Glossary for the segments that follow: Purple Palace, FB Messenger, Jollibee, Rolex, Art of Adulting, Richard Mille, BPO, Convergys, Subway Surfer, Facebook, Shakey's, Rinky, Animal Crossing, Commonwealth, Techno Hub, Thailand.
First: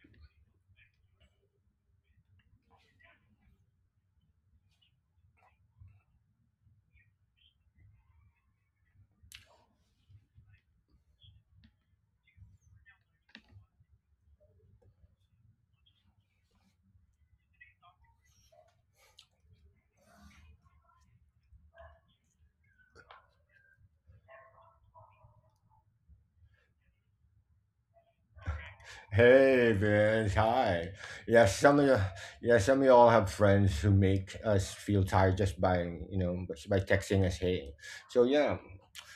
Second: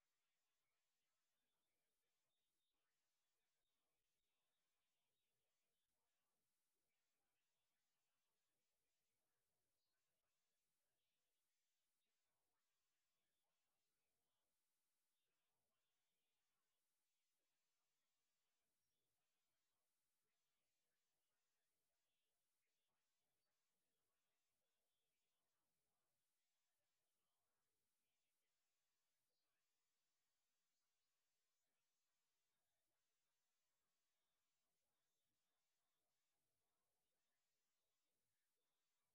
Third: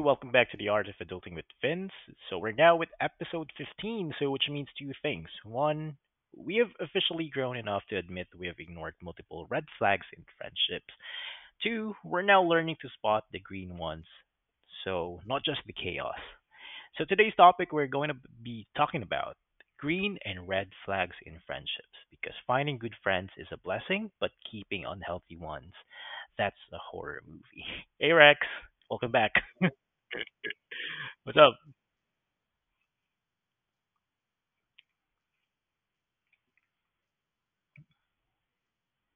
Welcome back to the Art of Adulting with Vince. We're now with episode 15, so which means two things. One, we have officially grown enough to admit we have ignored multiple red flags in friendships. Two, we're now learning to spot the green ones, so not just the chaos. So today's topic, we're going to be talking about green and red flags in friendships, because finding good friends is a blessing, but keeping unhealthy ones, that's a horror movie. Hey Rex, welcome back. Hey, Vince. Hi. What's Yeah, up? Some of y'all have friends who make us feel tired just by, just by texting us. Hey. So yeah,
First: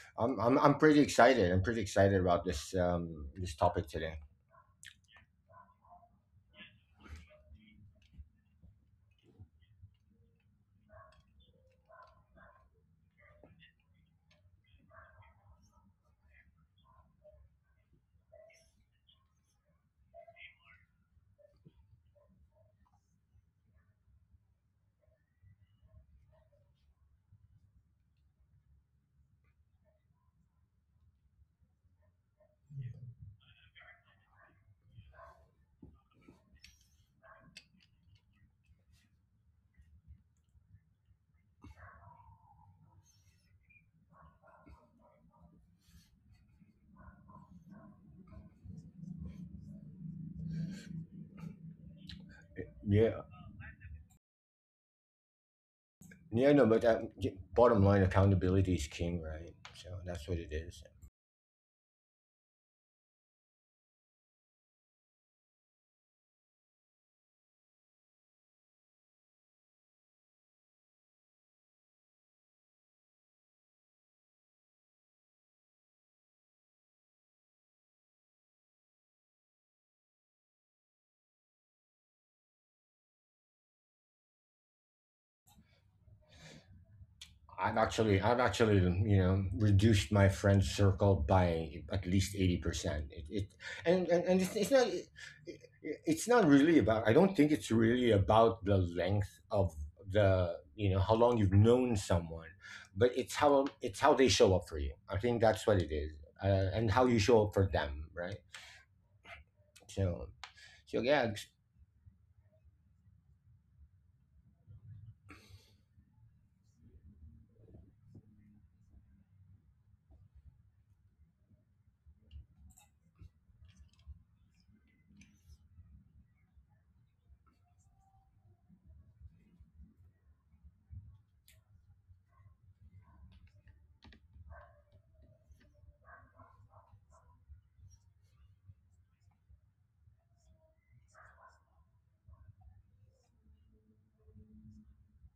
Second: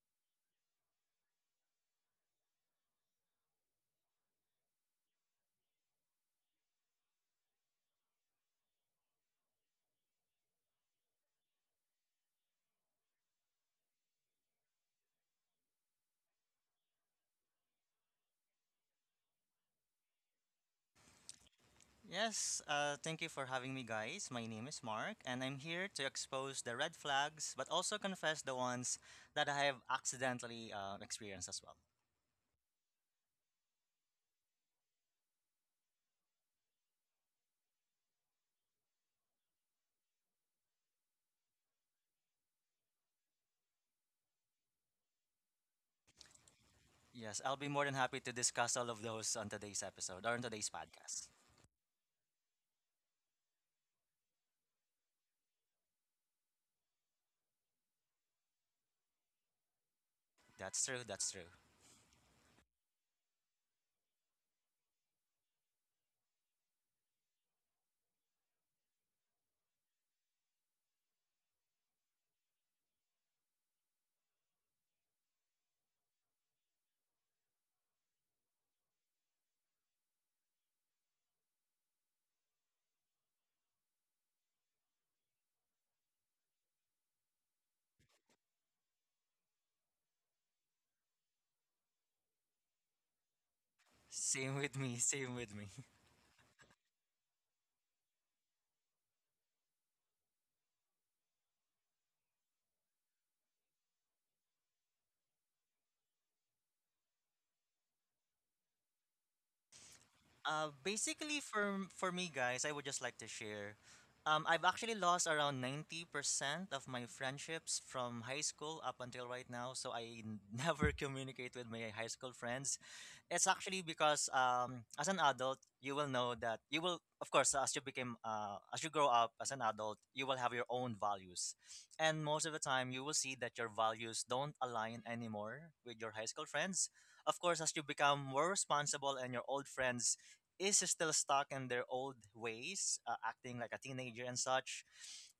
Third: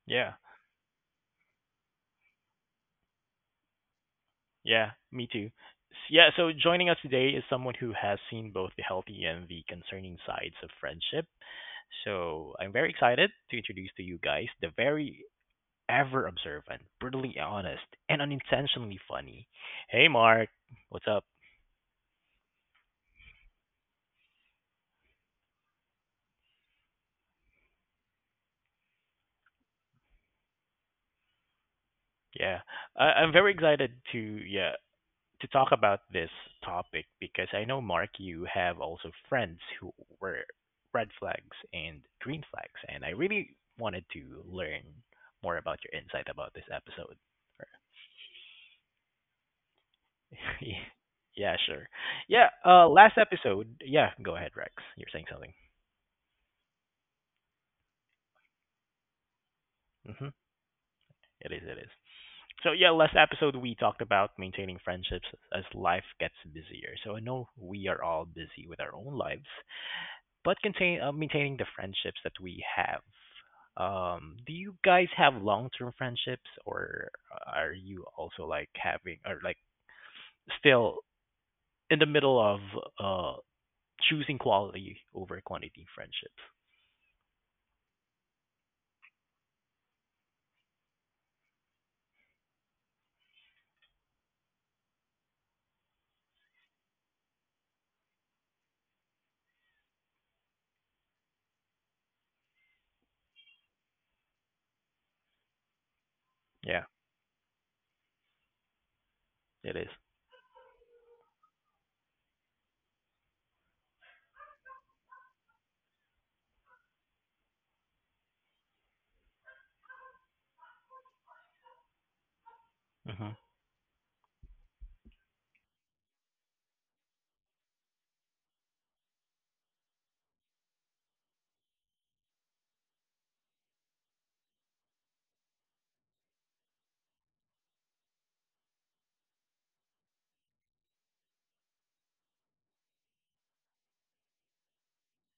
Yeah, I'm pretty excited. I'm pretty excited about this topic today. yeah, me too. Yeah, so joining us today is someone who has seen both the healthy and the concerning sides of friendship. So I'm very excited to introduce to you guys the very ever observant, brutally honest, and unintentionally funny. Hey, Mark, what's up? Yes, thank you for having me, guys. My name is Mark, and I'm here to expose the red flags, but also confess the ones that I have accidentally experienced as well. Yeah, I'm very excited to, yeah, to talk about this topic, because I know, Mark, you have also friends who were red flags and green flags, and I really wanted to learn more about your insight about this episode. Yes, I'll be more than happy to discuss all of those on today's episode or on today's podcast. Yeah, sure. Yeah, last Yeah. episode, yeah, go ahead, Rex. You're saying something. Yeah. No, but bottom line, accountability is king, right? So that's Hmm. what it That's is. true, that's true. It is, it is. So, yeah, last episode we talked about maintaining friendships as life gets busier. So I know we are all busy with our own lives, but contain maintaining the friendships that we have. Do you guys have long-term friendships, or are you also like having, or like still in the middle of uh choosing quality over quantity friendships? I've actually, reduced my friend circle by at least 80%. It, it, and Same it's with not, me, it, same with me. it's not really about. I don't think it's really about the length of how long you've known someone, but it's how they show up for you. I think that's what it is, uh, Yeah, and how you show up for them, right? it is. So, so yeah, Basically, for me, guys, I would just like to share. I've actually lost around 90% of my friendships from high school up until right now. So I never communicate with my high school friends. Mhm. It's actually because as an adult, you will know that you will, of course, as you grow up as an adult, you will have your own values, and most of the time, you will see that your values don't align anymore with your high school friends. Of course, as you become more responsible and your old friends is still stuck in their old ways, acting like a teenager and such,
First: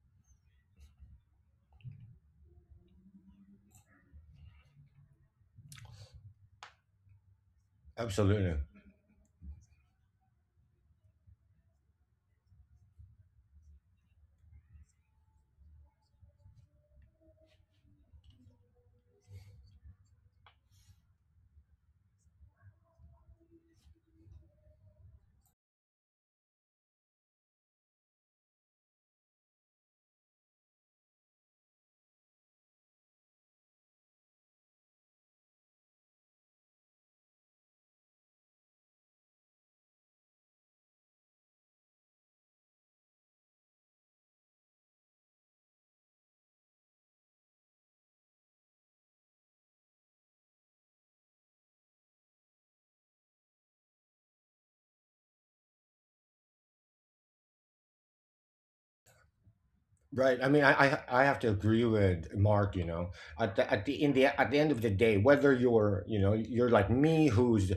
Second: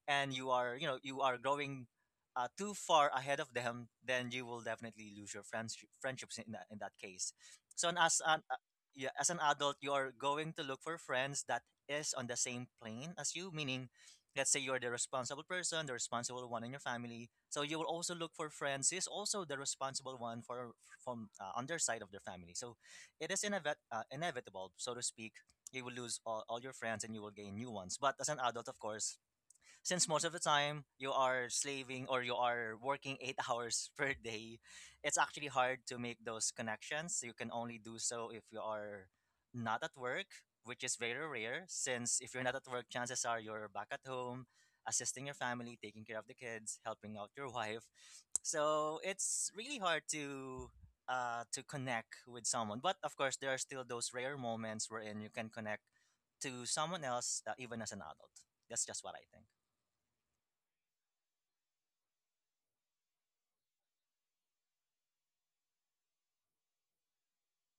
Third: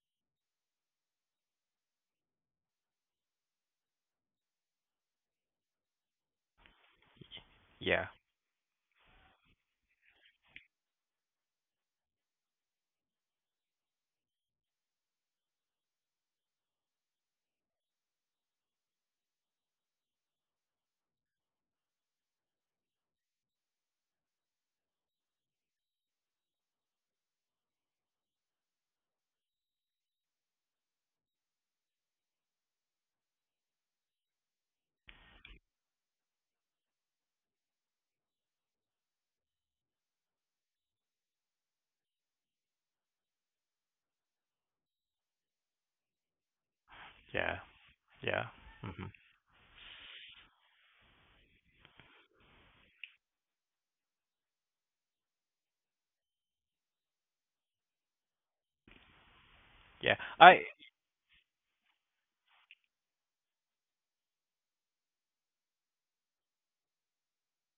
and you are growing too far ahead of them, then you will definitely lose your friendships in that case. So and Yeah, as an absolutely. Yeah, as an adult, you are going to look for friends that is on the same plane as you, meaning let's say you're the responsible person, the responsible one in your family. So you will also look for friends who is also the responsible one for from on their side of their family. So it is inevitable, so to speak. You will lose all your friends and you will gain new ones. But as an adult, of course, since most of the time you are slaving or you are working 8 hours per day, it's actually hard to make those connections. You can only do so if you are not at work, which is very rare. Since if you're not at work, chances are you're back at home, assisting your family, taking care of the kids, helping out your yeah, wife. yeah. So Mhm. it's really hard to connect with someone. But of course, there are still those rare moments wherein you can connect to someone else, even as an adult. That's just what I think. Yeah, Right. I I mean, I have to agree with Mark. At the end of the day, whether you're like me, who's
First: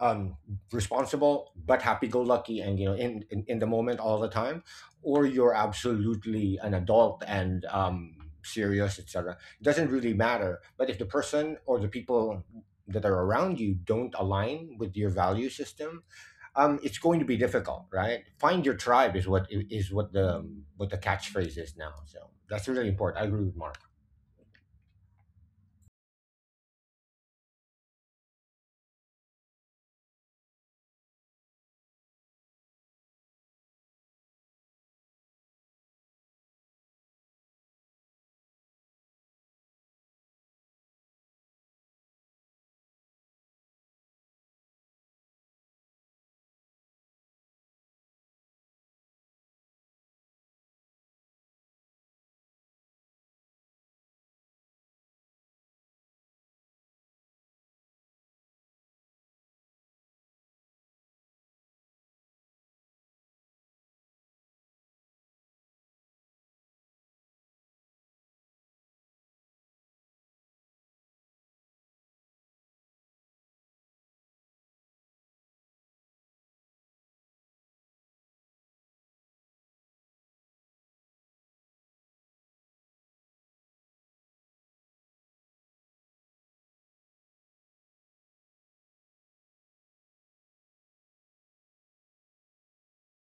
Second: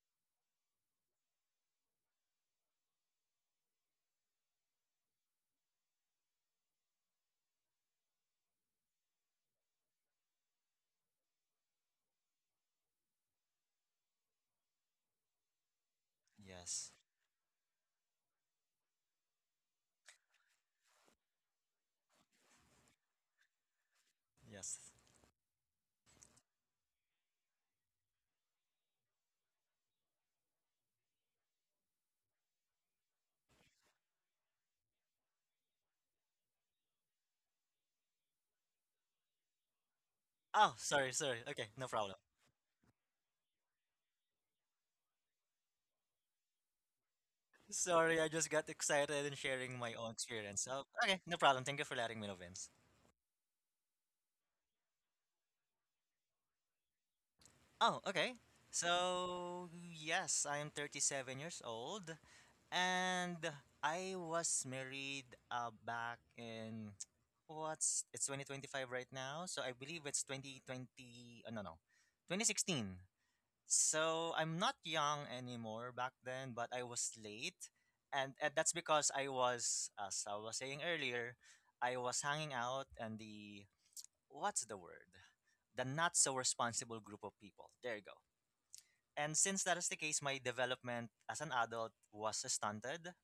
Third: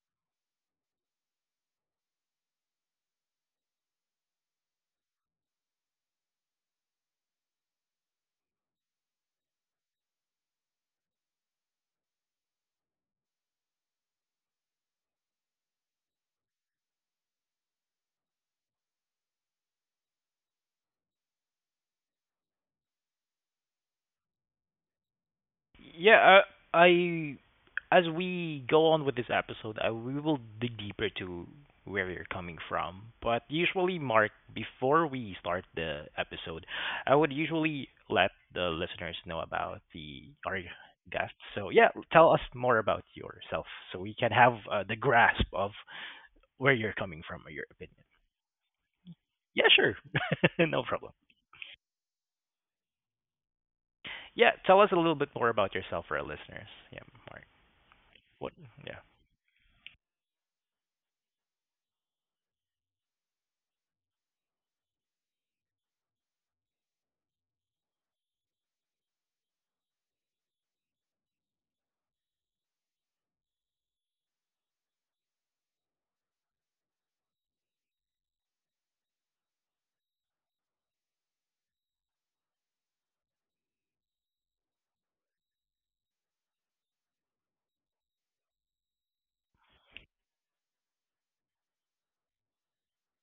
um responsible but happy-go-lucky and in, in the moment all the time, or you're absolutely an adult and serious, etc. It doesn't really matter. But if the person or the people that are around you don't align with your value system, Yes. it's going to be difficult, right? Find your tribe is what the catchphrase is now. So that's really important. I agree with Mark. Yes. Yeah, I as we go on with this episode, we will dig deeper to where you're coming from. But usually, Mark, before we start the episode, I would usually let the listeners know about the our Oh, sorry, guests. sorry. Okay, So no yeah, problem. tell us more about yourself, so we can have the grasp of where you're coming from or your opinion. Sorry, I just got excited and Yeah, sharing my sure, own experience. no So, problem. okay, no problem. Thank you for letting me know, Vince. Yeah, tell us a little bit more about yourself for our listeners. Yeah, Mark. Oh, okay. What? Yeah. So, yes, I am 37 years old and I was married back in what's — it's 2025 right now. So, I believe it's 2020. Oh, no, no. 2016. So I'm not young anymore back then, but I was late, and that's because I was, as I was saying earlier, I was hanging out and the what's the word, the not so responsible group of people. There you go. And since that is the case, my development as an adult was stunted.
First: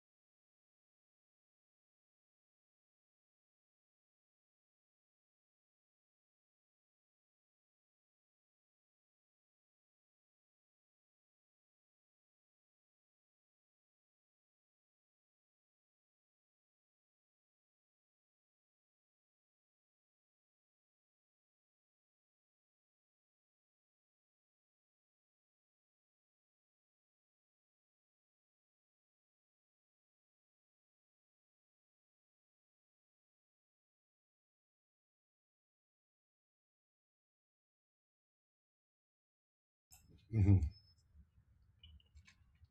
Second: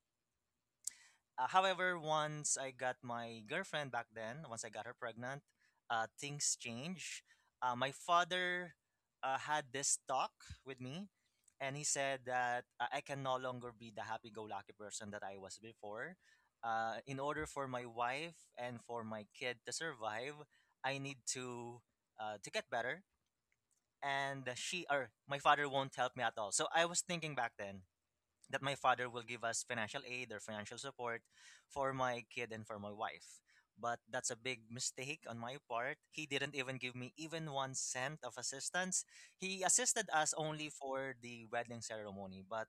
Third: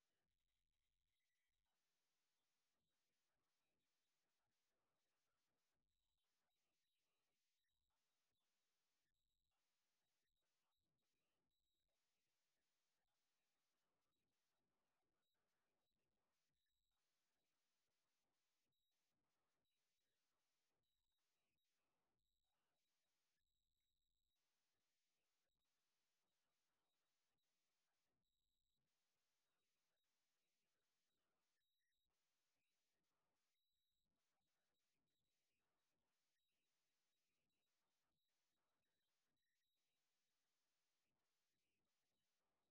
However, once I got my girlfriend back then, once I got her pregnant, things changed. My father had this talk with me, and he said that I can no longer be the happy go lucky person that I was before. In order for my wife and for my kid to survive, I need to get better. And she or my father won't help me at all. So I was thinking back then, that my father will give us financial aid or financial support for my kid and for my wife. But that's a big mistake on my part. He didn't even give me even 1 cent of assistance. He assisted us Hmm. only for the wedding ceremony, but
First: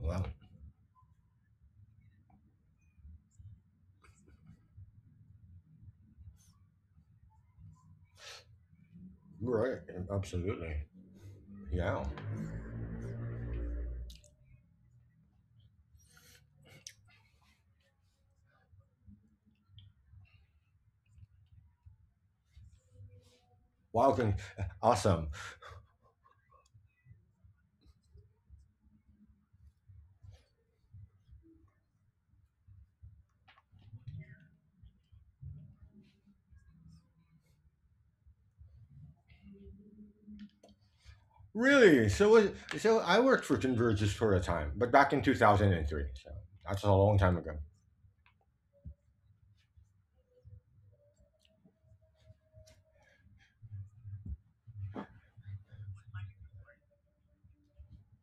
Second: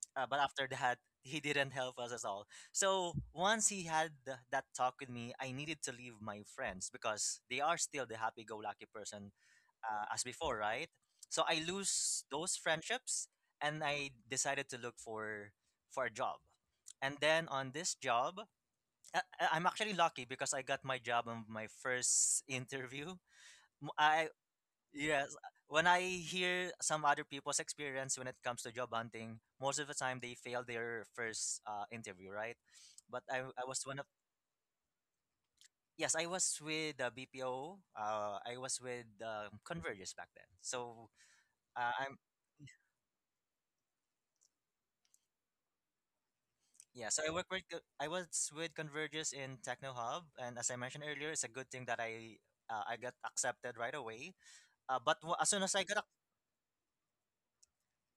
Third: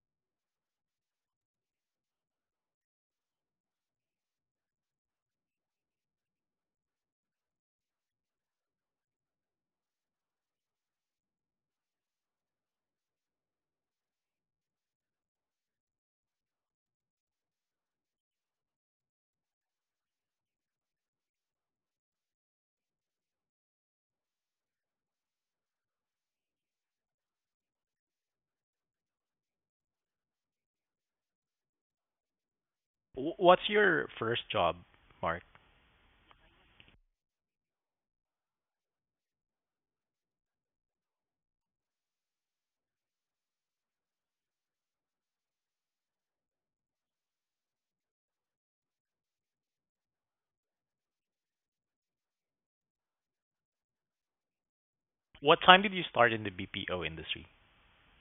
Wow. After that he didn't help us at all. So once he had that talk with me, I needed to leave my friends because they are still the happy-go-lucky person, Right. As before, Absolutely. right? So I Yeah. lose those friendships and I decided to look for a job. And then on this job, I'm actually lucky because I got my job on my first interview. M- Wow. I Awesome. Yes. When I hear some other people's experience when it comes to job hunting, most of the time they fail their first interview, right? But What's I was one your of first job, Mark? Yes, I was with the BPO. I was with Convergys back then. So Really. I'm So I worked for Convergys for a time, but back in 2003. So that's a Yeah. long So time I ago. I was with Convergys in Techno Hub, and as I mentioned earlier, it's a good thing that I got accepted right away. But w- as What soon as time I did you got start in the BPO industry?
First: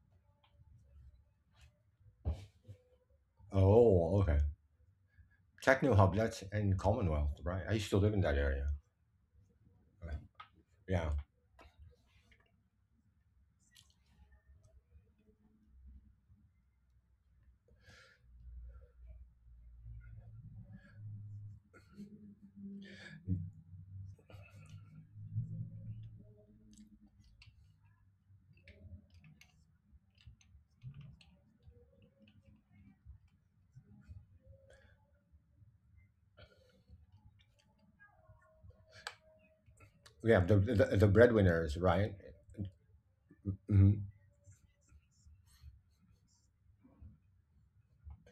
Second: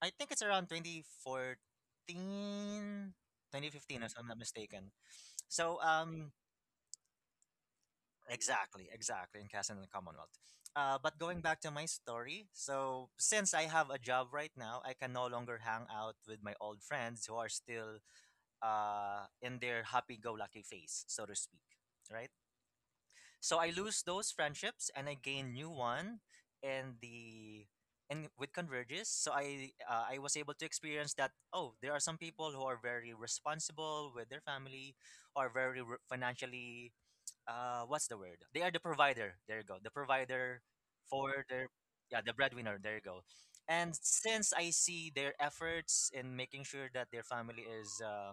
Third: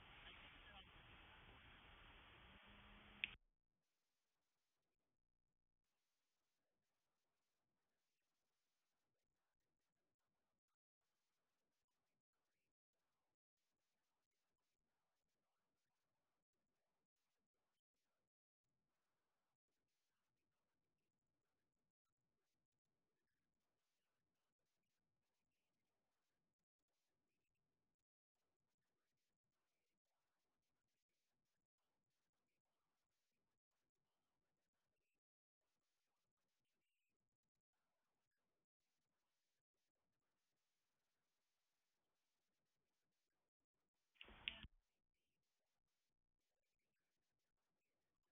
I think it's around 2014, 2015, if Oh, I'm not okay. mistaken. So, Techno Hub. um, That's in Commonwealth, right? I used to live in that area. exactly, exactly, in Castle Right. Commonwealth. Yeah. But going back to my story, so since I have a job right now, I can no longer hang out with my old friends who are still in their happy-go-lucky phase, so to speak, right? So I lose those friendships and I gain new one in the and with Converges. So I was able to experience that, oh, there are some people who are very responsible with their family, or very financially what's the word? They are the provider. There you go. The Yeah. The provider the, the for their breadwinners, right? yeah, the breadwinner. There you go. And Hmm. since I see their efforts in making sure that their family is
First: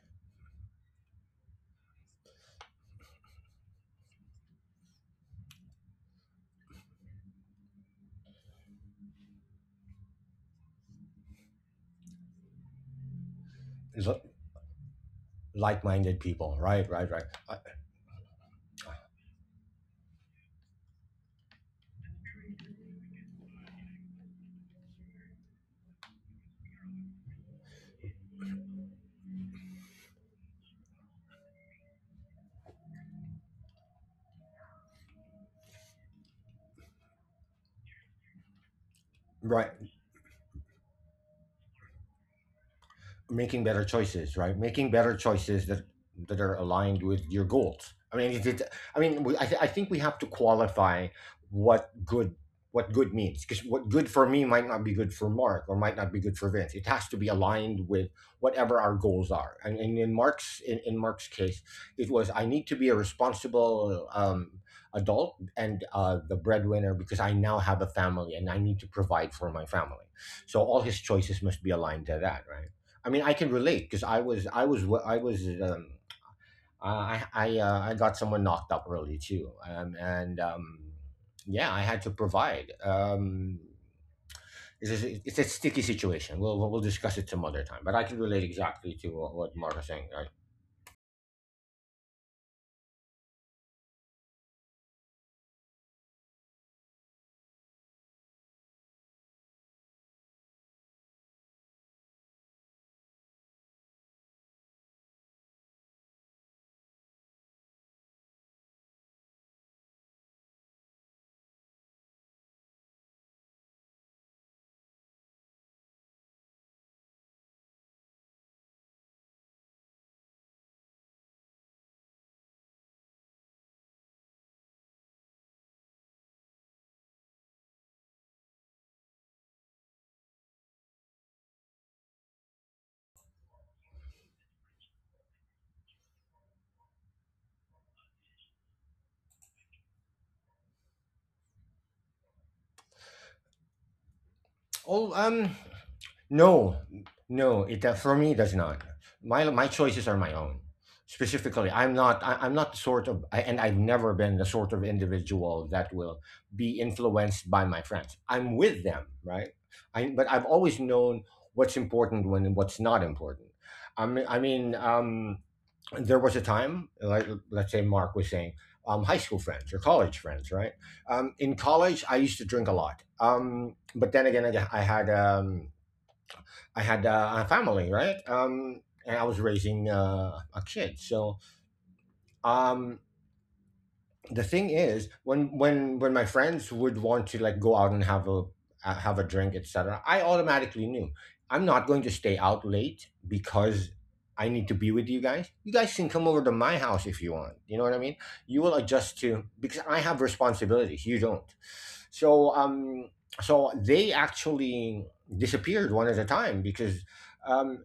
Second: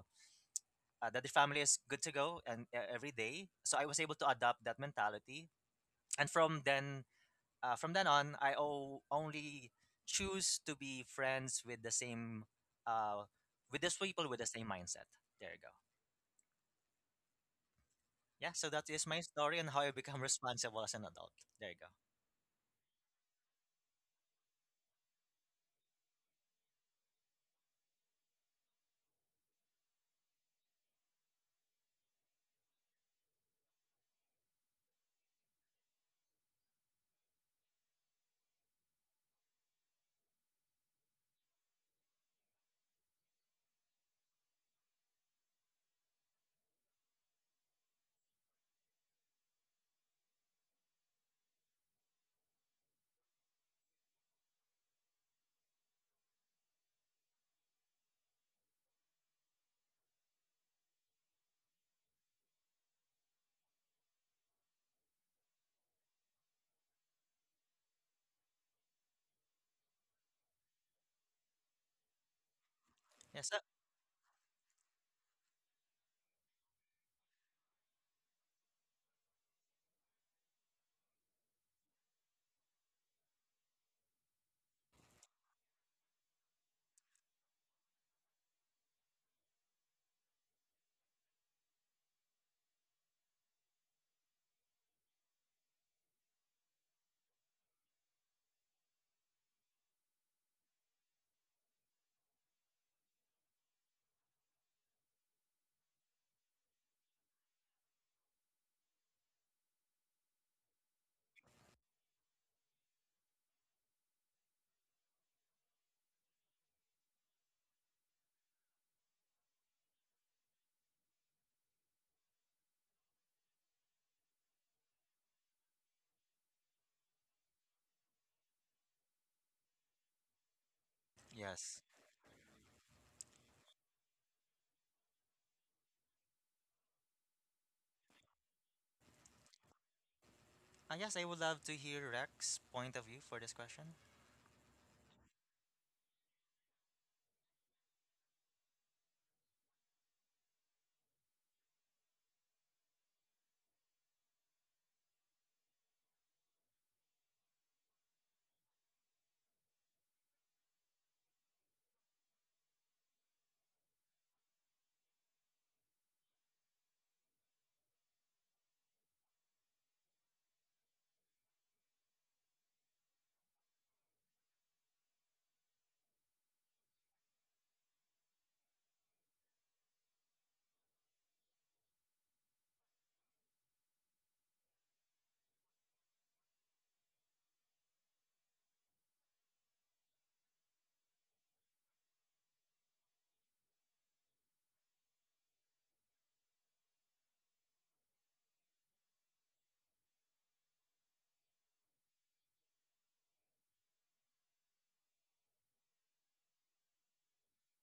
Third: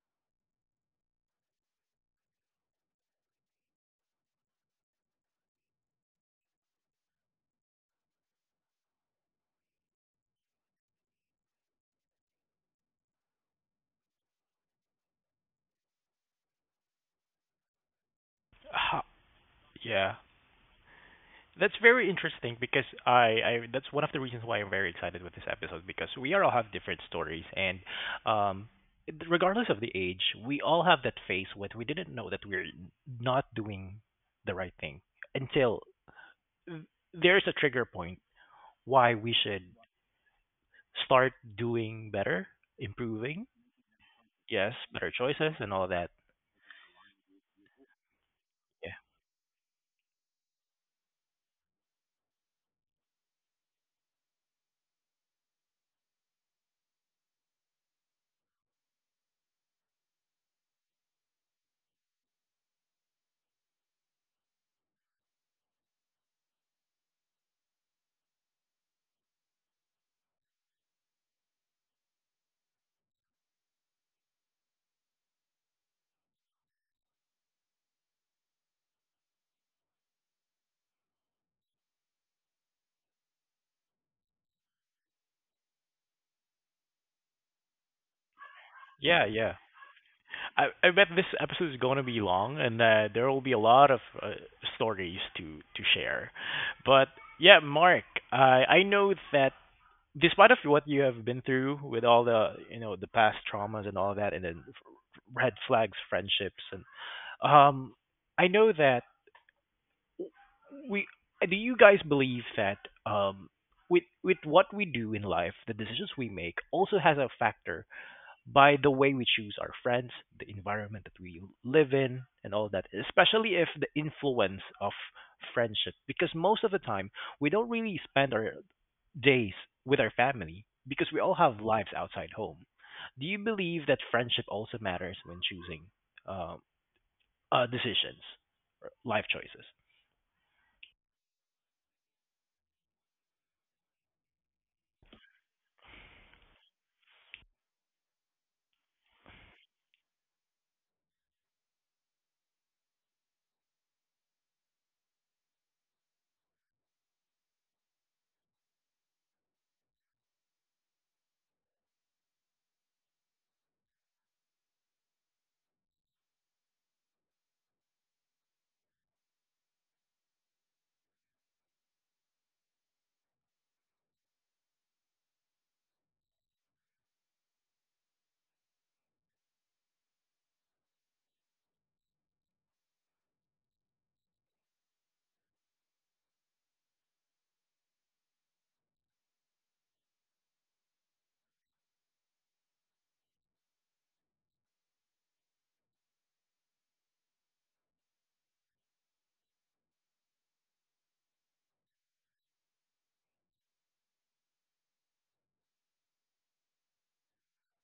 that the family is good to go and every day, so I was able to adopt that mentality, and from then on only choose to be friends with the same, uh, with those people with the same mindset. There you go. Like-minded people, right? Right. Right. Yeah, so that Ha- is my story on how I yeah. become responsible as an adult. There you That's go. very interesting because I that's one of the reasons why I'm very excited with this episode, because we all have different stories, and um regardless of the age, we all have that phase when we didn't know that we're not doing the right thing until there's a trigger point why we should Right. start doing better, improving. Making better choices, right? Yes, Making better better choices choices and that all that. that are aligned with your goals. I mean, Yeah. I think we have to qualify what good what good means, because what good for me might not be good for Mark or might not be good for Vince. It has to be aligned with whatever our goals are. And in Mark's case, it was I need to be a responsible adult and the breadwinner, because I now have a family and I need to provide for my family. So all his choices must be aligned to that, right? I mean, I yes can uh, relate because I was, wo- I was, I got someone knocked up early too, um, and um, yeah, I had to provide. It's a sticky situation. We'll discuss it some other time. But I can relate exactly to Yeah, what yeah. Mark is saying. Right? I bet this episode is going to be long, and there will be a lot of stories to share. But yeah, Mark, I know that despite of what you have been through with all the, you know, the past traumas and all that, and then red flags, friendships, and um, I know that we do you guys believe that um with what we do in life, the decisions we make also has a factor by the way we choose our friends, the environment that we live in, and all that, especially if the influence of friendship. Because most of the time, we don't really spend our days with our family, because we all have yes lives outside home. Do you believe that friendship also matters when choosing uh, decisions, or life choices? uh, yes I would love to hear Rex's point of view for this question. Oh, no, no. It for me, it does not. My choices are my own. Specifically, I'm not. I'm not the sort of, and I've never been the sort of individual that will be influenced by my friends. I'm with them, right? But I've always known what's important when and what's not important. I mean, there was a time, like let's say Mark was saying, high school friends or college friends, right? In college, I used to drink a lot, but then again, I had a family, right? And I was raising a kid, so um, the thing is, when when my friends would want to like go out and have a drink, etc., I automatically knew I'm not going to stay out late because I need to be with you guys. You guys can come over to my house if you want. You know what I mean. You will adjust to, because I have responsibilities. You don't. So um so they actually disappeared one at a time, because um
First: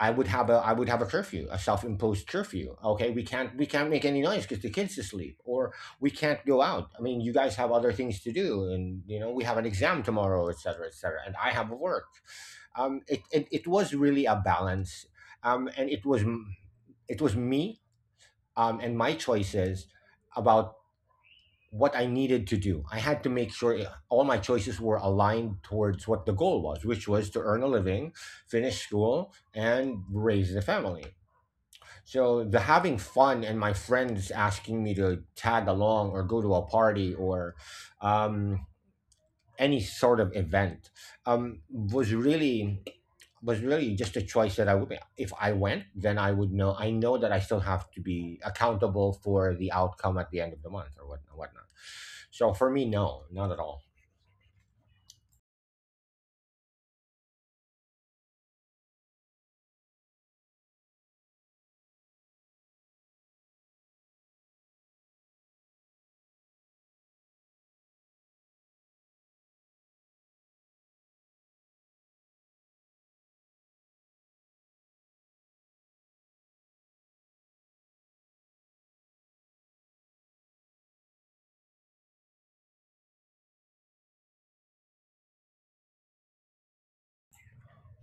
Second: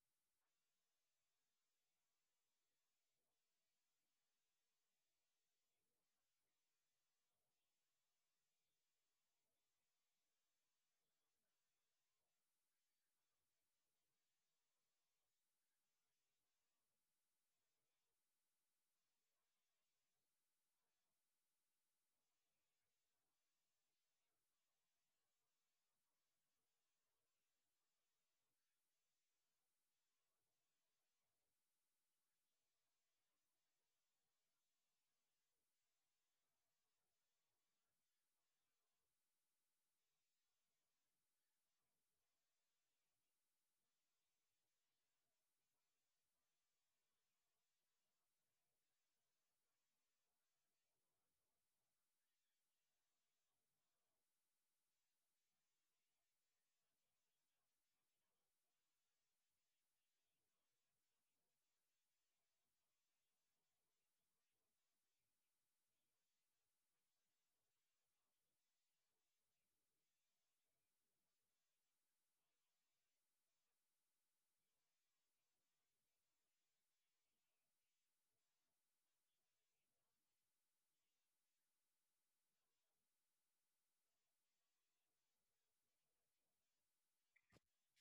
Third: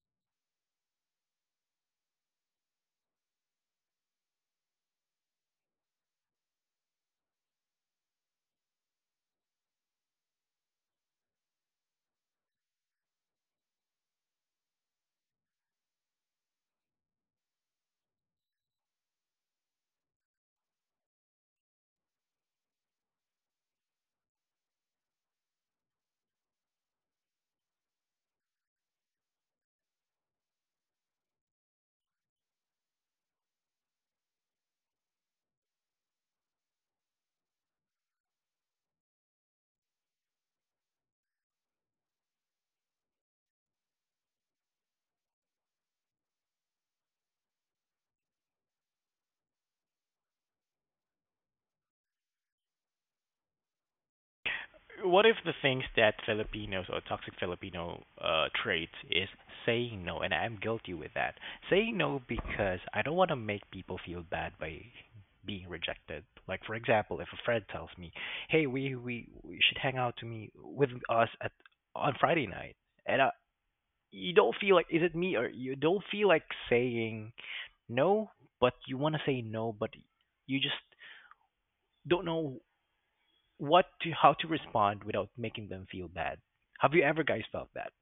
I would have a curfew, a self-imposed curfew. Okay, we can't make any noise because the kids is asleep, or we can't go out. I mean, you guys have other things to do, and you know we have an exam tomorrow, et cetera, and I have work. It was really a balance, and it was me, and my choices about what I needed to do. I had to make sure all my choices were aligned towards what the goal was, which was to earn a living, finish school, and raise the family. So the having fun and my friends asking me to tag along or go to a party or um, any sort of event, was really just a choice that I would if I went, then I would know that I still have to be accountable for the outcome at the end of the month or whatnot. So for me, no, not at all. What if the things that Filipinos or toxic Filipino traits is saying no, and I'm guilty with that. Saying no because I don't want to make people feel bad by being rejected. Like for example, if a friend tells me, "Hey, we should hang out to me with us at on Friday night," and I, you don't feel like, is it me or you don't feel like saying no, but you want to say no, but you just don't know what to how to respond without making them feel bad. Have you ever guys felt that?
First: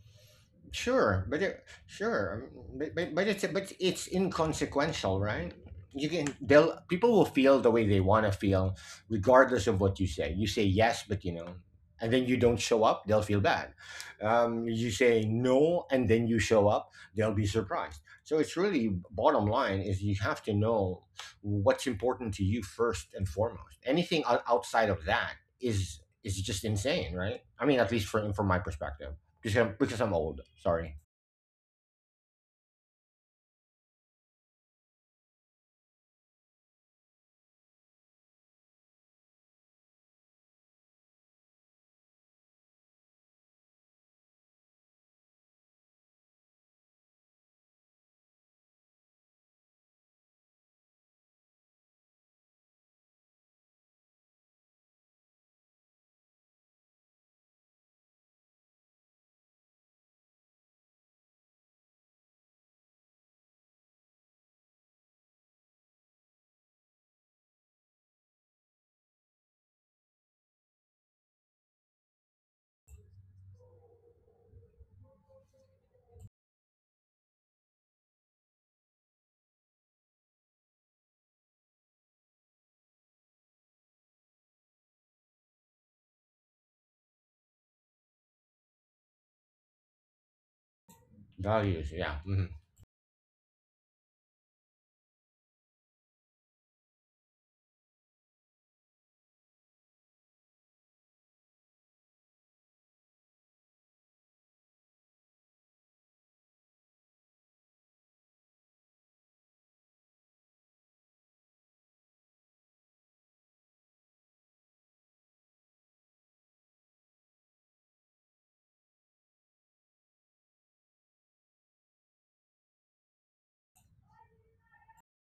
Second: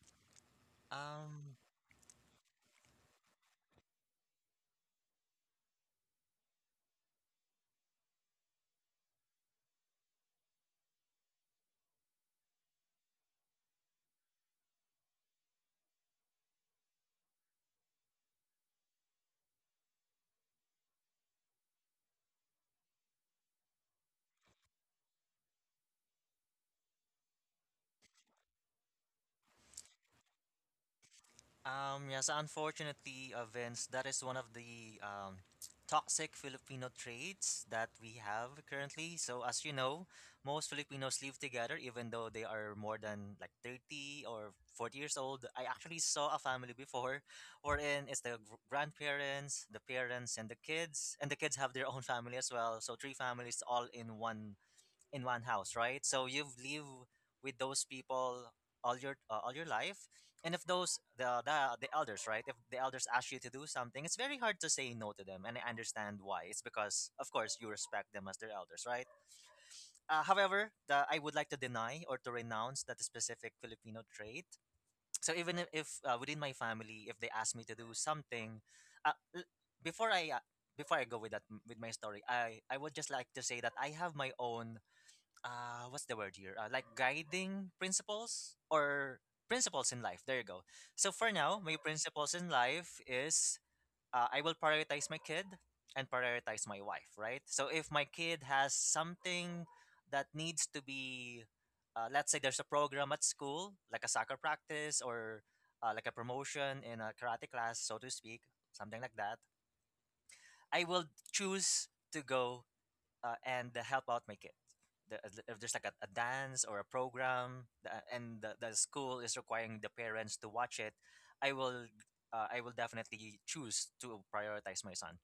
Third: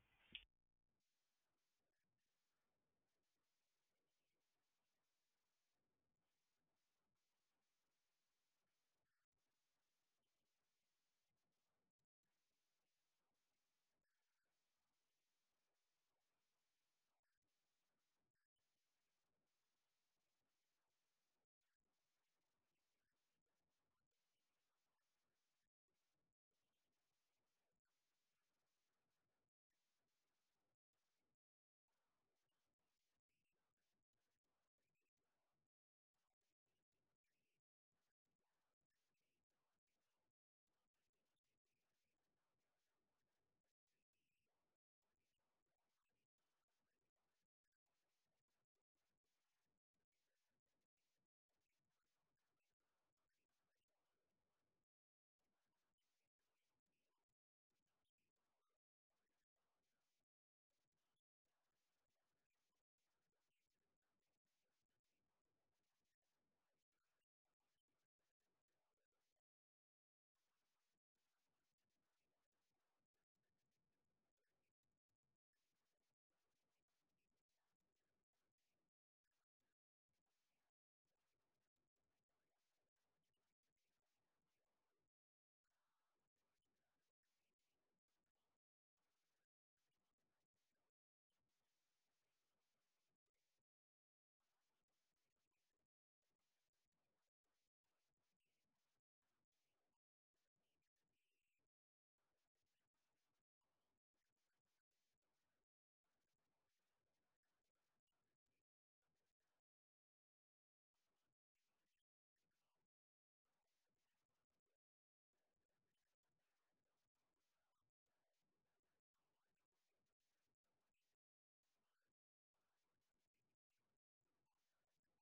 Sure, but um it, sure, um, but it's inconsequential, right? You can they'll people will feel the way they want to feel, regardless of what you say. You say yes, but and then you don't show up, they'll feel bad. You say no, and then you show up, they'll be surprised. So it's really, bottom line is, you have to know what's important to you first and foremost. Anything outside of that is just insane, right? I mean, at least from my perspective, because I'm old. Sorry, yes, unfortunately, Vince, that is one of the toxic Filipino traits that we have currently. So, as you know, most Filipinos live together even though they are more than like 30 or 40 years old. I actually saw a family before wherein it's the grandparents, the parents, and the kids. And the kids have their own family as well. So, three families all in one house, right? So you've lived with those people all your life, and if those the elders, right? If the elders ask you to do something, it's very hard to say no to them, and I understand why. It's because, of course, you respect them as their elders, right? However, I would like to deny or to renounce that specific Filipino trait. So even if, within my family, if they ask me to do something, uh, l- before I uh, before I go with that with my story, I would just like to say that I have my own, what's the word here, like guiding principles, or principles in life. There you go. So for now my values. Yeah, principles in mhm. life is, I will prioritize my kid and prioritize my wife, right? So if my kid has something that needs to be, let's say there's a program at school like a soccer practice, or like a promotion in a karate class, so to speak, something like that, I will choose to go and help out my kids. If there's like a dance or a program, and the school is requiring the parents to watch it, I will I will definitely choose to prioritize my son.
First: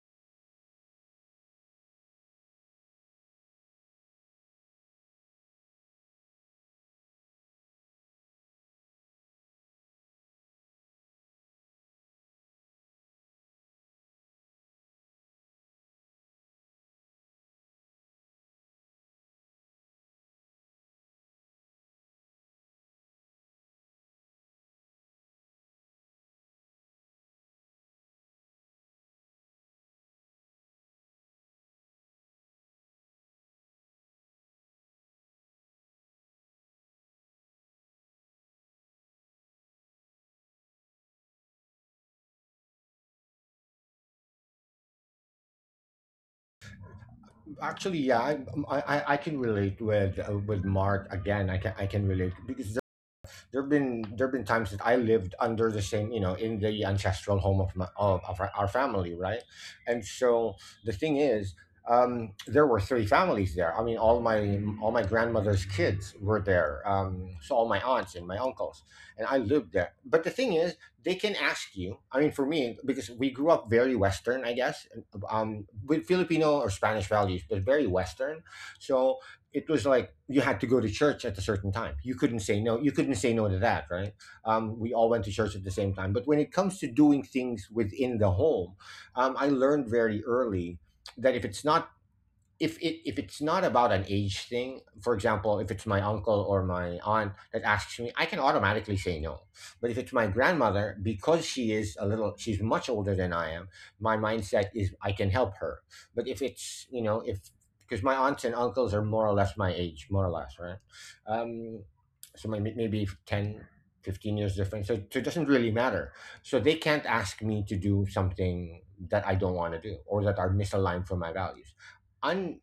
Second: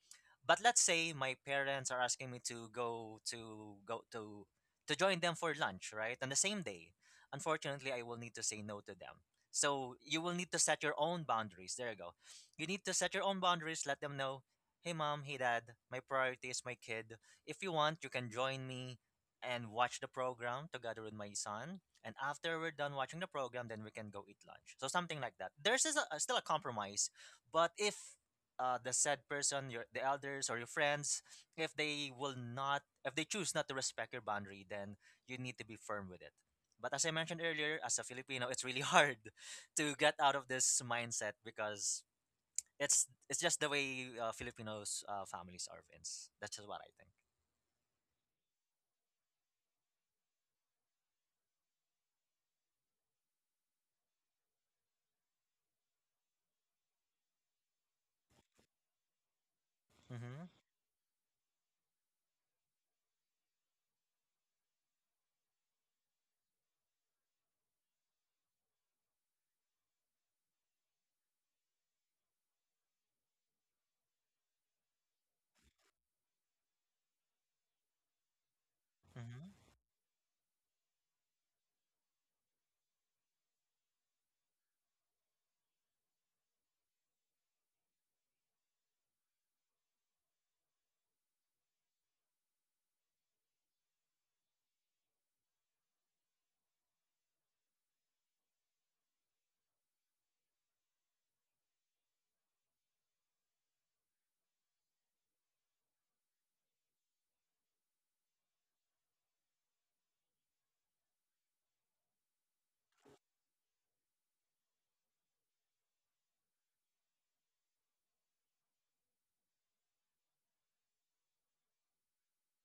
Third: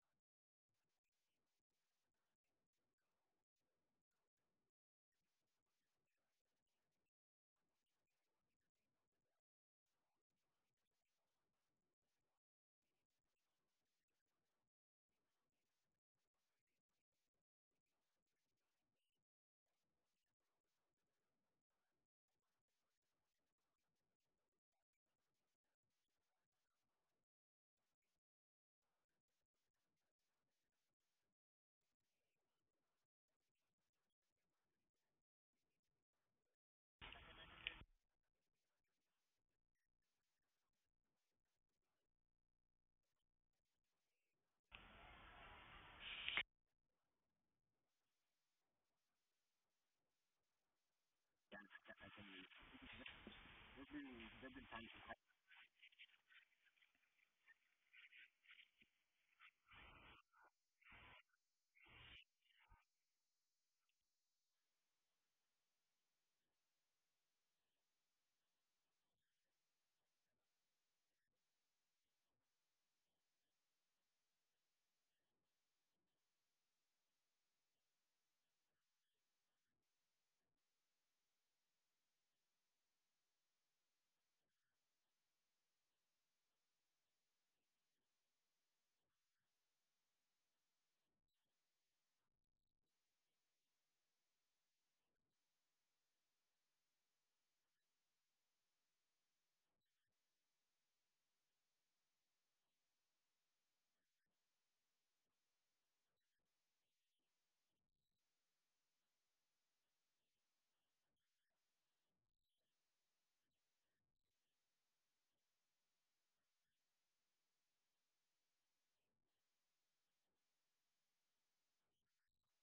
But let's say my parents are asking me to go to go to join them for lunch, right? On the same day. Unfortunately, I will need to say no to them. So you will need to set your own boundaries. There you go. You need to set your own boundaries, let them know, "Hey mom, hey dad, my priority is my kid. If you want, you can join me and watch the program together with my son. And after we're done watching the program, then we can go eat lunch." So something like that. There's is a, still a compromise, but if the said person, your the elders or your friends, if they will not, if they choose not to respect your boundary, then you need to be firm with it. But as I mentioned earlier, as a Filipino, it's really hard to get out of this mindset because it's just the way Filipinos families are, Vince. That's just what I think. Actually, yeah, I can relate with Mark again. I can relate because there've been times that I lived under the same, you know, in the ancestral home of my of our family, right? And Mm-hmm. so the thing is, there were three families there. I mean, all my grandmother's kids were there. So all my aunts and my uncles, and I lived there. But the thing is, they can ask you. I mean, for me, because we grew up very Western, I guess, with Filipino or Spanish values, but very Western. So Mm-hmm. it was like you had to go to church at a certain time. You couldn't say no. You couldn't say no to that, right? We all went to church at the same time. But when it comes to doing things within the home, I learned very early that if it's not, if it's not about an age thing, for example, if it's my uncle or my aunt that asks me, I can automatically say no. But if it's my grandmother, because she's much older than I am. My mindset is I can help her. But if it's you know if because my aunts and uncles are more or less my age, more or less, right? Um, so maybe 10, 15 years difference. So it doesn't really matter. So they can't ask me to do something that I don't want to do or that are misaligned from my values. un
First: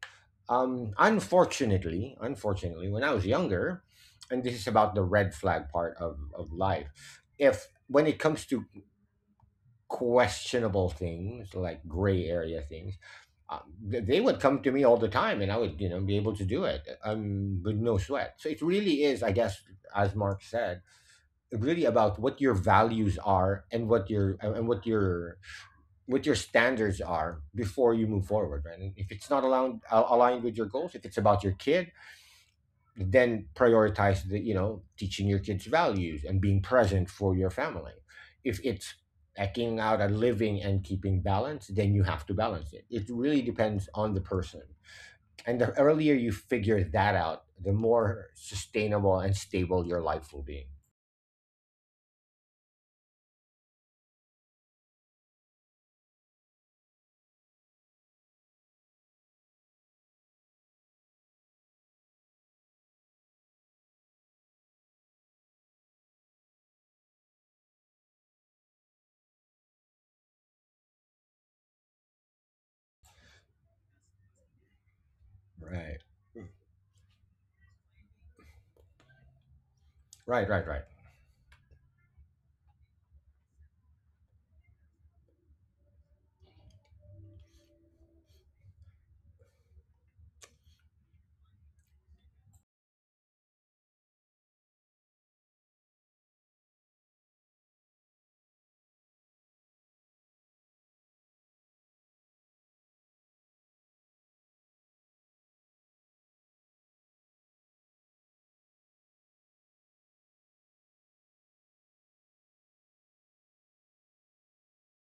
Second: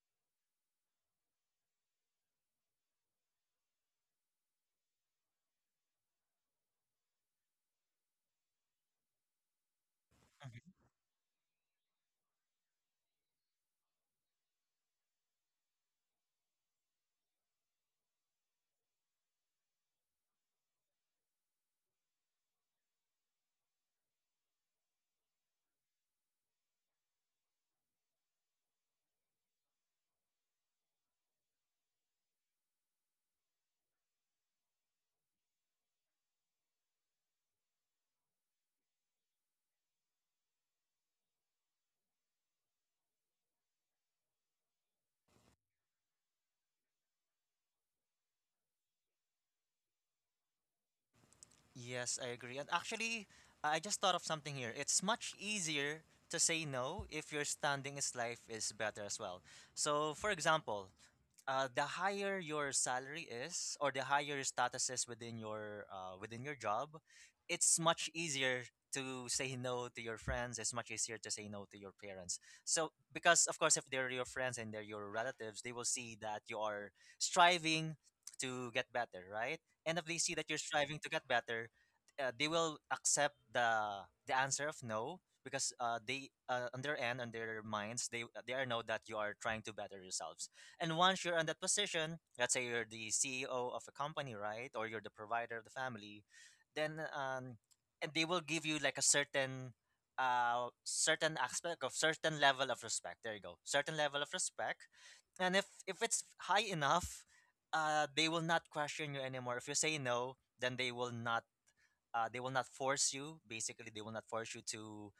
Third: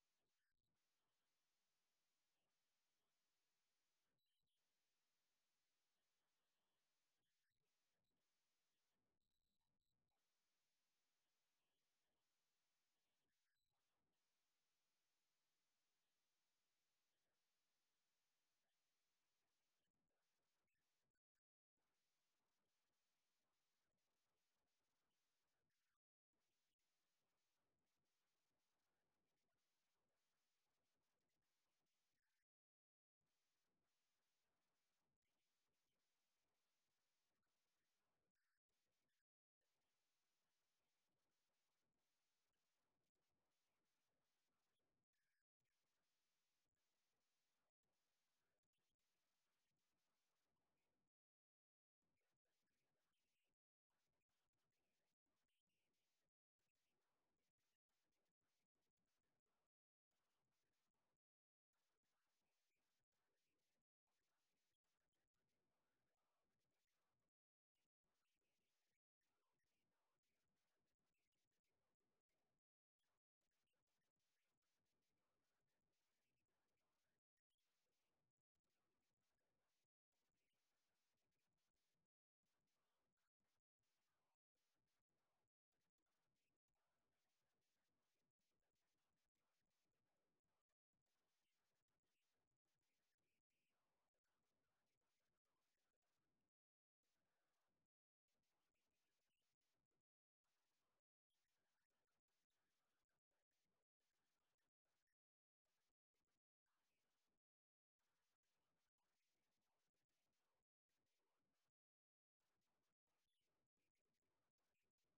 um unfortunately unfortunately when I was younger, and this is about the red flag part of life. If when it comes to questionable things, like gray area things, um, they would come to me all the time, and I would, be able to do it with no sweat. So it really is, I guess, as Mark said, really about what your values are and what your standards are before you move forward, right? And if it's not aligned with your goals, if it's about your kid, then prioritize the you know teaching your kids values and being present for your family. If it's eking out a living and keeping balance, then you have to balance it. It really depends on the person, and the earlier you figure that out, the more sustainable and stable your life will be. Yes, I agree. And actually, I just thought of something here. It's much easier to say no if your standing is life is better as well. So, for example, the higher your salary is or the higher your status is within your within your job, it's much easier to say no to your friends, it's much easier to say no to your parents. So because of course if they're your friends and they're your relatives, they will Right, see that you are striving to get better, right? And if they see that right, you're right, right. striving to get better, they will accept the answer of no, because they, on their end, on their minds, they are know that you are trying to better yourselves. And once you're in that position, let's say you're the CEO of a company, right? Or you're the provider of the family, then and they will give you like a certain certain aspect of certain level of respect. There you go. Certain level of respect. And if it's high enough, they will not question you anymore. If you say no, then they will not force you, basically they will not force you to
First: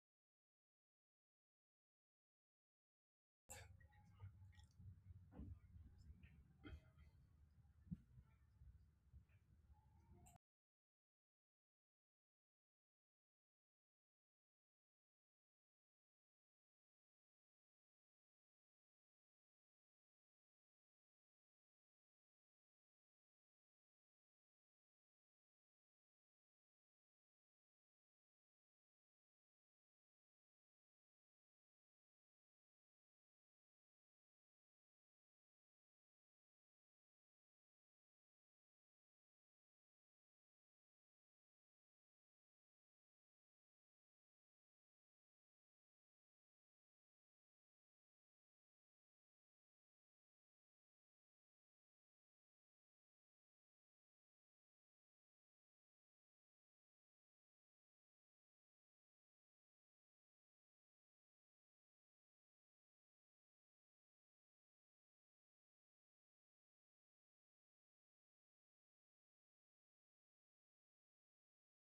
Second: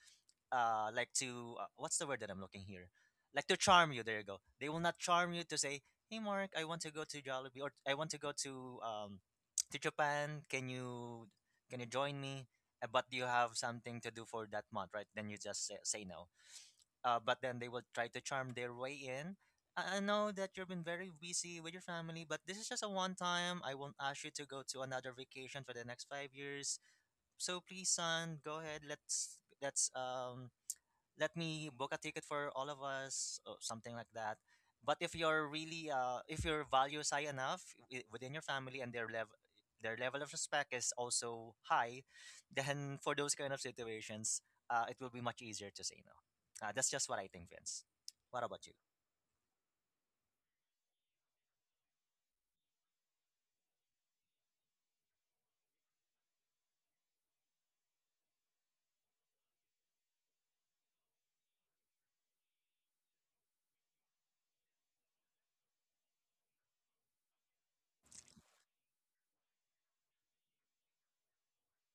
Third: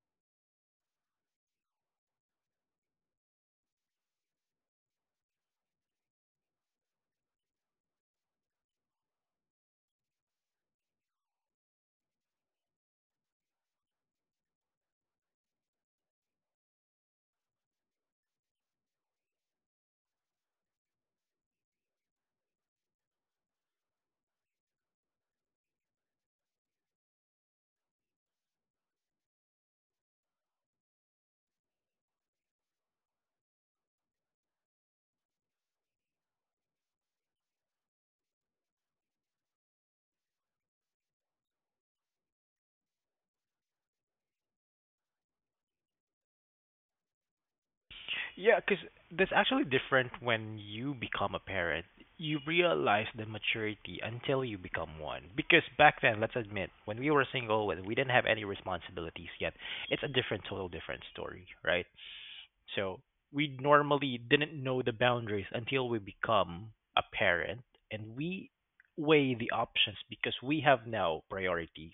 what's the word that I'm looking here? Like to charm you. There you go. They will not charm you to say, "Hey, Mark, I want to go to Jollibee, or I want to go to Japan. Can you join me?" But do you have something to do for that month, right? Then you just say no. But then they will try to charm their way in. I know that you've been very busy with your family, but this is just a one time. I won't ask you to go to another vacation for the next 5 years. So please, son, go ahead. Let's um let me book a ticket for all of us or something like that. But if you're really if your values high enough within your family, and their level of respect is also high, then for those kind of situations, it will be much easier to say no. That's just what I think, Vince. What Yeah, about you? because that's actually different when you become a parent. You realize the maturity until you become one. Because back then, let's admit, when we were single, when we didn't have any responsibilities yet, it's a different, total different story, right? So we normally didn't know the boundaries until we become a parent, and we weigh the options because we have now priorities,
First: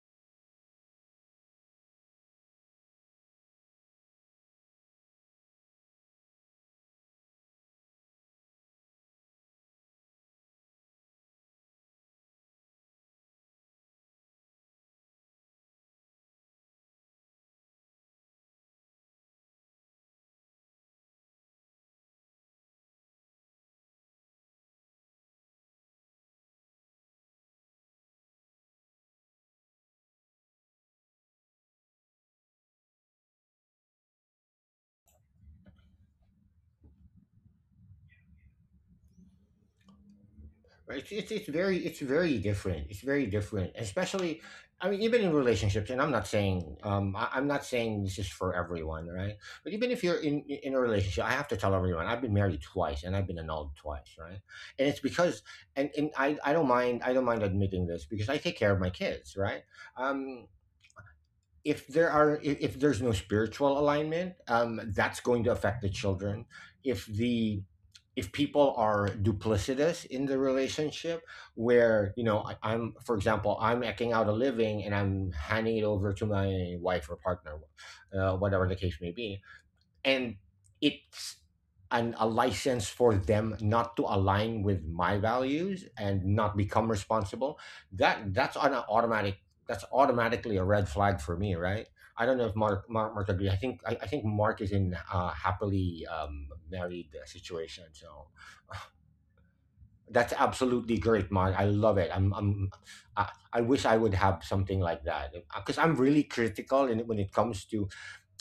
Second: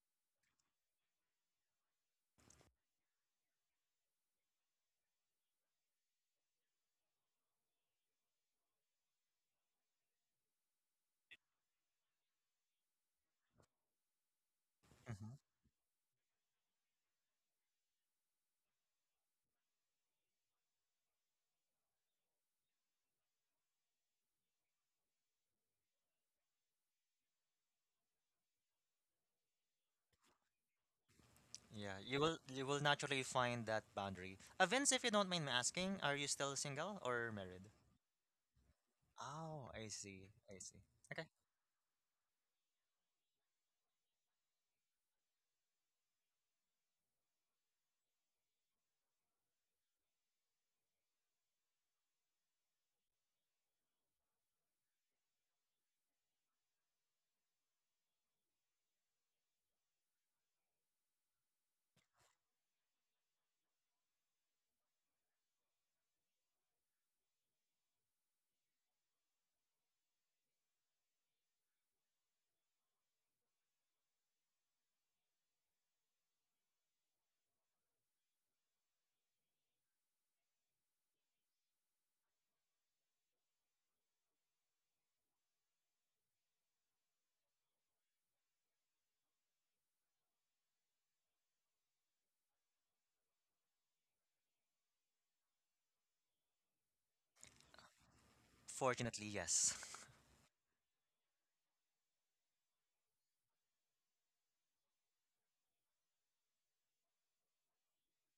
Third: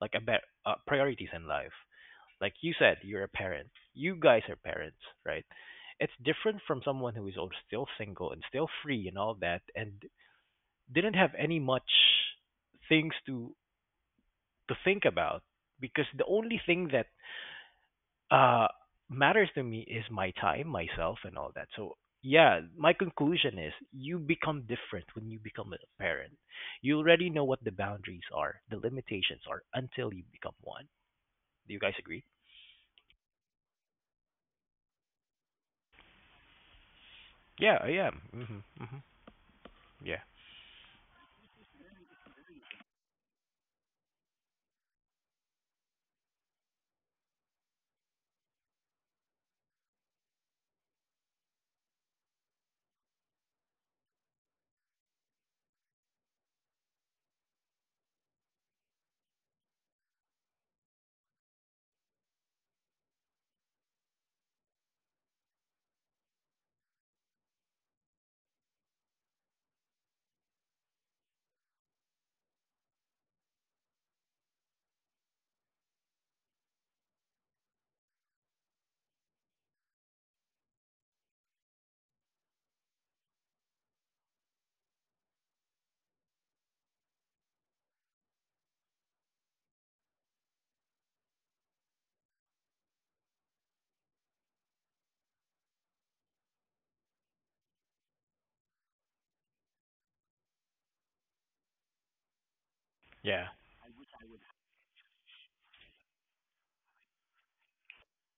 like a bet priorities in life. Like you said, you're a parent. You guys are parents, right? It's different from someone who is still single and still free and all that, and didn't have any much things to think Hmm. about, because the only thing that uh matters to me is my time, myself, and all that. So yeah, my conclusion is you become different when you become a parent. You already know what the boundaries are, the limitations are until you become one. Do you guys Yeah, agree? You will naturally find that boundary. Vince, if you don't mind me asking, are you still single or married? Yeah, I am. Mhm. Mhm. Oh, I Yeah. see, I see. Right? It's, Okay. it's very different. It's very different, especially. I mean, even in relationships, and I'm not saying, I'm not saying this is for everyone, right? But even if you're in a relationship, I have to tell everyone I've been married twice and I've been annulled twice, right? And it's because and I don't mind, admitting this, because I take care of my kids, right? Um, if there's no spiritual alignment, that's going to affect the children. if the if people are duplicitous in the relationship, where I'm for example I'm eking out a living and I'm handing it over to my wife or partner, whatever the case may be, and it's a license for them not to align with my values and not become responsible. That's on an automatic. That's automatically a red flag for me, right? I don't know if Mark agrees. I think Mark is in a happily married situation, so Fortunately, yes. that's absolutely great, Mark. I love it. I, Yeah. I wish I would have something like that, because I'm really critical when it comes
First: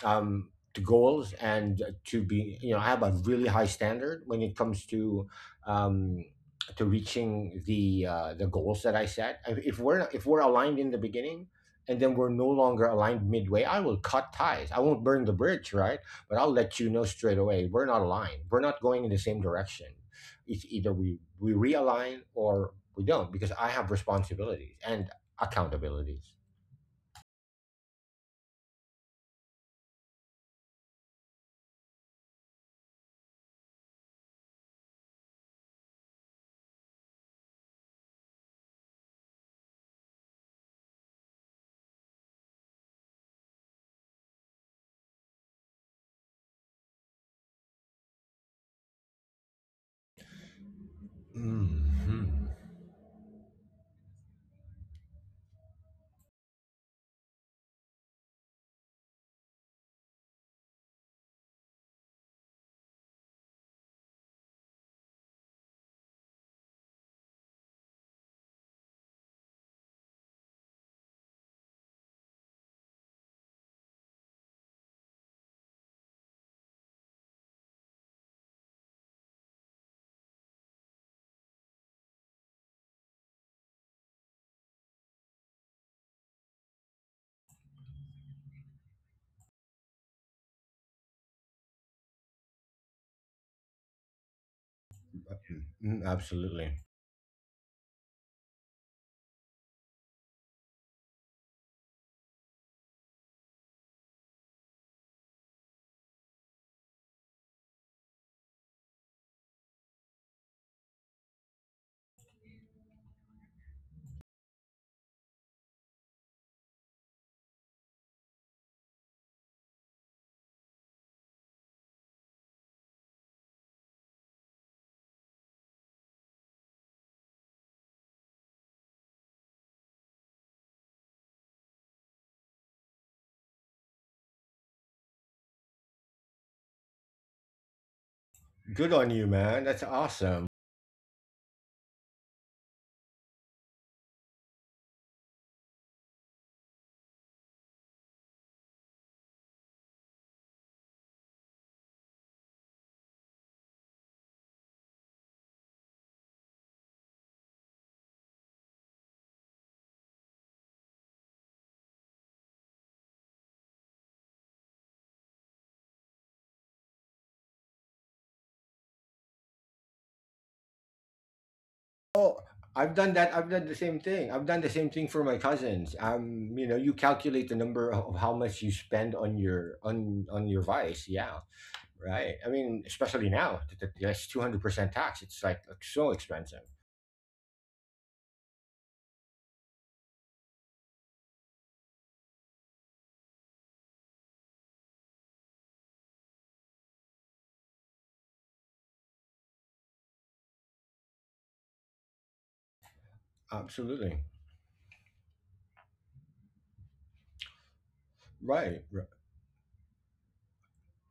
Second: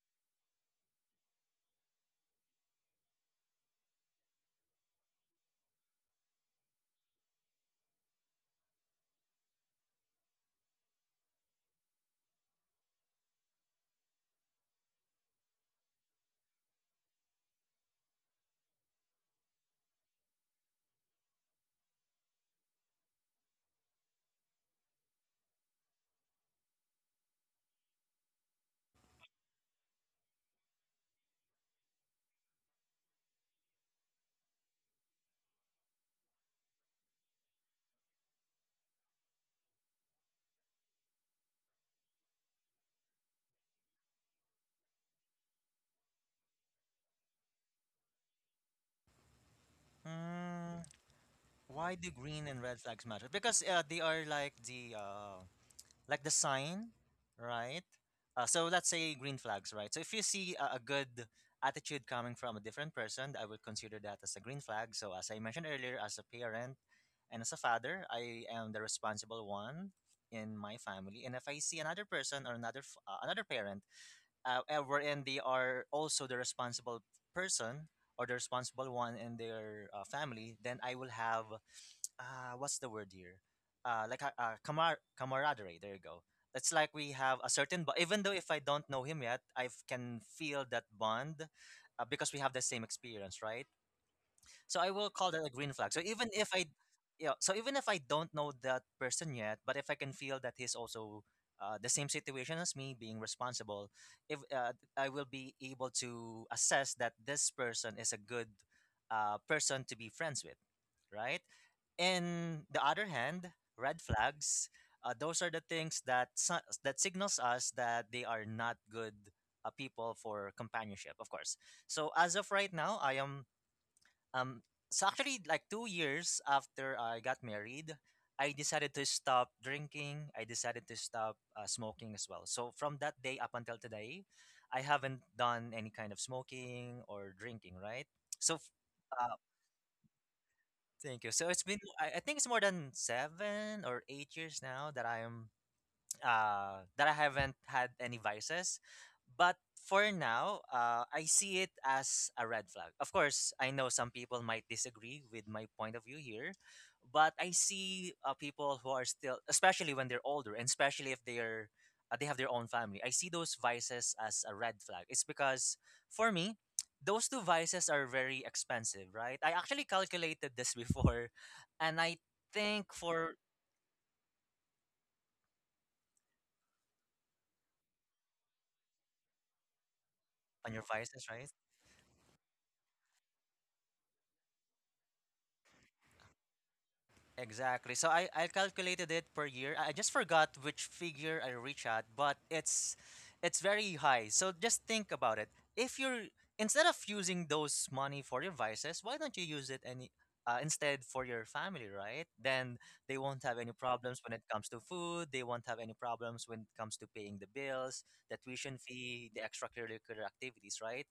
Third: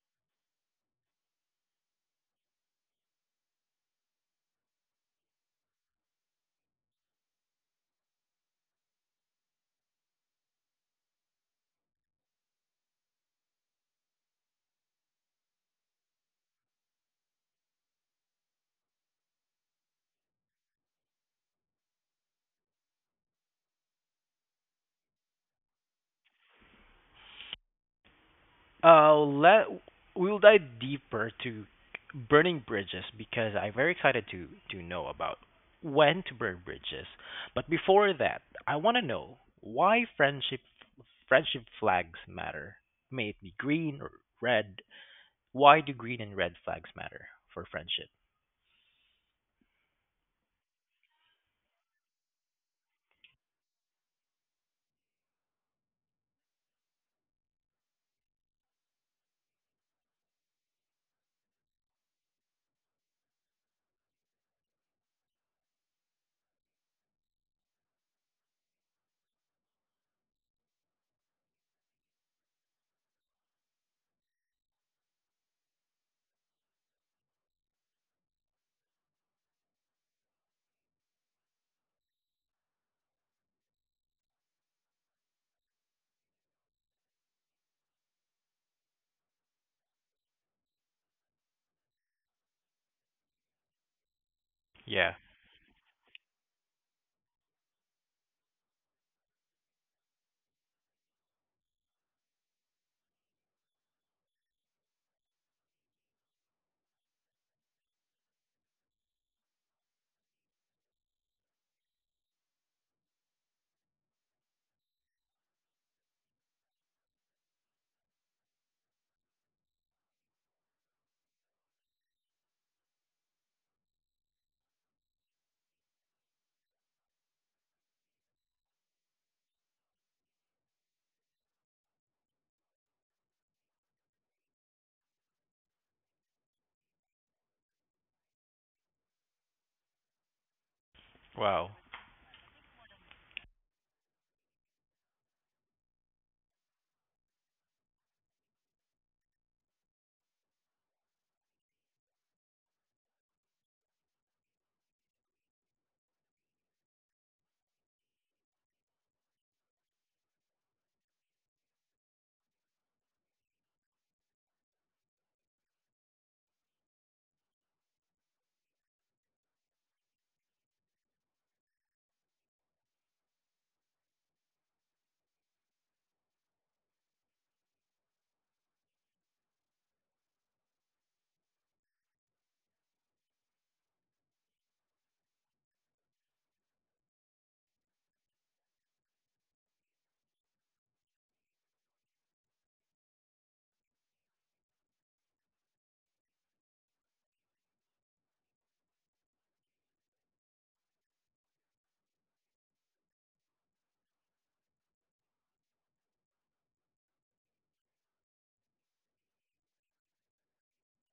to goals, and to be you know I have a really high standard when it comes um, to reaching the goals that I set. If we're aligned in the beginning, and then we're no longer aligned midway, I will cut ties. I won't burn the bridge, right? But I'll let you know straight away, we're not aligned. We're not going in the same direction. It's either we realign or we don't, because I have responsibilities and accountabilities. Let We'll dive deeper to burning bridges, because I'm very excited to know about when to burn bridges. But before that, I want to know why friendship flags matter. May it be green or red. Why do green and red flags matter for friendship? Mm. Why do Mhm. green and red flags matter? Because they are like the sign, right? So let's say green flags, right? So if you see a good attitude coming from a different person, I would consider that as a green flag. So as I mentioned earlier, as a parent and as a father, I am the responsible one in my family. And if I see another person or another another parent, wherein they are also the responsible person or the responsible one in their family, then I will have what's the word here? Uh, like a camaraderie. There you go. It's like we have a certain, but even though if I don't know him yet, I can feel that bond, because we have the same experience, right? So I will Yeah. call that a green flag. So Mm, even if I, absolutely. yeah, so even if I don't know that person yet, but if I can feel that he's also the same situation as me, being responsible, if I will be able to assess that this person is a good person to be friends with, right? In the other hand, red flags. Those are the things that that signals us that they are not good people for companionship. Of course. So as of right now, I am um, so actually, like 2 years after I got married, I decided to stop drinking. I decided to stop smoking as well. So from that day up until today, I haven't done any kind of smoking or drinking. Right. So, f- Good on you, uh, man. That's awesome. thank you. So it's Wow. been I think it's more than 7 or 8 years now that I am that I haven't had any vices. But for now, I see it as a red flag. Of course, I know some people might disagree with my point of view here, but I see people who are still, especially when they're older, and especially if they're they have their own family. I see those vices as a red flag. It's because for me, those two vices are very expensive, right? I actually calculated this before, and I Oh, think I've done that. for I've done the same thing. I've done the same thing for my cousins. You know, you calculate the number of how much you spend on your on your on your vice. vices, Yeah, right? right. I mean, especially now that that's 200% tax. It's like so expensive. Exactly. So I calculated it per year. I just forgot which figure I reach at, but it's very high. So just think about it. If you're instead of using those money for your vices, why don't you use it any instead for your family, right? Then they won't have any problems Absolutely. when it comes to food. They won't have any problems when it comes to paying the bills, the tuition Right. r- fee, the extracurricular activities, right?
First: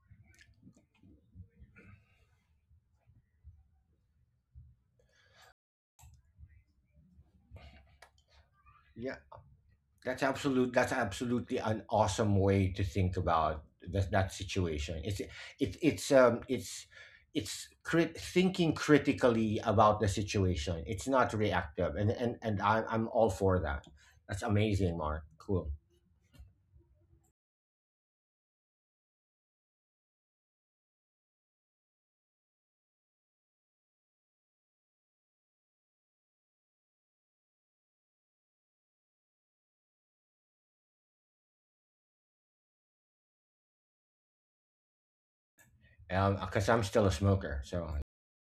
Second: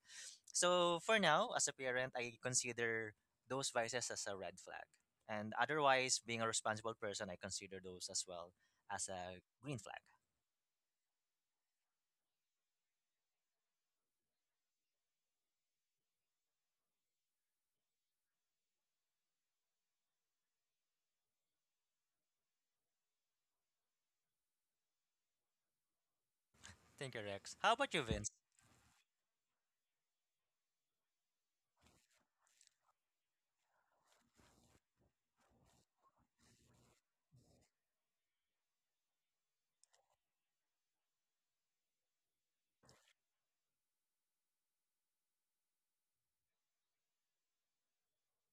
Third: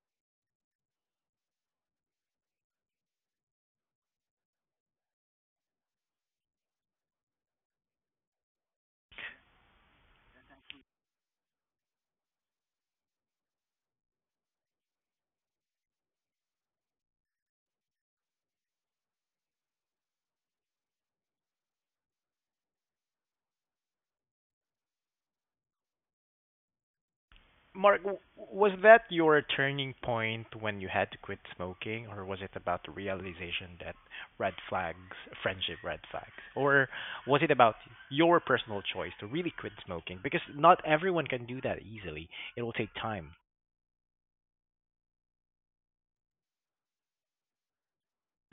So for now, as a parent, I consider those vices as a red flag. And otherwise, being a responsible person, I consider those as well as Yeah. a green flag. That's absolutely an awesome way to think about that situation. It's it's um it's it's thinking critically about the situation. It's not reactive, and I'm all for that. That's amazing, Mark. Cool. Thank you, Rex. How about you, Mark, Vince? was that your turning point when you had to quit smoking, or was it about the realization that red flags, friendship red flags, or was it about your personal choice to really quit smoking? Because not everyone can do that easily. It will take time. Because I'm still a smoker, so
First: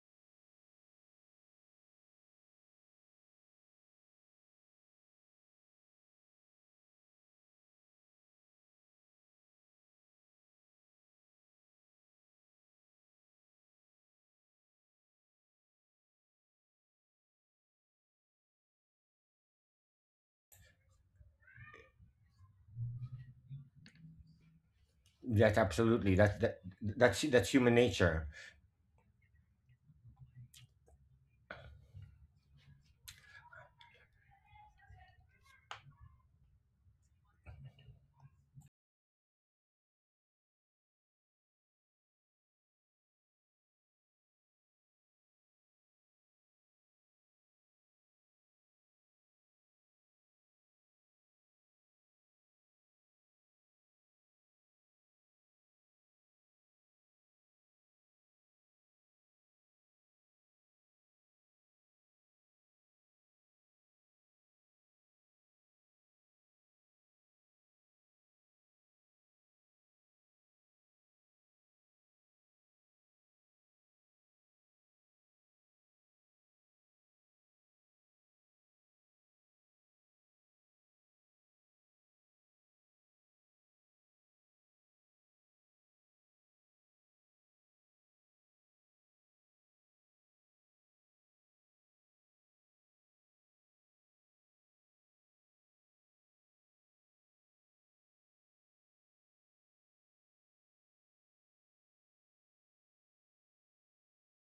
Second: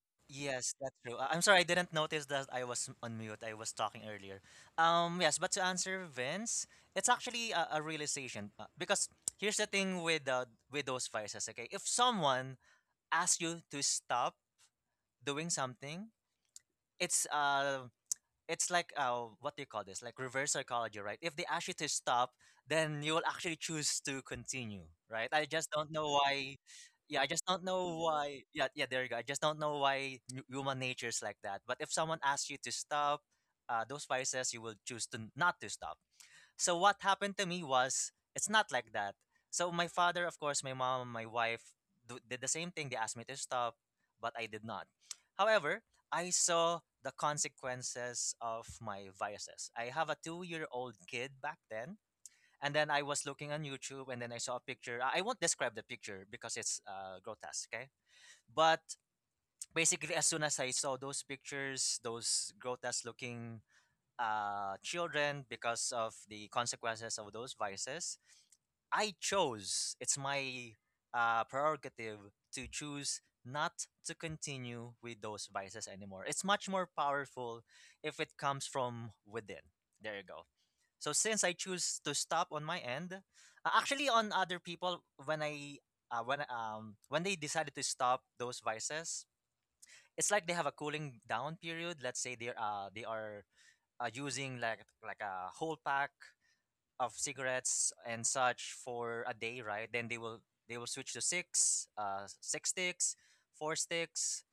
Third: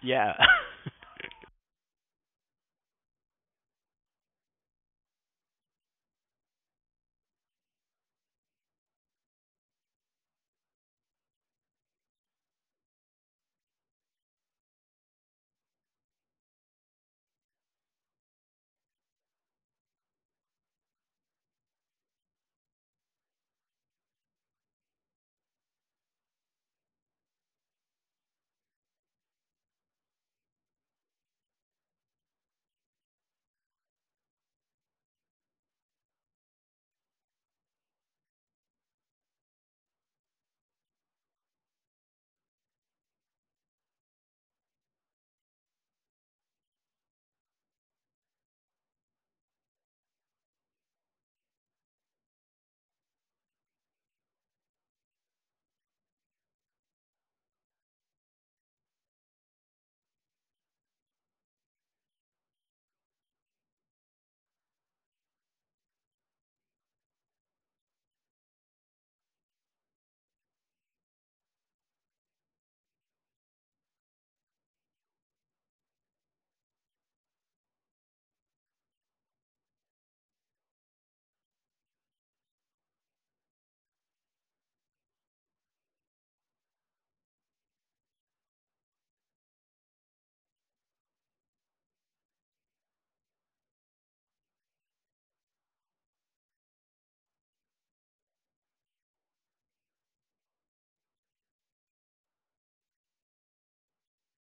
Yeah, Yes, that's true. I'm sorry, I didn't notice that I was on mute. I was talking earlier. Yes, but to answer Vince, it's actually a realization, because here's the thing with those vices. Okay, if someone asks you to stop doing something, it's uh it's like, what do you call this? Like reverse psychology, right? If they ask you to stop, then you will actually choose to continue, right? I that's just don't know absolutely that's why. that, Yeah, I just that's don't human know nature. why. Yeah, yeah, there you go. I just don't know why human nature is like that. But if someone asks you to stop, those vices you will choose to not to stop. So what happened to me was it's not like that. So my father, of course, my mom, my wife did the same thing. They asked me to stop, but I did not. However, I saw the consequences of my vices. I have a two-year-old kid back then, and then I was looking on YouTube, and then I saw a picture. I won't describe the picture because it's grotesque, okay? But basically, as soon as I saw those pictures, those grotesque-looking children because of the consequences of those vices. I chose, it's my prerogative to choose not to continue with those vices anymore. It's much more powerful if it comes from within. There you go. So since I choose to stop on my end, actually on other people when I when they decided to stop those vices, it's like they have a cooling down period. Let's say they are using like a whole pack of cigarettes and such for a day, right? Then they will switch to six sticks, four sticks,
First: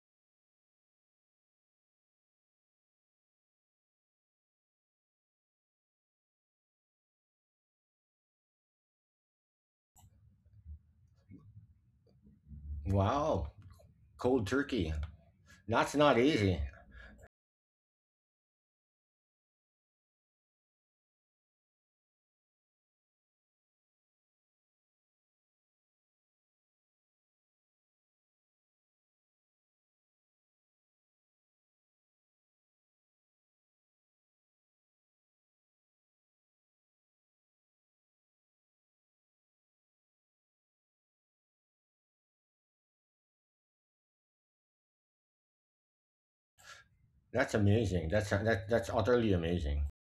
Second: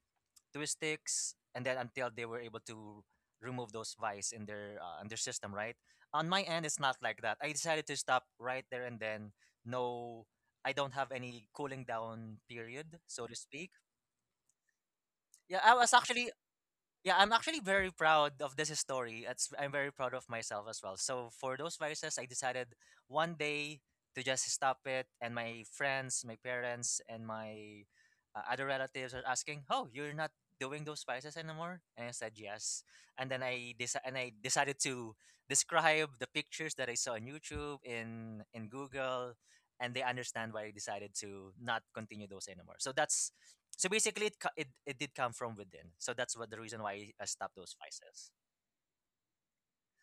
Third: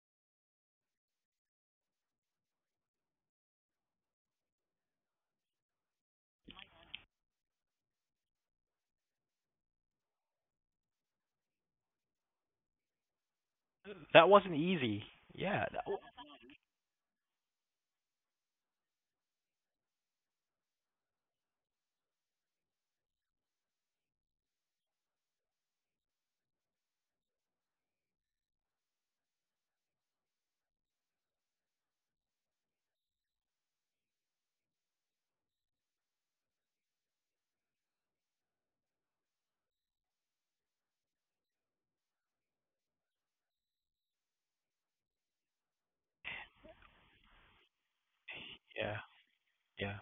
two sticks, and then until they were able to remove those vice in their system, right? On my end, it's not like that. I decided to stop right there and then. No, I don't have any cooling down period, so to Wow, speak. that cold wasn't turkey. easy. Yeah, Yeah, I that, was That's w- not actually, easy. yeah, I'm actually very proud of this story. It's, I'm very proud of myself as well. So for those vices, I decided one day to just stop it. And my friends, my parents, and my other relatives are asking, "Oh, you're not doing those vices anymore?" And I said yes. And I decided to describe the pictures that I saw on YouTube in Google, and they understand why I decided to not continue those anymore. So that's so basically it did come from within. So that's what the reason why I That's stopped those amazing. vices. That's yeah, utterly amazing. yeah.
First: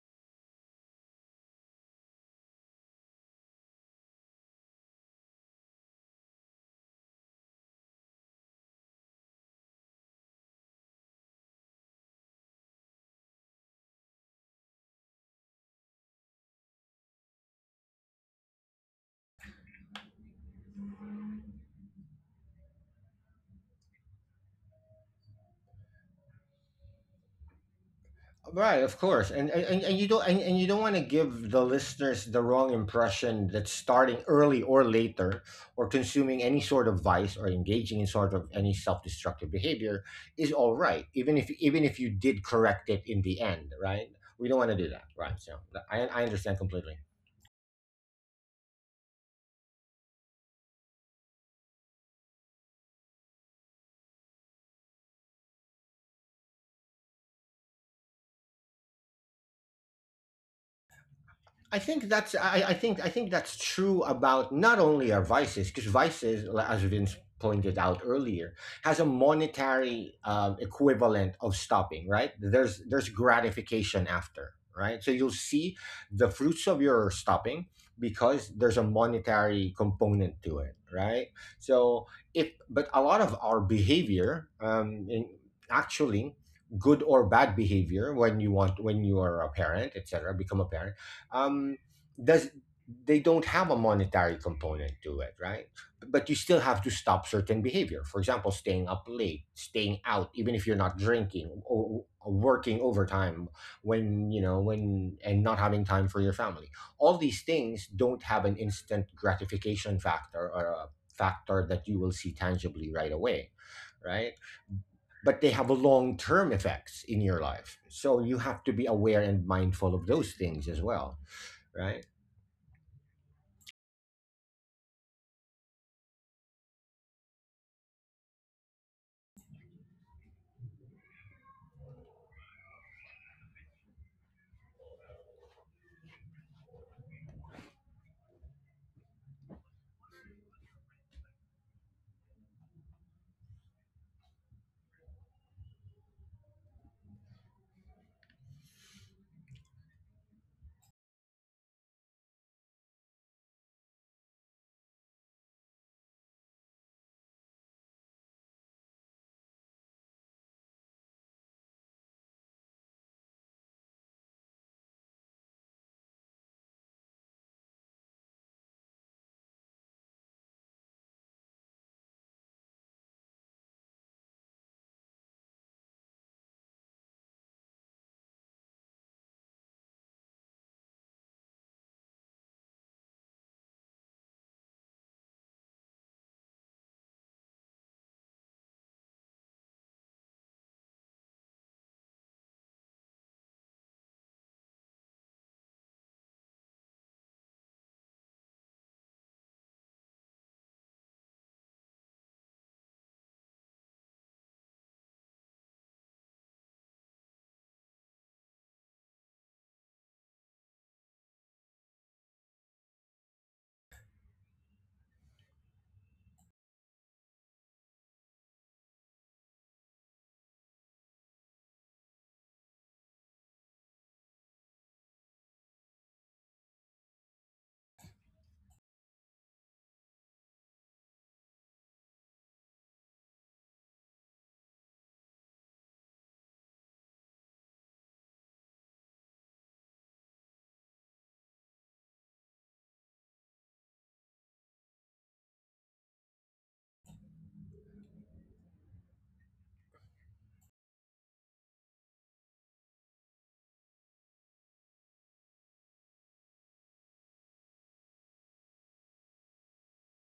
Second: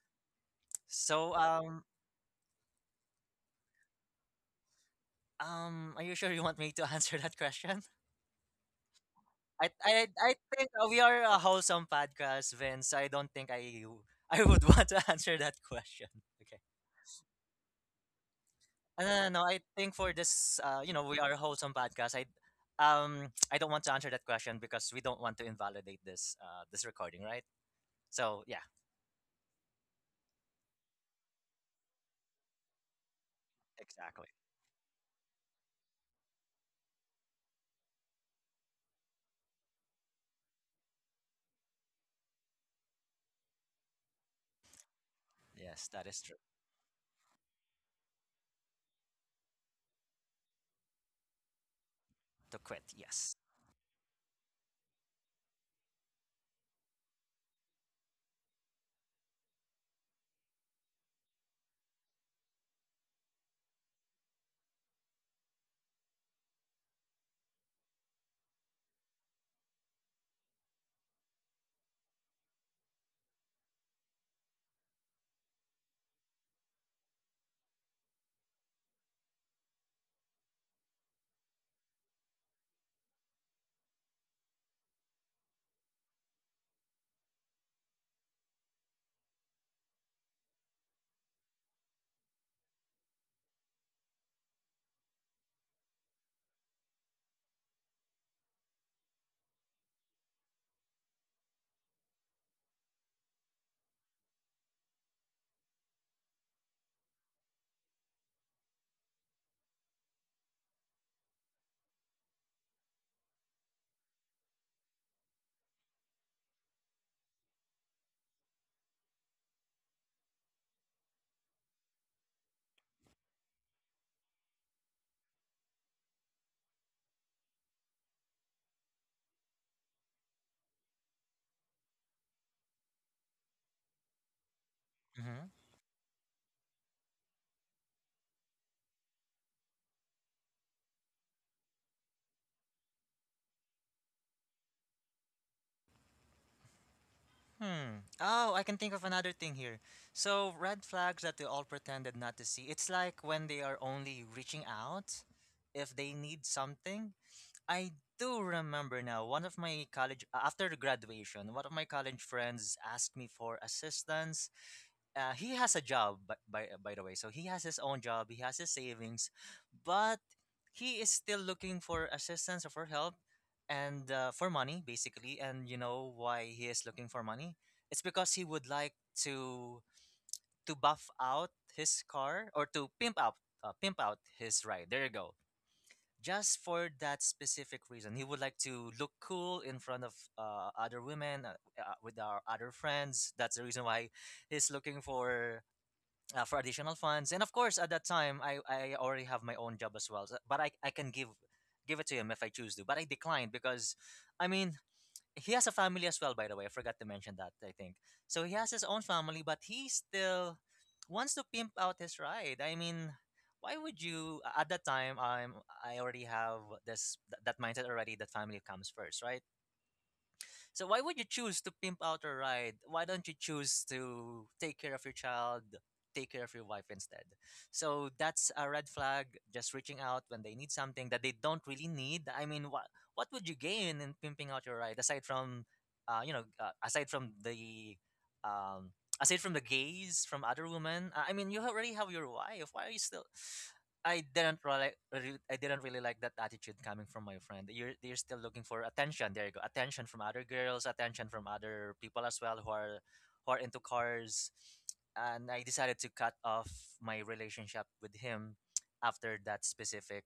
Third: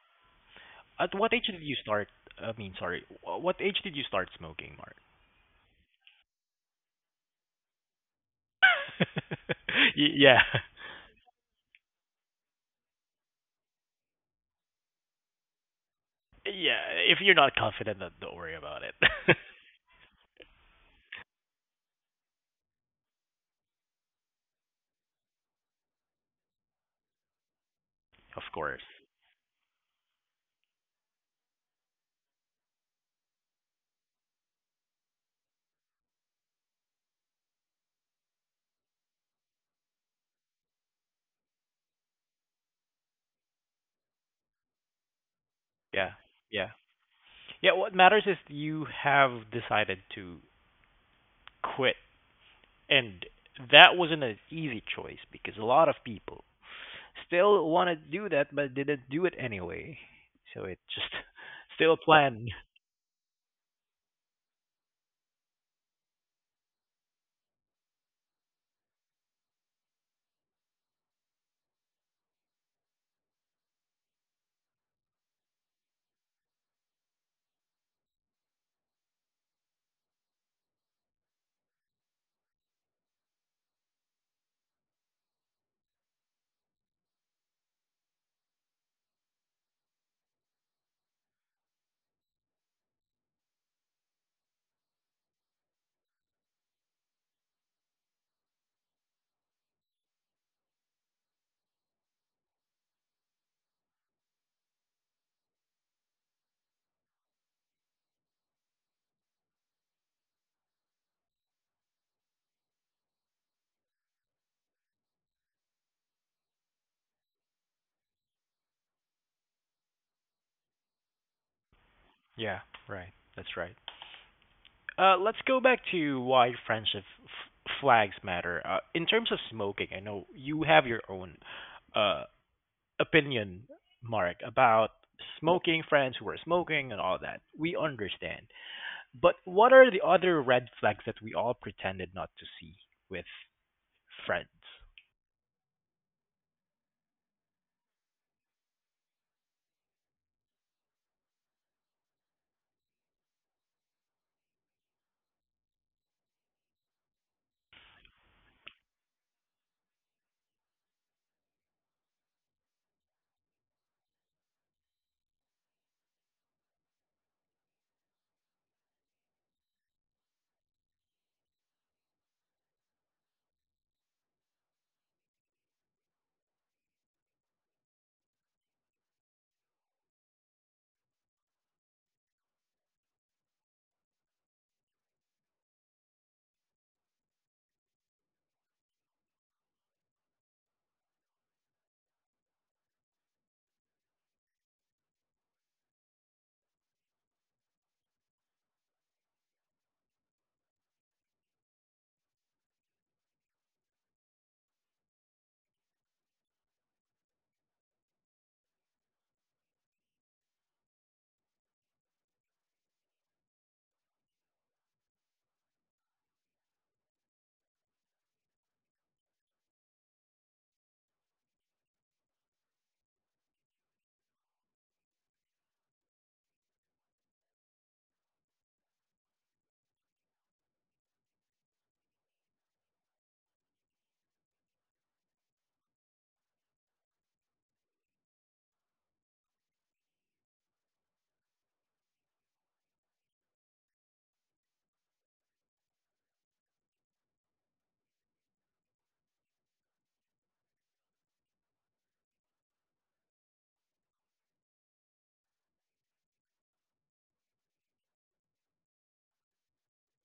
At So what age did you start? I mean, sorry, what age did you start smoking, Mark? Are you sure you want me to answer that question? I Yeah. think we are a wholesome podcast, Vince. I don't think I would want to answer that question. Okay. Yeah, if you're not confident, then don't worry about it. No, no, no, I think for this, you know, we are a wholesome podcast. I don't want to answer that question because we don't want to invalidate this, this recording, right? Of So yeah, course. Right, of course. And you don't and you don't want to give the listeners the wrong impression that starting exactly. early or later or consuming any sort of vice or engaging in sort of any self-destructive behavior is all right, even if you did correct it in the end, right? We don't want to do that, right? So Yes, that Yeah, is I true. understand yeah, completely. yeah. What matters is you have decided to quit, To quit, and yes. that wasn't an easy choice, because a lot of people still want to do that but didn't do it anyway. So it just I still a think that's plan. I think that's true about not only our vices, because vices, like, as Vince pointed out earlier, has a monetary equivalent of stopping. Right? There's gratification after. Right? So you'll see the fruits of your stopping, because there's a monetary component to it. Right? So if, but a lot of our behavior, actually, good or bad behavior when you are a parent, etc., become a parent, um, does they don't have a monetary component to it, right? But you still have to stop certain behavior. For example, staying up late, staying out, even if you're not drinking, or working overtime, when and not having time for your family. All these things don't have an instant gratification factor, or a factor that you will see tangibly right away, right? But they have a long-term effects in your life. So you have to be aware and mindful of those things as well, right? Yeah, right. That's right. Let's go back to why friendship flags matter. In terms of smoking, I know you have your own uh opinion, Mark, about Hmm. smoking, friends who are smoking, and all that. We understand. But what are the other red flags that we all pretended not to see with friends? Hmm. Oh, I can think of another thing here. So, red flags that they all pretended not to see. It's like when they are only reaching out if they need something. I do remember now, one of my college, after graduation, one of my college friends asked me for assistance. He has a job by the way, so he has his own job, he has his savings, but he is still looking for assistance or for help, and for money basically. And you know why he is looking for money? It's because he would like to buff out his car or to pimp out his ride, there you go. Just for that specific reason, he would like to look cool in front of other women, with our other friends. That's the reason why he's looking for additional funds. And of course, at that time, I already have my own job as well. But I can give it to him if I choose to. But I declined because, I mean, he has a family as well. By the way, I forgot to mention that. I think so. He has his own family, but he still wants to pimp out his ride. I mean, why would you? At that time, I already have that mindset already, that family comes first, right? So why would you choose to pimp out a ride? Why don't you choose to take care of your child, take care of your wife instead? So that's a red flag. Just reaching out when they need something that they don't really need. I mean, what would you gain in pimping out your ride aside from, you know, um, aside from the gaze from other women? I mean, you already have your wife. Why are you still? I didn't really like that attitude coming from my friend. You're still looking for attention, there you go. Attention from other girls, attention from other people as well who are into cars. And I decided to cut off my relationship with him after that specific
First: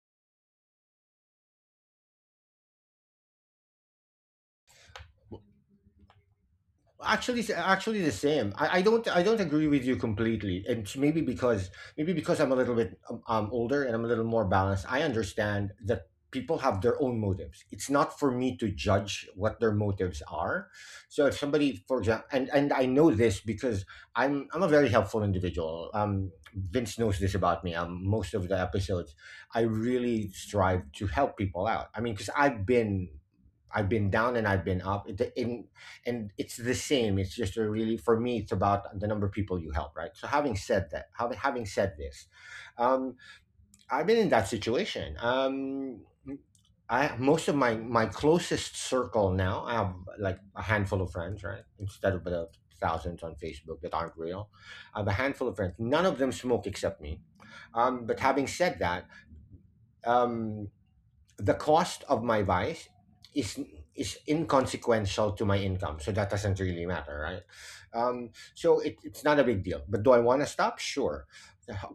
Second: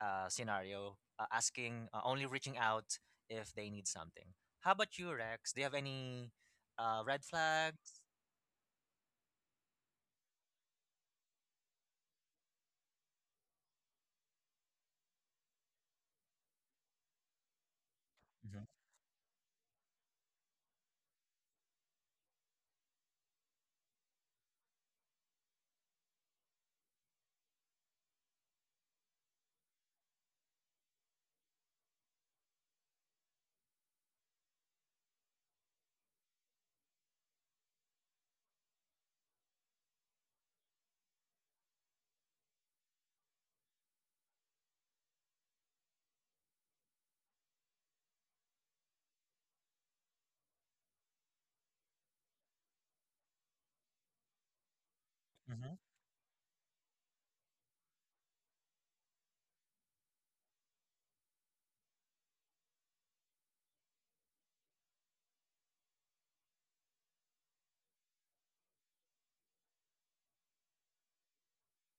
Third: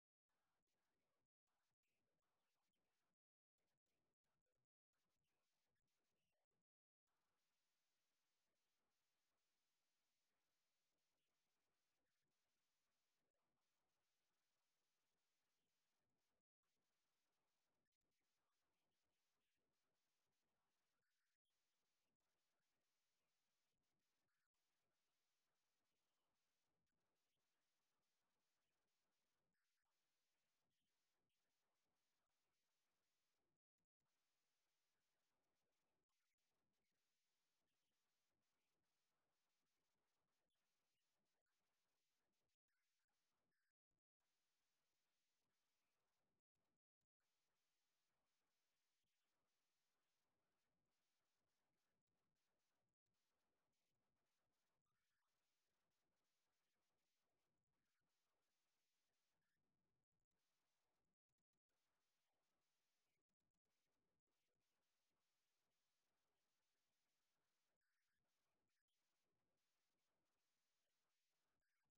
scenario, asking only reaching out if they need something. How about you, Rex? Do you have any red Actually, flags? actually the same. I don't agree with you completely, and it's maybe because I'm a little bit older, and I'm a little more balanced. I understand that people have their own motives. It's not for me Hmm. to judge what their motives are. So if somebody, for example, and I know this because I'm a very helpful individual. Vince knows this about me. Most of the episodes, I really strive to help people out. I mean, because I've been down and I've been up. It and it's the same, it's just a really, for me, it's about the number of people you help, right? So having said that, having said this, um, I've been in that situation. I, most of my closest circle, now I have like a handful of friends, right? Instead of the thousands on Facebook that aren't real, I have a handful of Hmm. friends. None of them smoke except me. But having said that, um the cost of my vice is is inconsequential to my income, so that doesn't really matter, right? Um, so it's not a big deal, but do I want to stop? Sure.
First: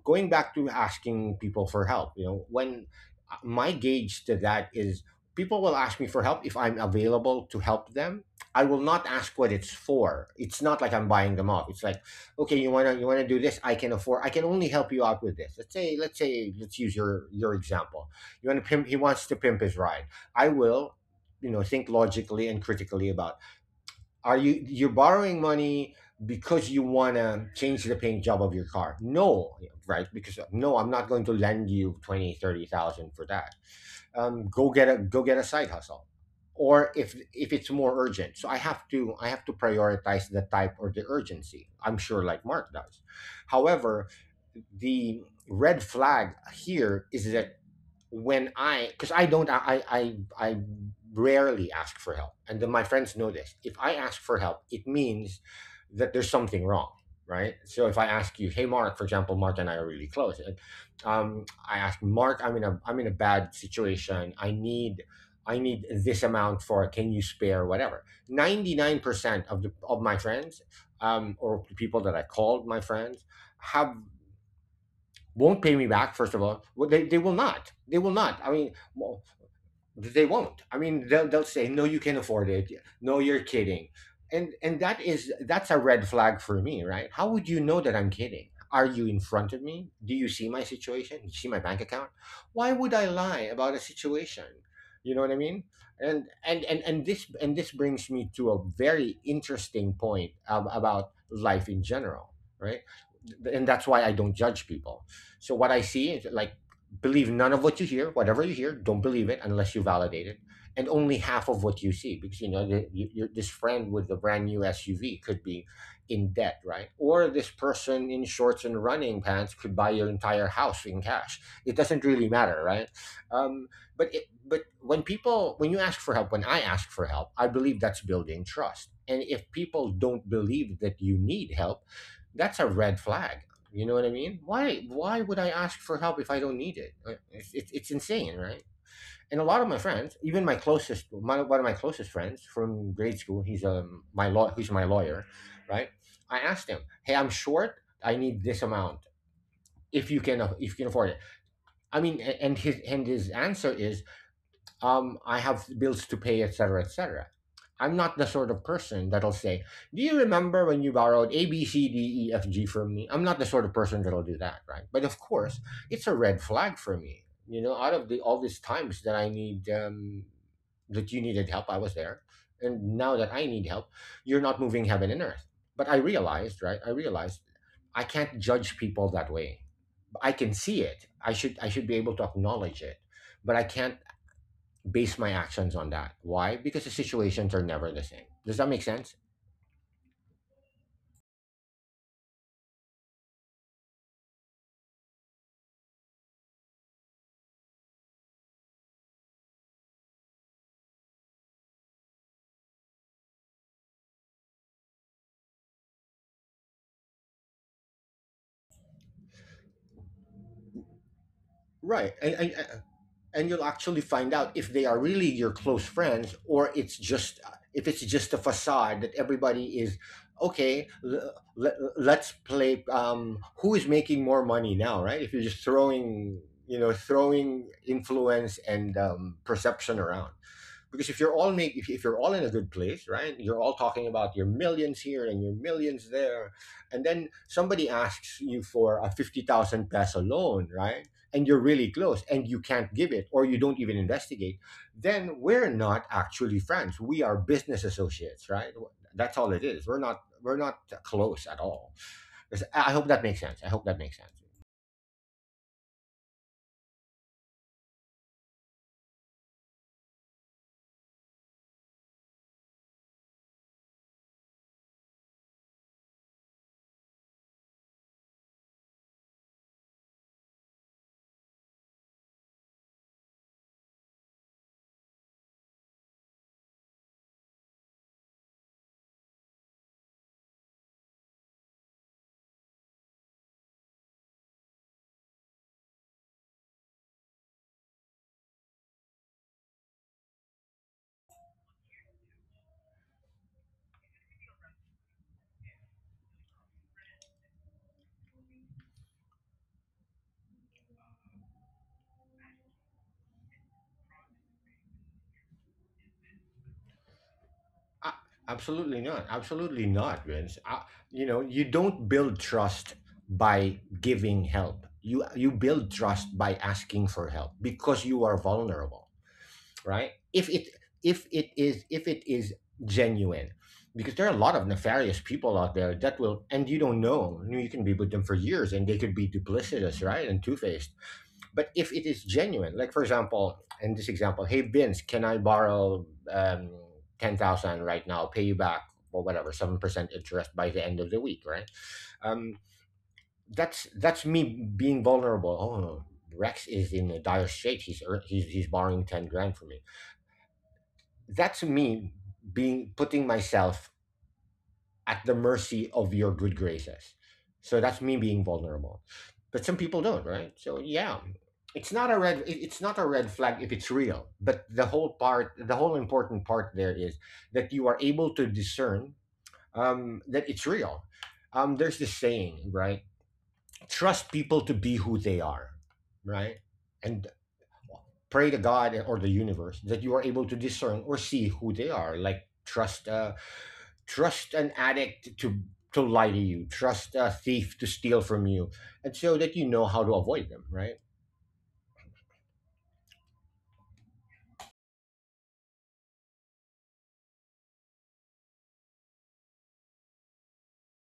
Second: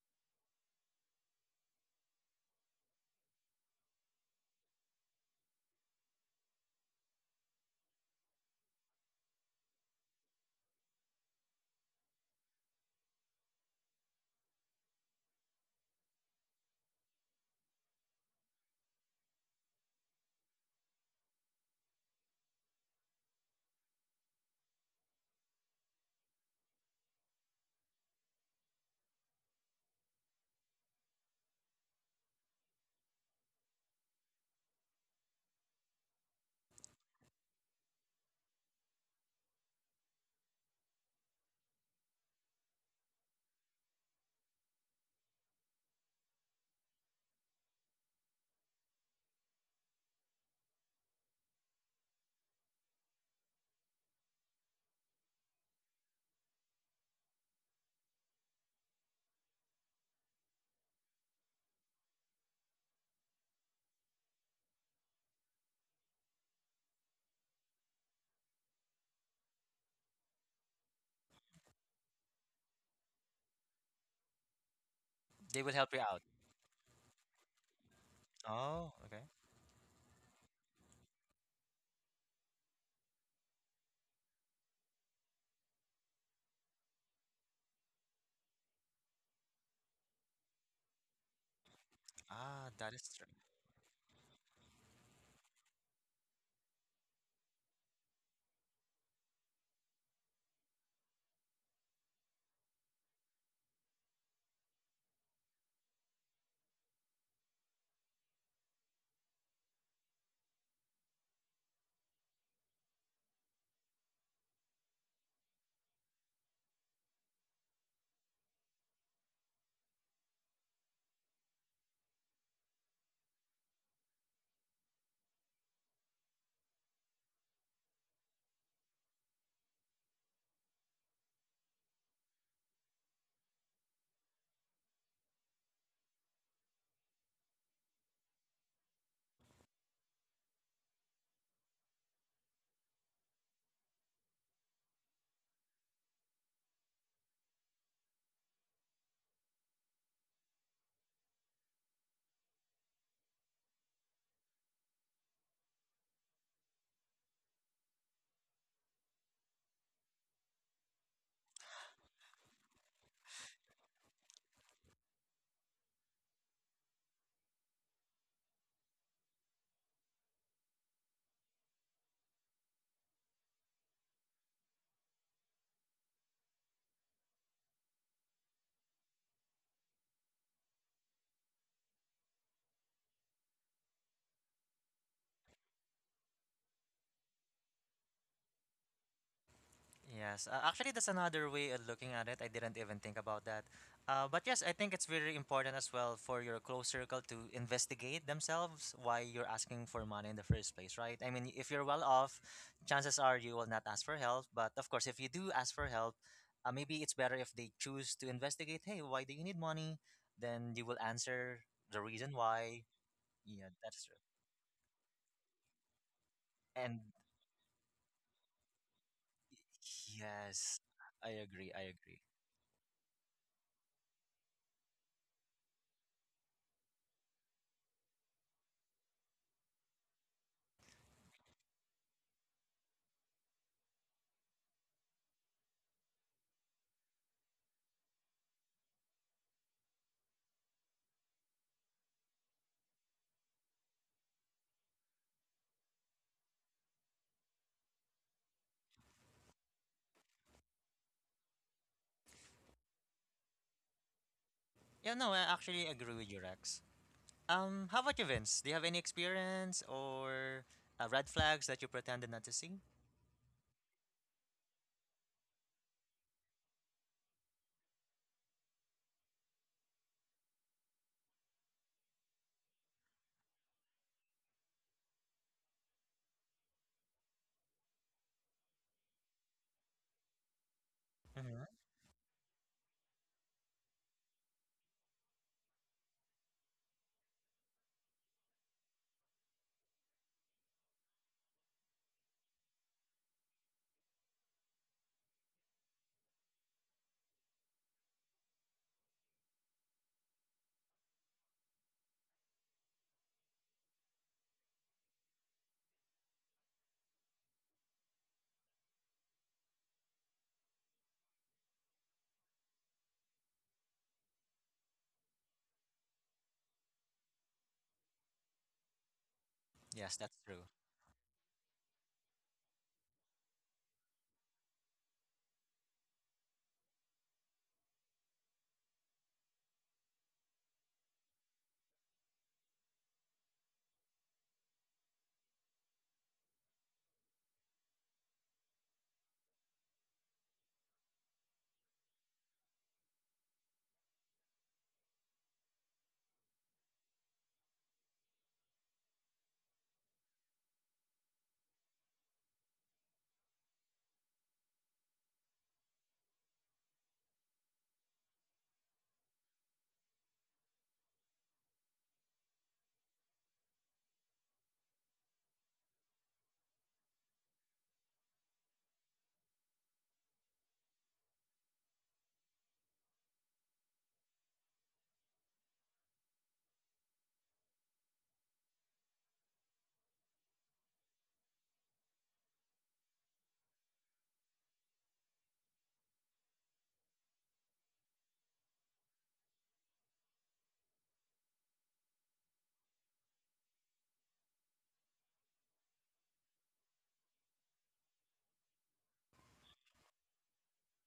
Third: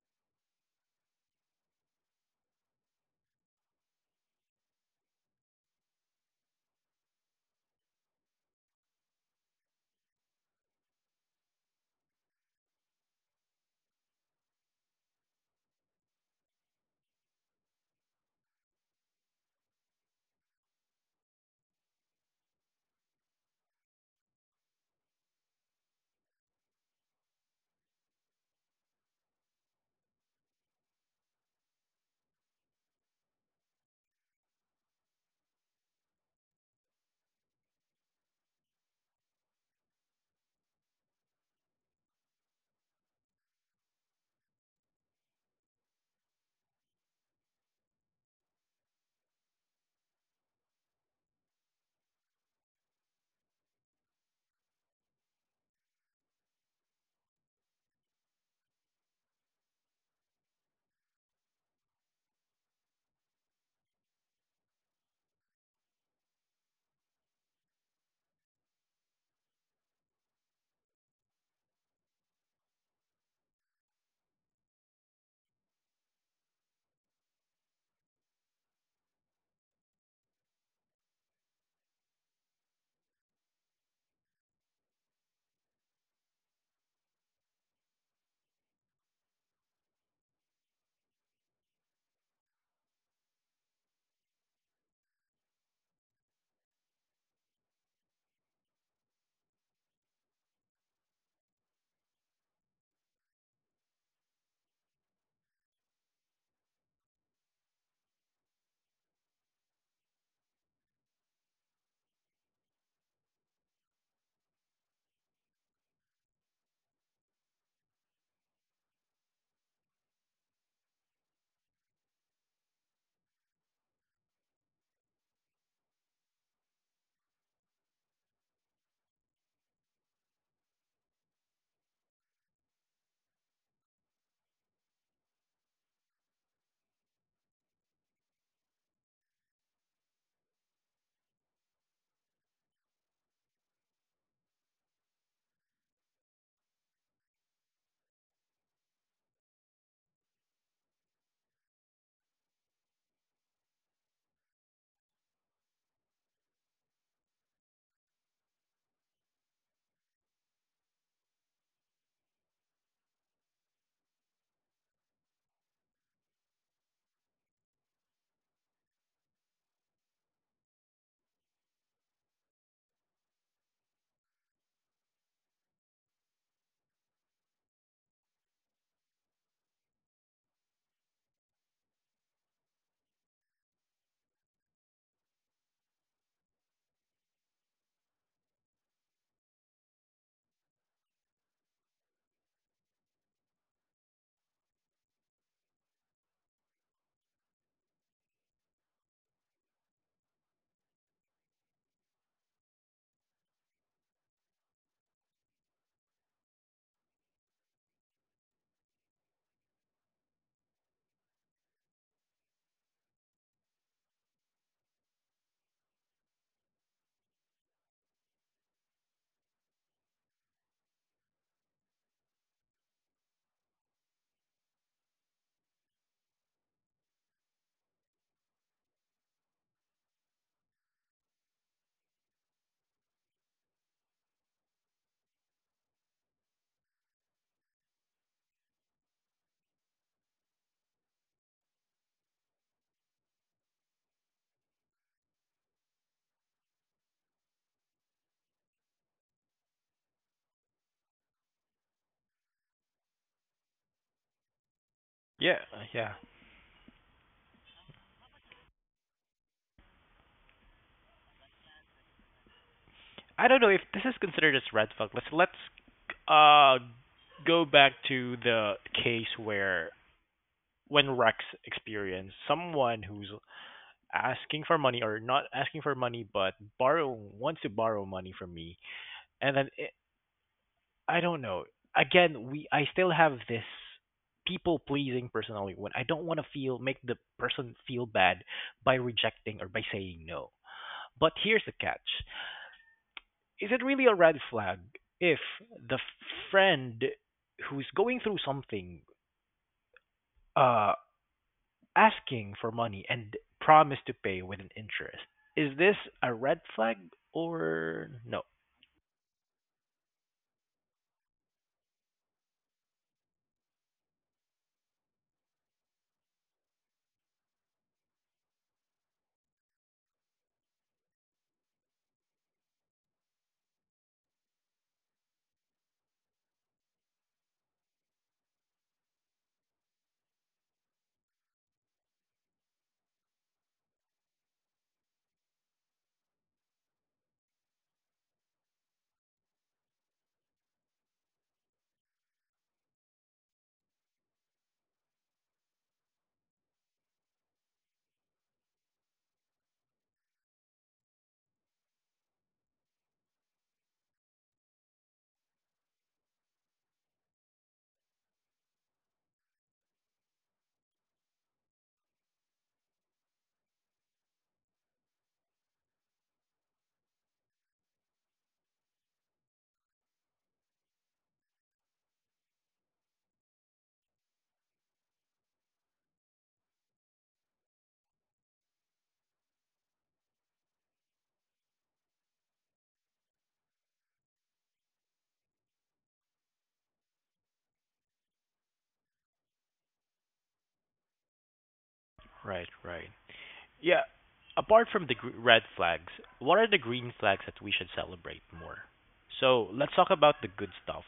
Going back to asking people for help, you know, when my gauge to that is, people will ask me for help, if I'm available to help them, I will not ask what it's for. It's not like I'm buying them off. It's like, okay, you want to do this, I can afford, I can only help you out with this. Let's say let's say let's use your example. You want to pimp, He wants to pimp his ride. I will, you know, think logically and critically about, are you, you're borrowing money because you want to change the paint job of your car? No, right? Because no, I'm not going to lend you 20, 30,000 for that. Go get a side hustle. Or if it's more urgent. So I have to prioritize the type or the urgency. I'm sure like Mark does. However, the red flag here is that, because I don't, I rarely ask for help, and then my friends know this. If I ask for help, it means that there's something wrong, right? So if I ask you, hey Mark, for example, Mark and I are really close, and I ask Mark, I'm in a bad situation. I need this amount for. Can you spare whatever? 99% of the of my friends, or people that I called my friends, have won't They will pay me help you back. out. First of all, well, they will not. They will not. I mean, Oh, okay. they won't. I mean, they'll say, no, you can afford it, no, you're kidding. And that's a red flag for me, right? How would you know that I'm kidding? Are you in front of me? Do you see my situation? You see my bank account? Why Ah, would that I is true. lie about a situation? You know what I mean? And this, brings me to a very interesting point about life in general, right? And that's why I don't judge people. So what I see is like, believe none of what you hear, whatever you hear, don't believe it unless you validate it, and only half of what you see, because you know this friend with the brand new SUV could be in debt, right? Or this person in shorts and running pants could buy your entire house in cash. It doesn't really matter, right? um, but, but when you ask for help, when I ask for help, I believe that's building trust, and if people don't believe that you need help, that's a red flag. You know what I mean? Why would I ask for help if I don't need it? It's insane, right? And a lot of my friends, even one of my closest friends from grade school, he's my lawyer, right? I asked him, "Hey, I'm short. I need this amount. If you can afford it." I mean, and his answer is, I have bills to pay, etc., etc. I'm not the sort of person that'll say, "Do you remember when you borrowed A, B, C, D, E, F, G from me?" I'm not the sort of person that'll do that, right? But of course, it's a red flag for me. You know, out of the all these times that you needed help, I was there, and now that I need help, you're not moving heaven and earth. But I realized, right? I realized I can't judge people that way. I can see it. I should be able to acknowledge it, but I can't base my actions on that. Why? Because the situations are never the same. Does that make sense? Yes, actually, that's another way of looking at it. I didn't even think about that. But yes, I think it's very important as well for your close circle to investigate themselves why you're asking for money in the first place, right? I mean, if you're well off, chances are you will not ask for help. But of course, if you do ask for help, maybe it's better if they choose to investigate, hey, why do you need money? Then you will answer the Right. And, reason and, why. and you'll Yeah, actually that's true. find out if they are really your close friends, or it's And just if it's just a facade that everybody is yes, okay l- I agree. I l- agree. Let's play who is making more money now, right? If you're just throwing throwing influence and perception around, because if you're all make if you're all in a good place, right, you're all talking about your millions here and your millions there, and then somebody asks you for a 50,000 peso loan, right, and you're really close and you can't give it, or you don't even investigate, then we're not actually friends. We are business associates, right? That's all it is. We're not close at all. I hope that makes sense. I hope that makes sense. Yeah, no, I Yeah, actually agree yeah. with you, Rex. How about you, Vince? Do you have any experience or red flags that you pretended not to see? I don't know if this is considered as red flag. Let's uh go back to the case where when Rex experienced someone who's asking for money, or not asking for money but borrow, wants to borrow money from me, and I don't know. Hmm. Again, we I still have this people pleasing personality when I don't want to feel make the person feel bad by rejecting or by saying no. But here's the catch. Is it really a red flag if the friend who's going through something uh asking for money and promise to pay with an interest? Is this a red flag or A- no? Absolutely not. Absolutely not, Vince. You know, you don't build trust by giving help. You build trust by asking for help because you are vulnerable, right? Yes, that's true. If it is genuine, because there are a lot of nefarious people out there that will, and you don't know. You can be with them for years and they could be duplicitous, right, and two faced. But if it is genuine, like for example, in this example, hey Vince, can I borrow um 10,000 right now, pay you back or whatever 7% interest by the end of the week, right? um that's me being vulnerable. Oh, Rex is in a dire strait, he's borrowing 10 grand from me. That's me being, putting myself at the mercy of your good graces. So that's me being vulnerable. But some people don't, right? So yeah, it's not a red flag if it's real. But the whole part, the whole important part there is that you are able to discern, that it's real. There's this saying, right? Trust people to be who they are, right? And pray to God or the universe that you are able to discern or see who they are. Like trust trust an addict to lie to you, trust a thief to steal from you, and so that you know how to avoid them, right? Right, right. Yeah. Apart from the red flags, what are the green flags that we should celebrate more? So let's talk about the good stuff.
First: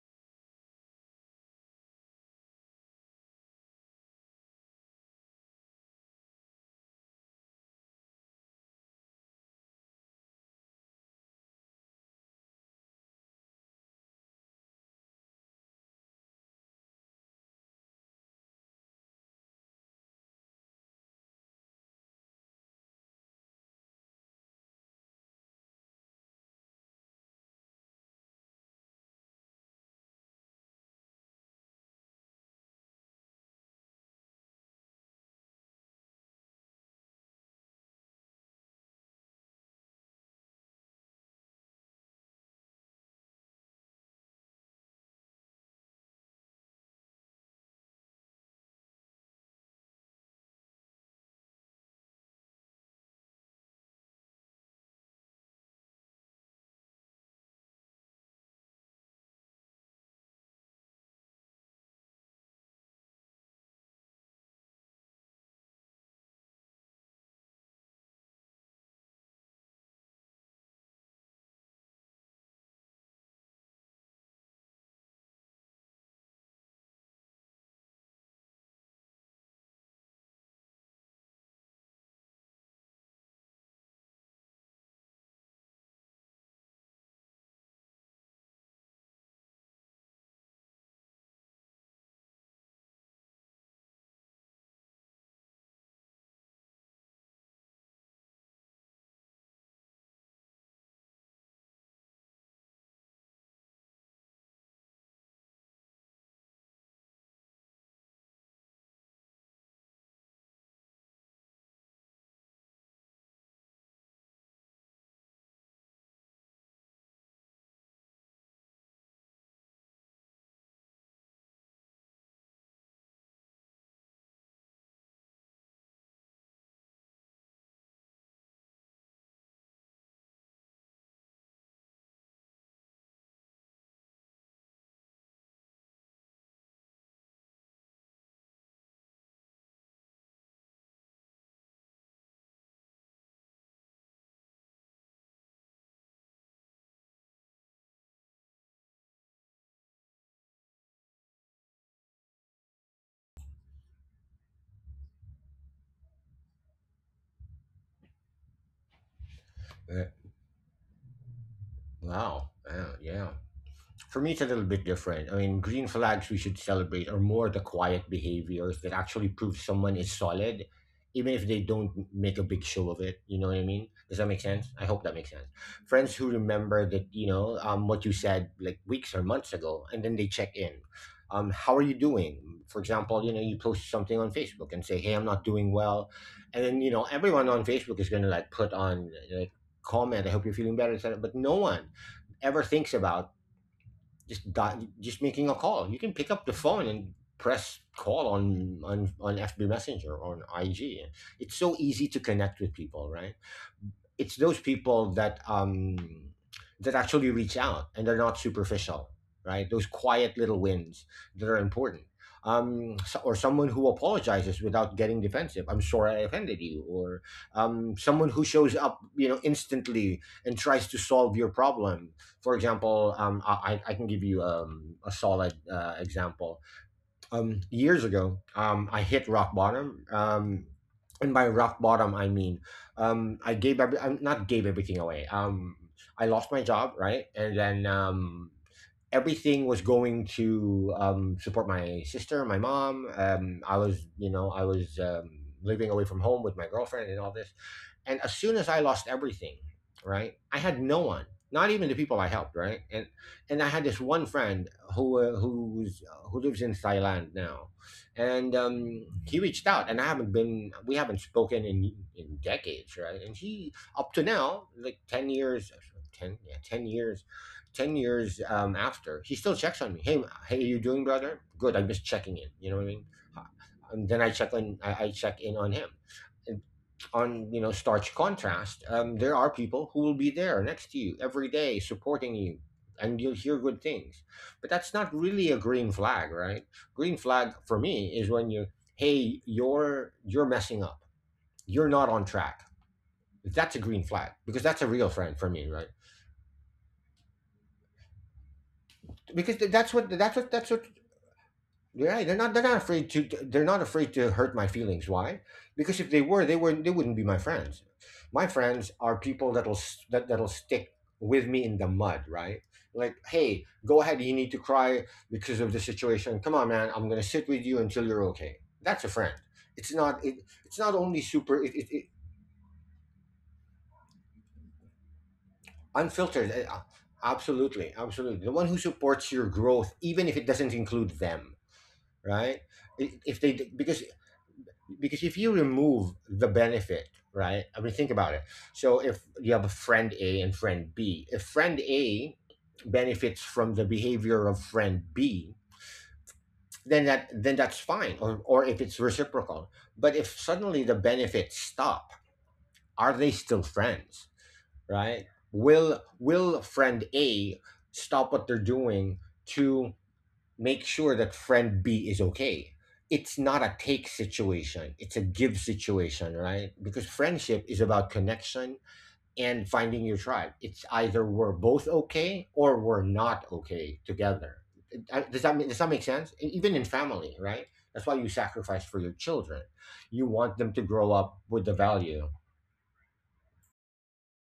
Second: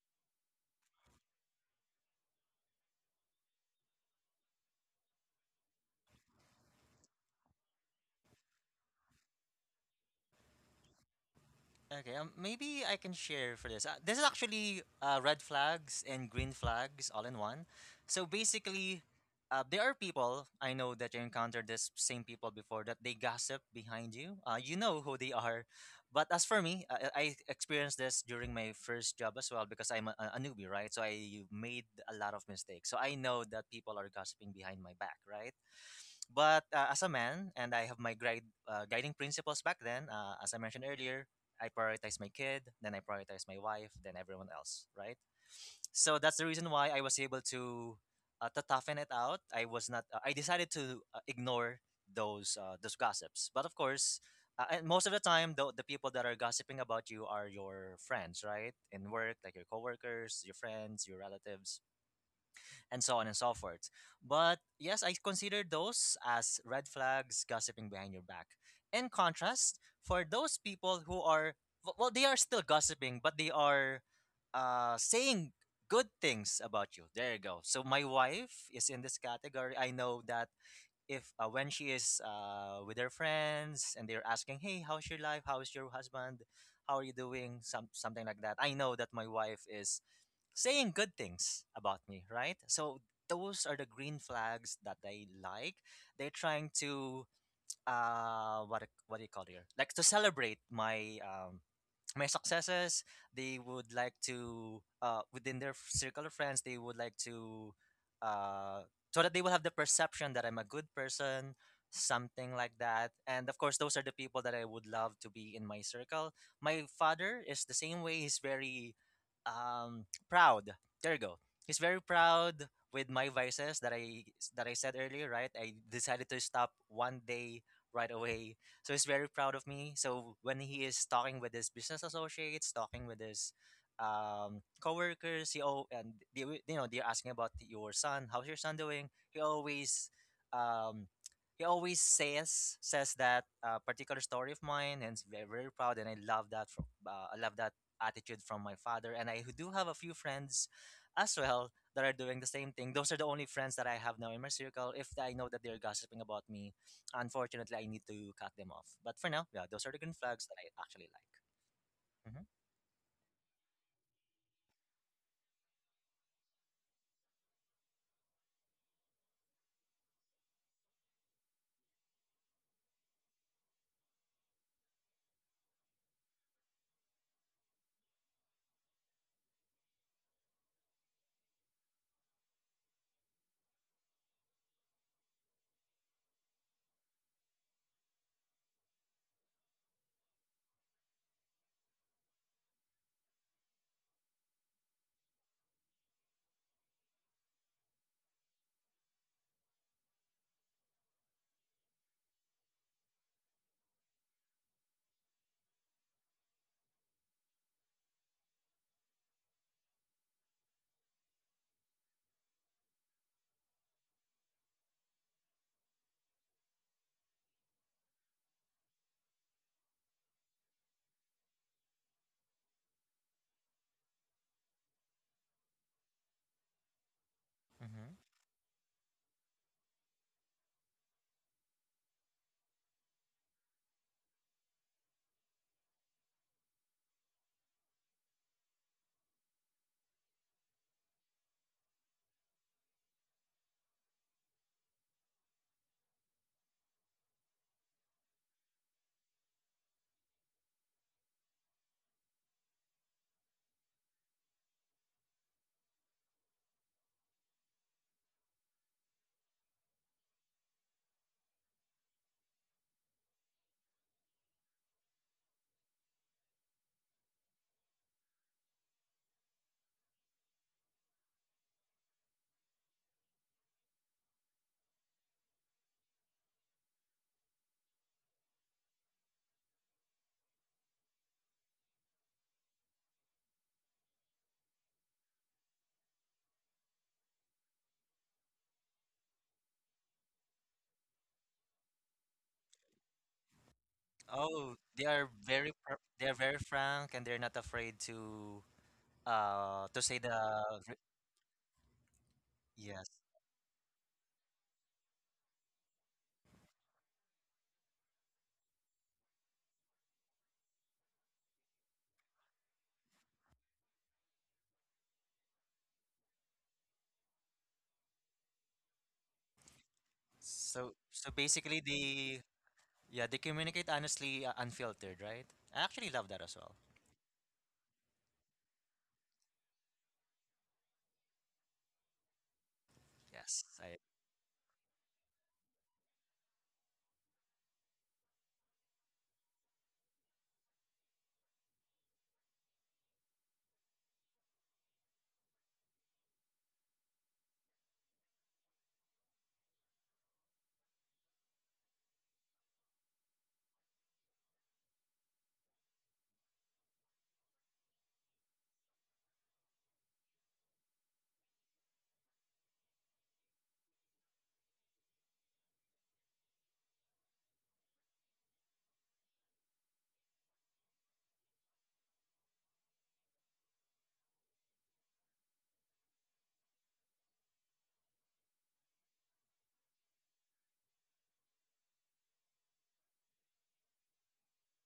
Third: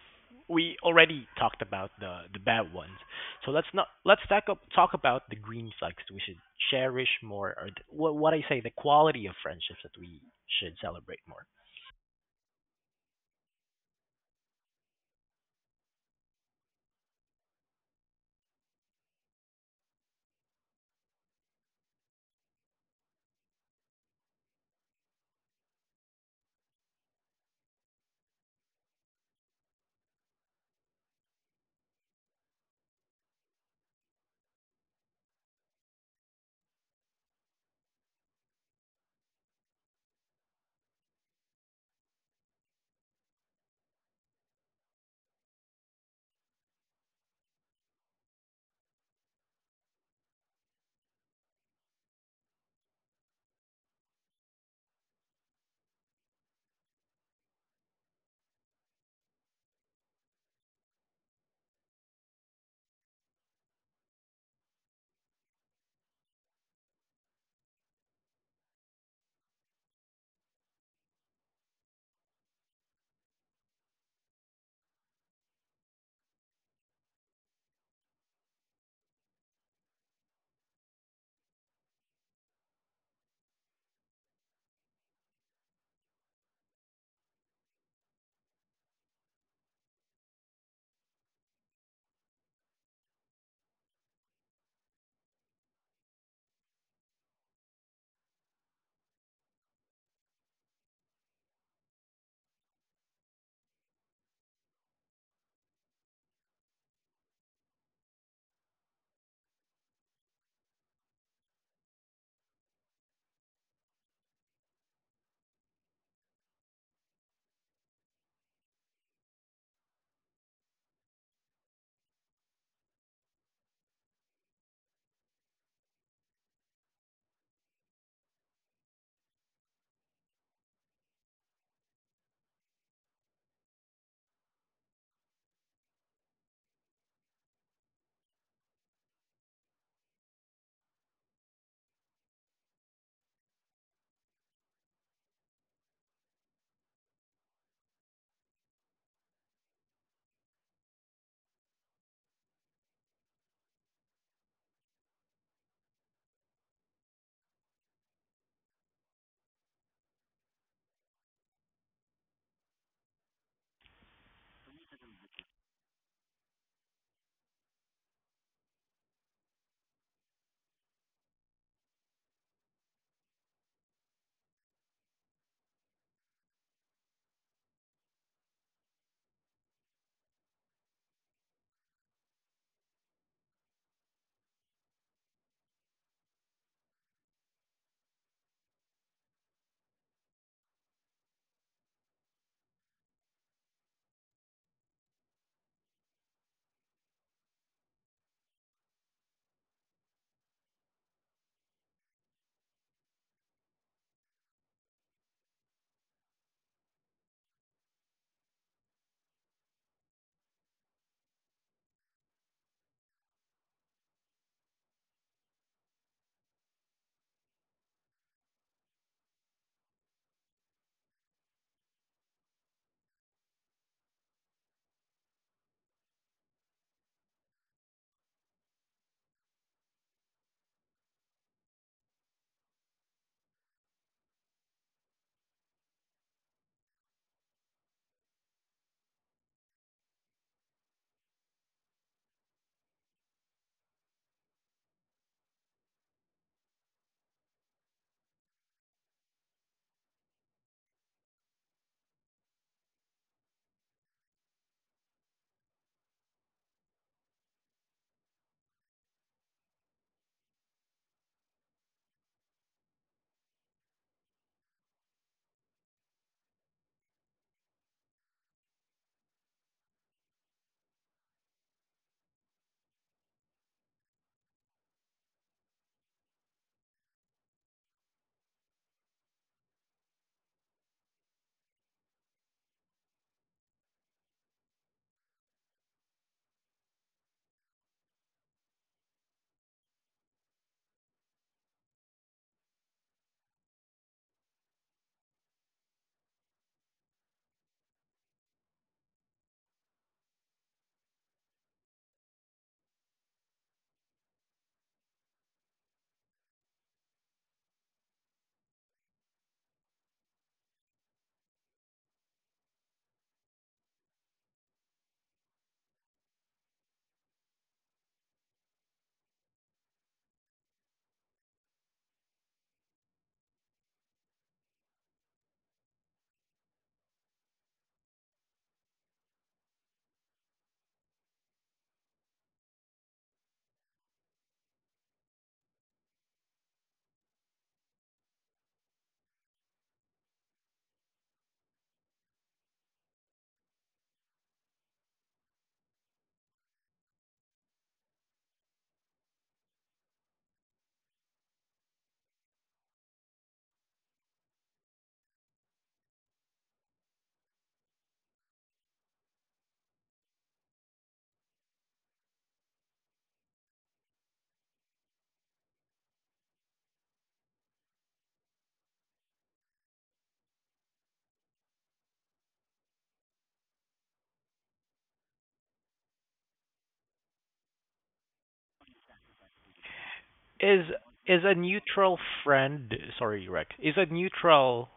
We already talked about the bad ones. So let's not let's talk about the green flags that we should cherish more, or what I say the quality of friendships that we should celebrate more. Okay, maybe I can share for this. This is actually red flags and green flags all in one. So basically, there are people I know that you encountered this same people before that they gossip behind you. You know who they are, but as for me, I experienced this during my first job as well because I'm a newbie, right? So I made a lot of mistakes. So I know that people are gossiping behind my back, right? But as a man, and I have my guiding principles back then, as I mentioned earlier, I prioritize my kid, then I prioritize my wife, then everyone else, right? So that's the reason why I was able to toughen it out. I was not. I decided to ignore those gossips. But of course, and most of the time, the people that are gossiping about you are your friends, right? In work, like your coworkers, your friends, your relatives, and so on and so forth. But yes, I consider those as red flags, gossiping behind your back. In contrast, for those people who are well, they are still gossiping, but they are saying good things about you, there you go. So my wife is in this category. I know that if when she is with her friends and they're asking, "Hey, how's your life? How's your husband? How are you doing?" Some, something like that. I know that my wife is saying good things about me, right? So those are the green flags that they like. They're trying to what do you call it here? Like to celebrate my my successes. They would like to within their circle of friends, they would like to, uh, so that they will have the perception that I'm a good person, something like that. And of course, those are the people that I would love to be in my circle. My father is the same way. He's very proud, there you go. He's very proud with my vices that I said earlier, right? I decided to stop one day, right away. So he's very proud of me. So when he is talking with his business associates, talking with his coworkers, he oh, and they, you know, they're asking about your son. How's your son doing? Um, he always says that particular story of mine, and is very, very proud. And I love that. I love that attitude from my father. And I do have a few friends as well that are doing the same thing. Those are the only friends that I have now in my circle. If I know that they're gossiping about me, unfortunately, I need to cut them off. But for now, yeah, those are the green Uh, flags that I actually like. wow, yeah, yeah. For me, it's a little bit different. I mean, green flags we should celebrate are more the quiet behaviors that actually prove someone is solid, even if they don't make a big show of it. You know what I mean? Does that make sense? I hope that makes sense. Friends who remember that, you know, what you said like weeks or months ago, and then they check in. How are you doing? For example, you know, you post something on Facebook and say, "Hey, I'm not doing well," and then, you know, everyone on Facebook is going to like put on like comment, "I hope you're feeling better," etc. But no one ever thinks about just making a call. You can pick up the phone and press call on FB Messenger on IG. It's so easy to connect with people, right? It's those people that that actually reach out and they're not superficial, right, those quiet little wins that are important. Or someone who apologizes without getting defensive, "I'm sorry I offended you," or someone who shows up, you know, instantly and tries to solve your problem. For example, I can give you a solid example. Hmm. Hmm. Years ago, I hit rock bottom. And by rock bottom, I mean, I gave every, I'm not, gave everything away. I lost my job, right, and then everything was going to support my sister, my mom. I was, you know, I was living away from home with my girlfriend and all this. And as soon as I lost everything, right, I had no one, not even the people I helped, right? And I had this one friend who who lives in Thailand now, and he reached out, and I haven't been we haven't spoken in decades, right? And he up to now, like 10 years, ten, yeah, 10 years, 10 years after, he still checks on me. Hey, hey, you doing, brother? Good. I'm just checking in. You know what I mean? And then I check in on him, on, you know, starch contrast. There are people who will be there next to you every day supporting you, and you'll hear good things, but that's not really a green flag, right? Green flag for me is when you, hey, you're messing up, you're not on track. That's a green flag Oh, because they that's are a real very friend for me, they right? are very frank, and they're not afraid because to th- say that's what that's what that's what Yeah, they're not. They're yes. not afraid to. They're not afraid to hurt my feelings. Why? Because if they were, they were. They wouldn't be my friends. My friends are people that'll that'll stick with me in the mud. Right? Like, hey, go ahead. You need to cry because of the situation. Come on, man. I'm gonna sit with you until you're okay. That's a friend. It's not. It, So it's so not only basically super. It, it, they, it yeah, they communicate honestly, unfiltered, right? I actually love that as well. unfiltered. Absolutely, absolutely. The one who supports your growth, even if it doesn't include them. Right? Yes, If I they Because if you remove the benefit, right? I mean, think about it. So if you have a friend A and friend B, if friend A benefits from the behavior of friend B, then that's fine, or if it's reciprocal. But if suddenly the benefits stop, are they still friends, right? Will friend A stop what they're doing to make sure that friend B is okay? It's not a take situation, it's a give situation, right? Because friendship is about connection and finding your tribe. It's either we're both okay or we're not okay together. Does that make sense? Even in family, right? That's why you sacrifice for your children. You Is want them to is grow a up with the neutral value. friend? Sorry, Rex. Is a neutral,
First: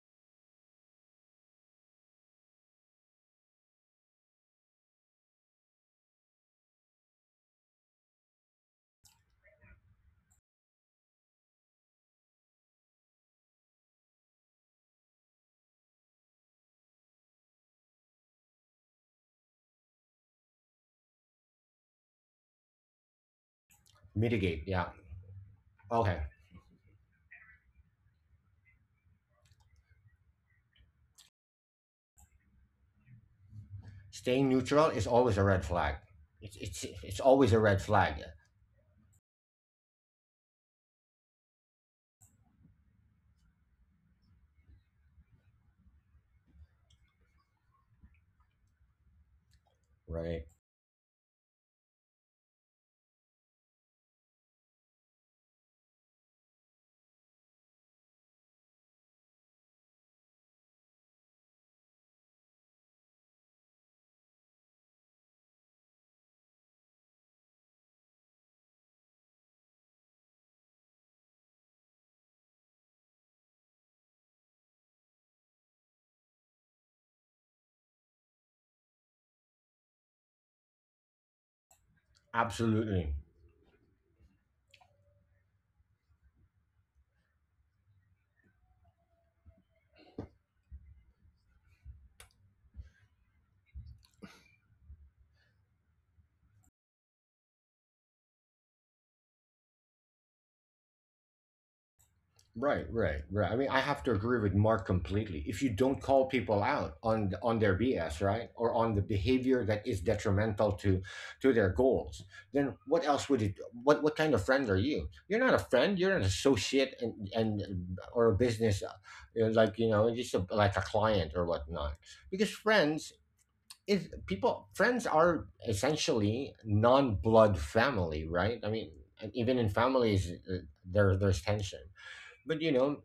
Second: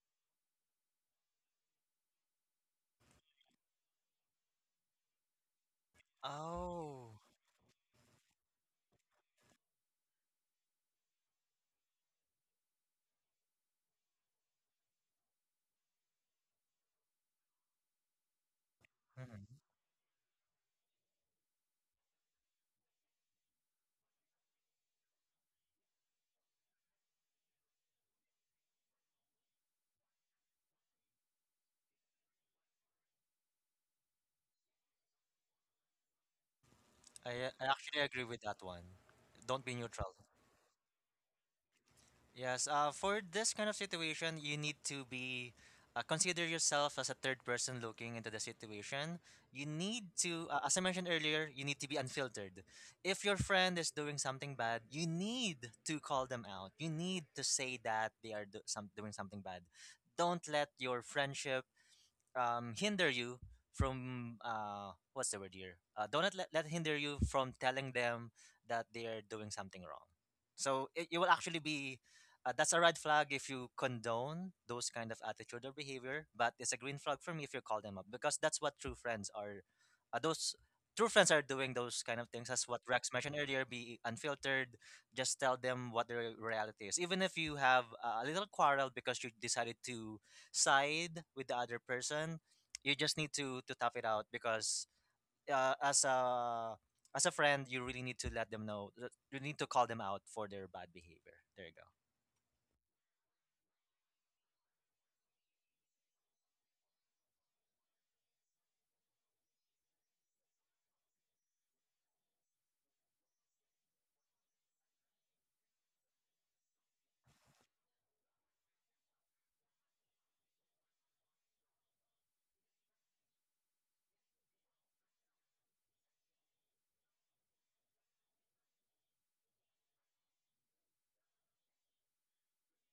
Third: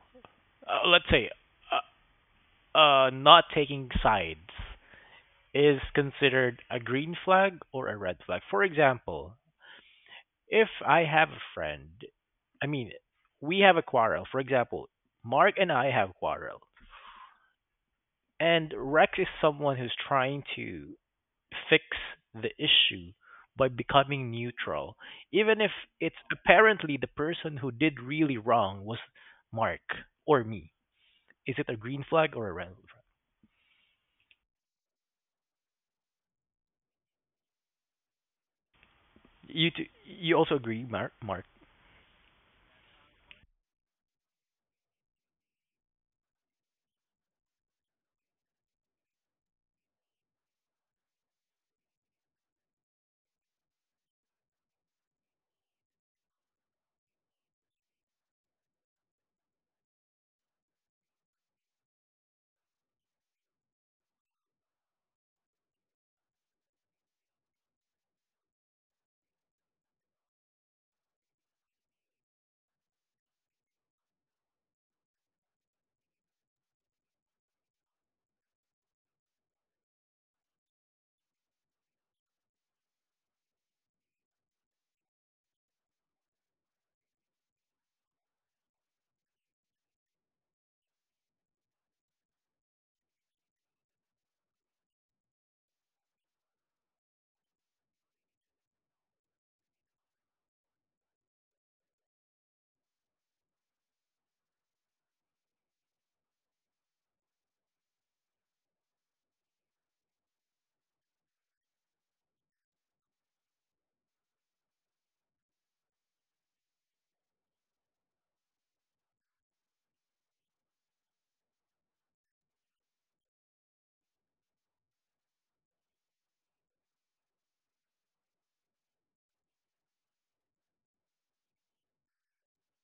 let's say, uh, not taking sides is considered a oh. green flag or a red flag. For example, if I have a friend, I mean, we have a quarrel. For example, Mark and I have quarrel, and Rex is Mhm. someone who's trying to fix the issue by becoming Mitigate, yeah. neutral, even if it's Okay. apparently the person who did really wrong was Mark or me. Is it a green flag or a red flag? Staying neutral is always a red flag. It's always a I red actually flag, agree with that one. Don't be neutral. You also agree, Mark? Mark? Yes, for this kind of situation, you need to be consider yourself as a third person looking into the situation. You need to, right? As I mentioned earlier, you need to be unfiltered. If your friend is doing something bad, you need to call them out. You need to say that they are doing something bad. Don't let your friendship hinder you from what's the word here? Don't let hinder you from telling them that they are doing something wrong. So it will actually be, that's a red flag if you condone those kind of attitude or behavior, but it's a green flag for me if you call them up because that's what true friends are. Those true friends are doing those kind of things, as what Rex Absolutely. mentioned earlier. Be unfiltered. Just tell them what the reality is, even if you have a little quarrel because you decided to side with the other person. You just need to tough it out because uh, as a as a friend, you really need to let them know you need to call them out for their bad behavior, there you go. Right, right, right, I mean, I have to agree with Mark completely. If you don't call people out on on their BS, right, or on the behavior that is detrimental to their goals, then what else would it? What kind of friend are you? You're not a friend. You're an associate and or a business, you know, like you know, just a, like a client or whatnot. Because friends is people. Friends are essentially non blood family, right? I mean, and even in families, there there's tension, but you know,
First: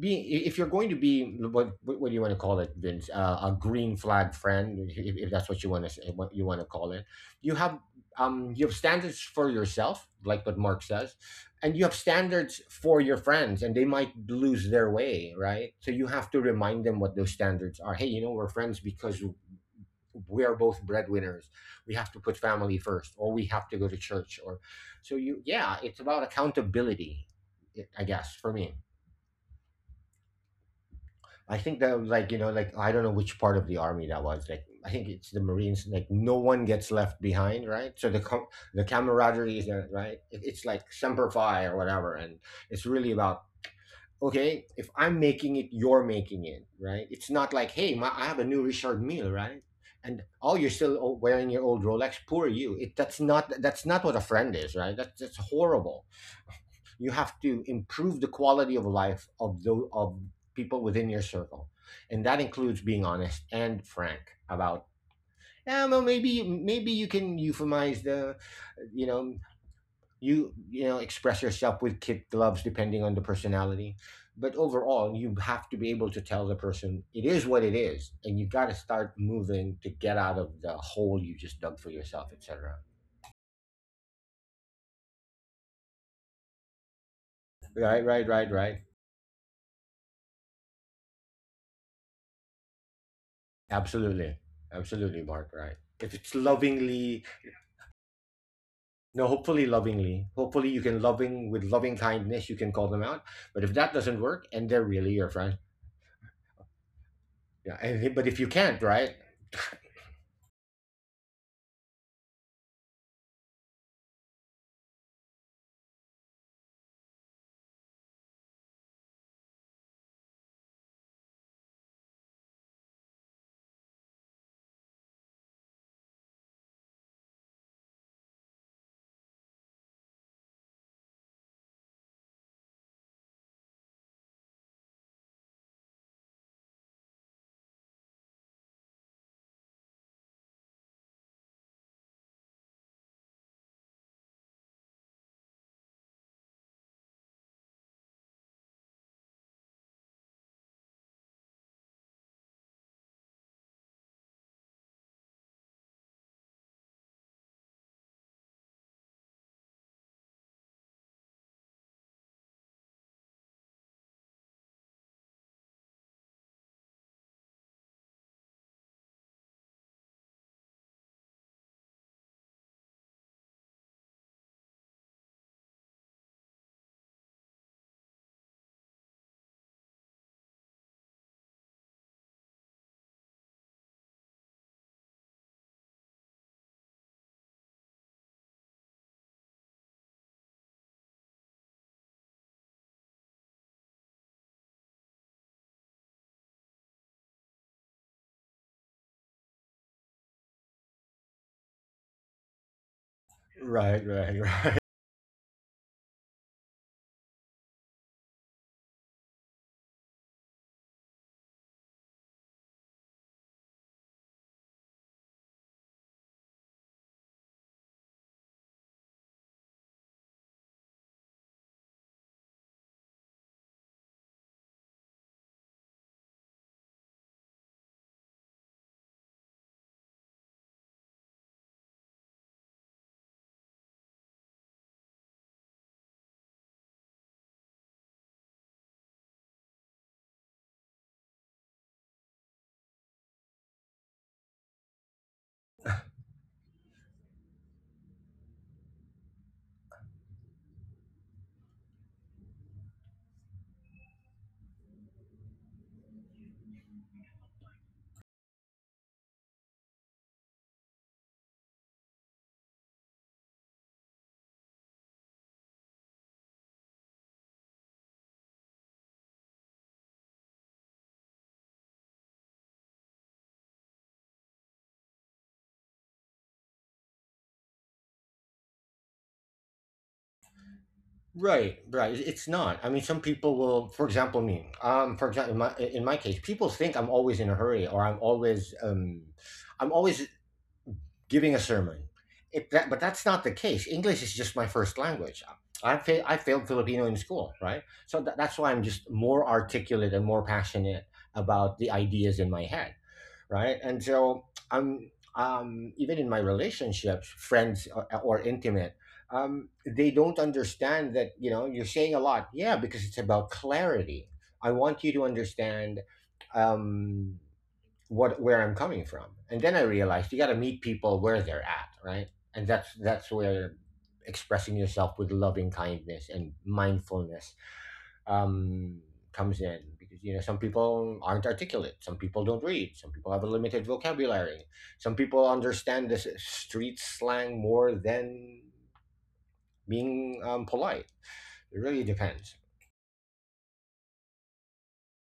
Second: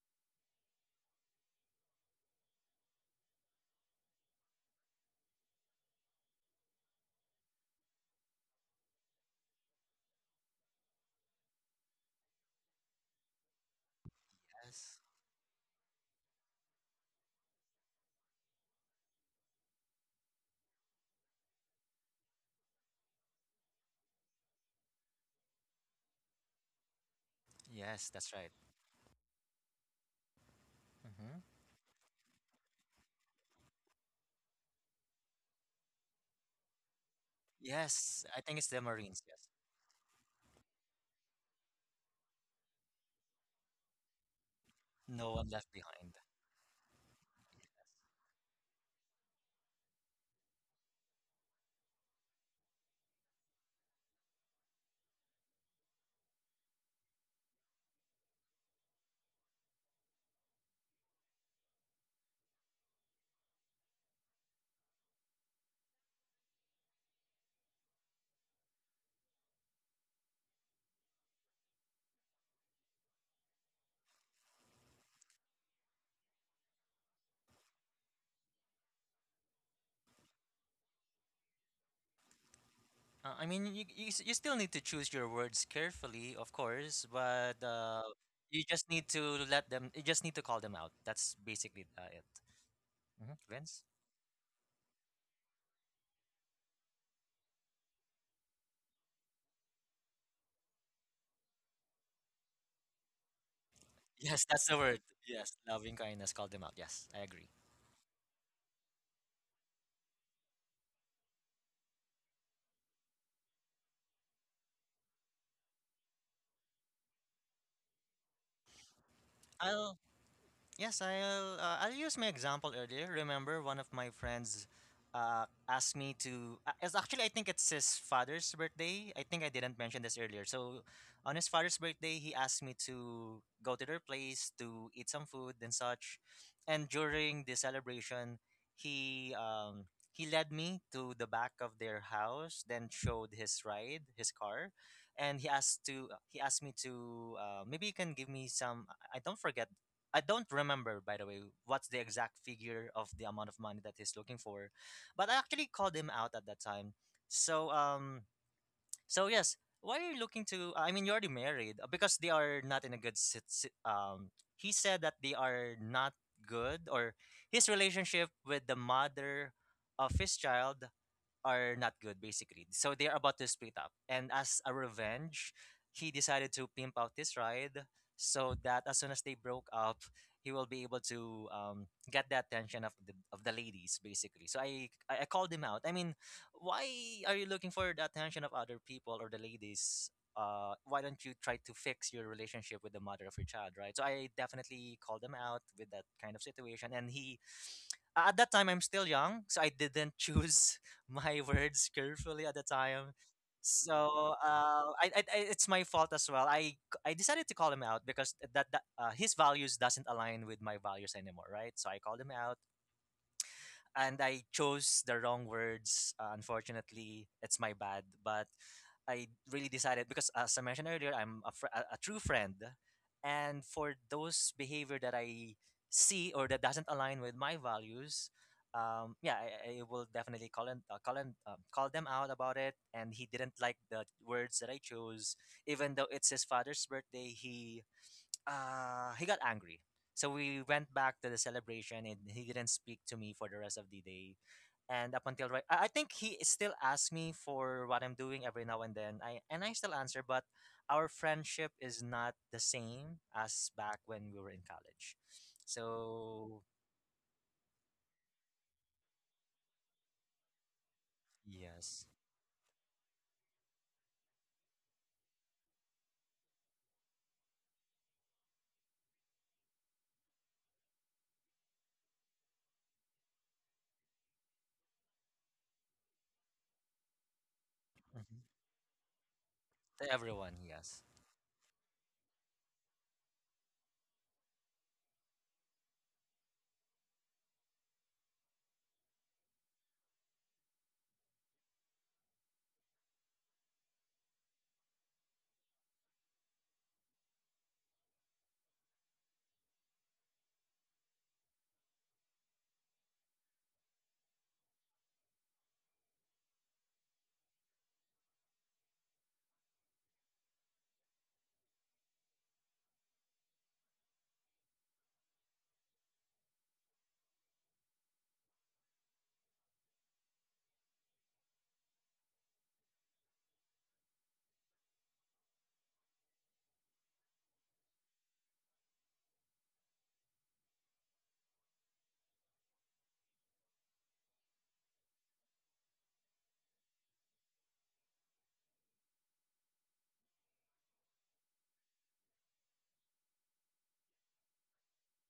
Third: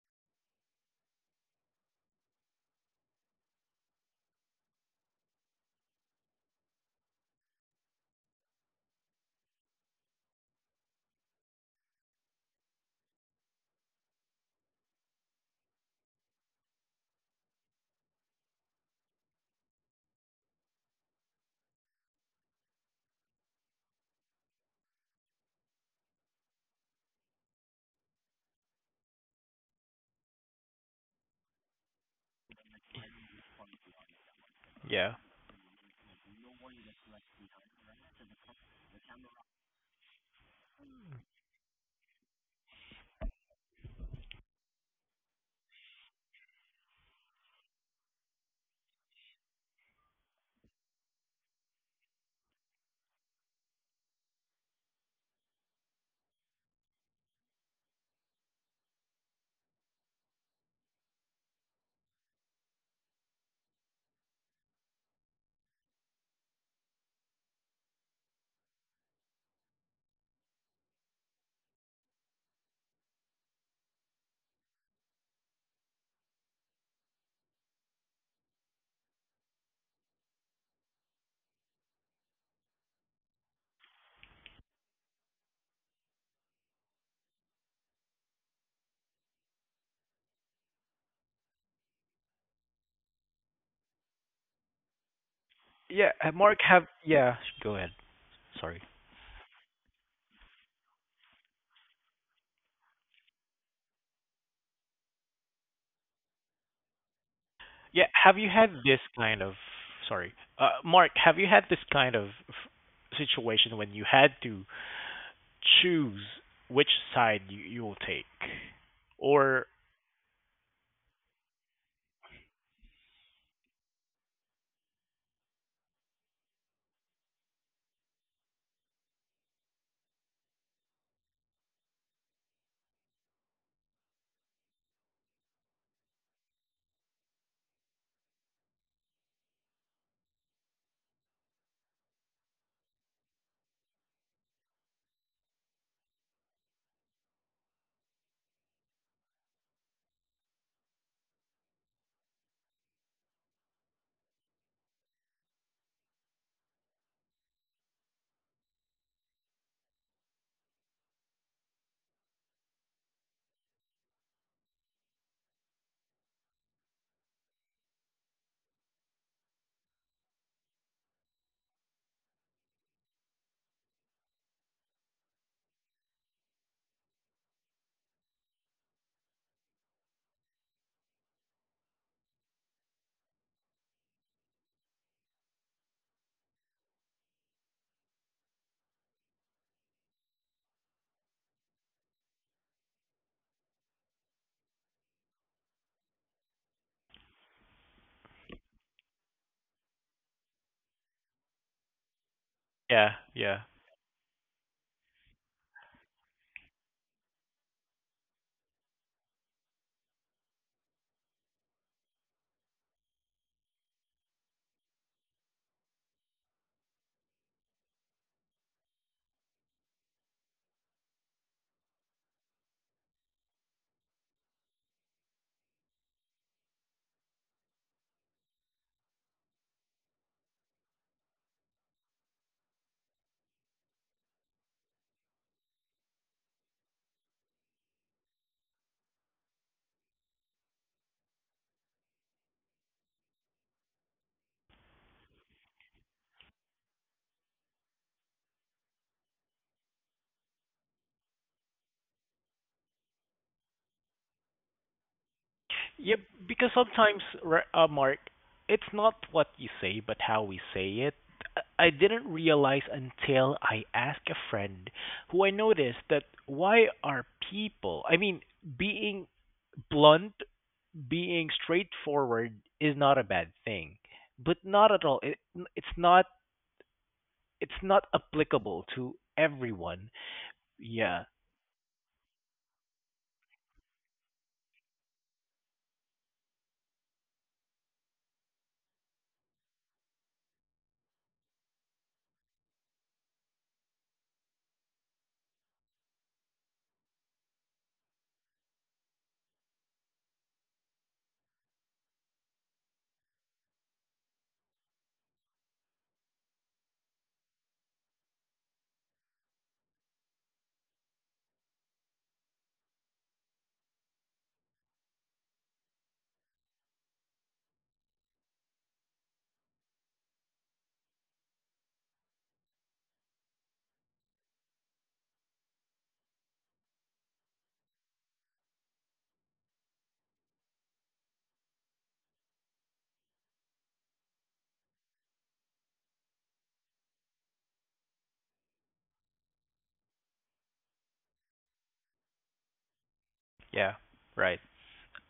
being, if you're going to be, what do you want to call it, Vince, a green flag friend, if that's what you want to say, what you want to call it. You have you have standards for yourself, like what Mark says, and you have standards for your friends, and they might lose their Yes. way, right? So you have to remind them what those standards are. Hey, you know, we're friends because we are both breadwinners. We have to put family first, or we have to go to church, or so you, yeah, it's about accountability. I Yes, guess that's for right. me, Hmm. I think that was like, you know, like I don't know which part of the army that was. Like I think Yeah. it's the Marines. Like no one gets left behind, right? Yes, I think it's The the Marines. Yes, camaraderie is there, right? It, it's like semper fi or whatever, and it's really about, okay, if I'm no making one it, left you're behind. making it, right? It's not like, hey, my, I have a new Richard Mille, right? And oh, you're still wearing your old Rolex. Poor you. It, that's not, that's not what a friend is, right? That's horrible. You have to improve the quality of life of those of people within your circle, and that includes being honest and frank about, yeah, well, maybe maybe you can euphemize the, you know, you know, express yourself with kid gloves depending on the personality, but overall you have to be able to tell the person it is what it is, and you got to start moving to get out of the hole you just dug for yourself, etc. I mean, you still need to choose your words carefully, of course, but right right right right you just need to let them, you just need to call them out, that's basically it. Hmm. Vince. absolutely, absolutely, Mark, right, if Yeah, it's Mark have, lovingly. yeah, go ahead. Sorry. No, hopefully lovingly. Hopefully you can loving, with loving kindness, you can call them out. But if that doesn't Yes, work that's the and they're word. really your Yes, friend. loving kindness, call them out. Yes, I agree. Yeah. Yeah, And but have if you you had can't, this right? kind of, sorry, Mark, have you had this kind of situation when you had to choose which side you, you will take? Or, I'll Yes, I'll use my example earlier. Remember, one of my friends asked me to. It's actually, I think it's his father's birthday. I think I didn't mention this earlier. So, on his father's birthday, he asked me to go to their place to eat some food and such. And during the celebration, he led me to the back of their house, then showed his ride, his car, and he asked me to, maybe you can give me some. I I don't forget I don't remember, by the way, what's the exact figure of the amount of money that he's looking for, but I actually called him out at that time. So, so yes, why are you looking to? I mean, you're already married, because they are not in a good. He said that they are not good, or his relationship with the mother of his child are not good basically. So they're about to split up. And as a revenge, he decided to pimp out this ride so that as soon as they broke up, he will be able to get the attention of the ladies basically. So I called him out. I mean, why are you looking for the attention of other people or the ladies? Why don't you try to fix your relationship with the mother of your child, right? So I definitely called him out with that kind of situation, and he at that time I'm still young, so I didn't choose my words carefully at the time. yeah, yeah. Right, So right, right. It's my fault as well. I decided to call him out because that, that his values doesn't align with my values anymore, right? So I called him out, and I chose the wrong words. Unfortunately, it's my bad. But I really decided because, as I mentioned earlier, I'm a true friend, and for those behavior that I see or that doesn't align with my values, yeah, I will definitely call them out about it. And he didn't like the words that I chose, even though it's his father's birthday. He he got angry. So we went back to the celebration and he didn't speak to me for the rest of the day. And up until right I think he still asks me for what I'm doing every now and then. I and I still answer, but our friendship is not the same as back when we were in college. Yeah, So because sometimes, Mark, it's not what you say, but how we say it. I yes. didn't realize until I asked a friend who I noticed that why are people, I mean, being blunt, being straightforward is not a bad thing, but not at all. It, it's not, it's not Mhm. applicable to everyone. To everyone, yes. Yeah. Right, right. It- It's not. I mean, some people will, for example, me. For example, in my case, people think I'm always in a hurry, or I'm always giving a sermon. It, that, but that's not the case. English is just my first language. I failed Filipino in school, right? So that's why I'm just more articulate and more passionate about the ideas in my head, right? And so I'm even in my relationships, friends or intimate, they don't understand that, you know, you're saying a lot, yeah, because it's about clarity. I want you to understand um, what, where I'm coming from. And then I realized you got to meet people where they're at, right? And that's where expressing yourself with loving kindness and mindfulness um, comes in, because, you know, some people aren't articulate, some people don't read, some people have a limited vocabulary, some people understand this street slang more than being polite. It really depends. Yeah. Right.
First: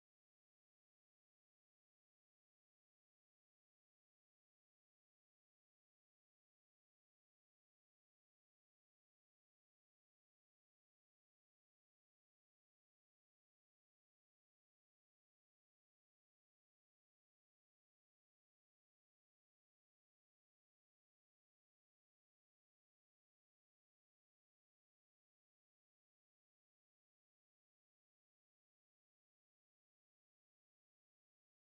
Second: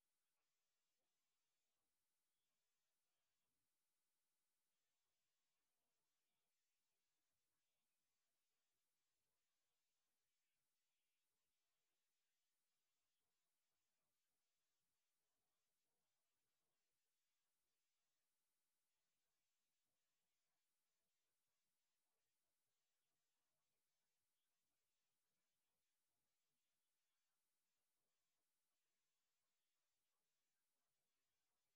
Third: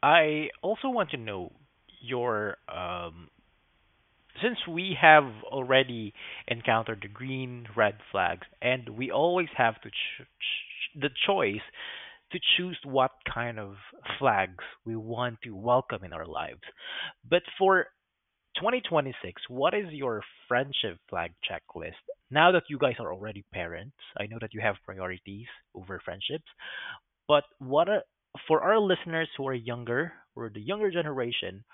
I also want to know your since we have already encountered the green, red flags, and we always have to the choice to choose what kind of flags we want to welcome in our lives. But for 2026, what is your friendship flag checklist? Now that you guys are already parents, I know that you have priorities over friendships, but what are, for our listeners who are younger or the younger generation,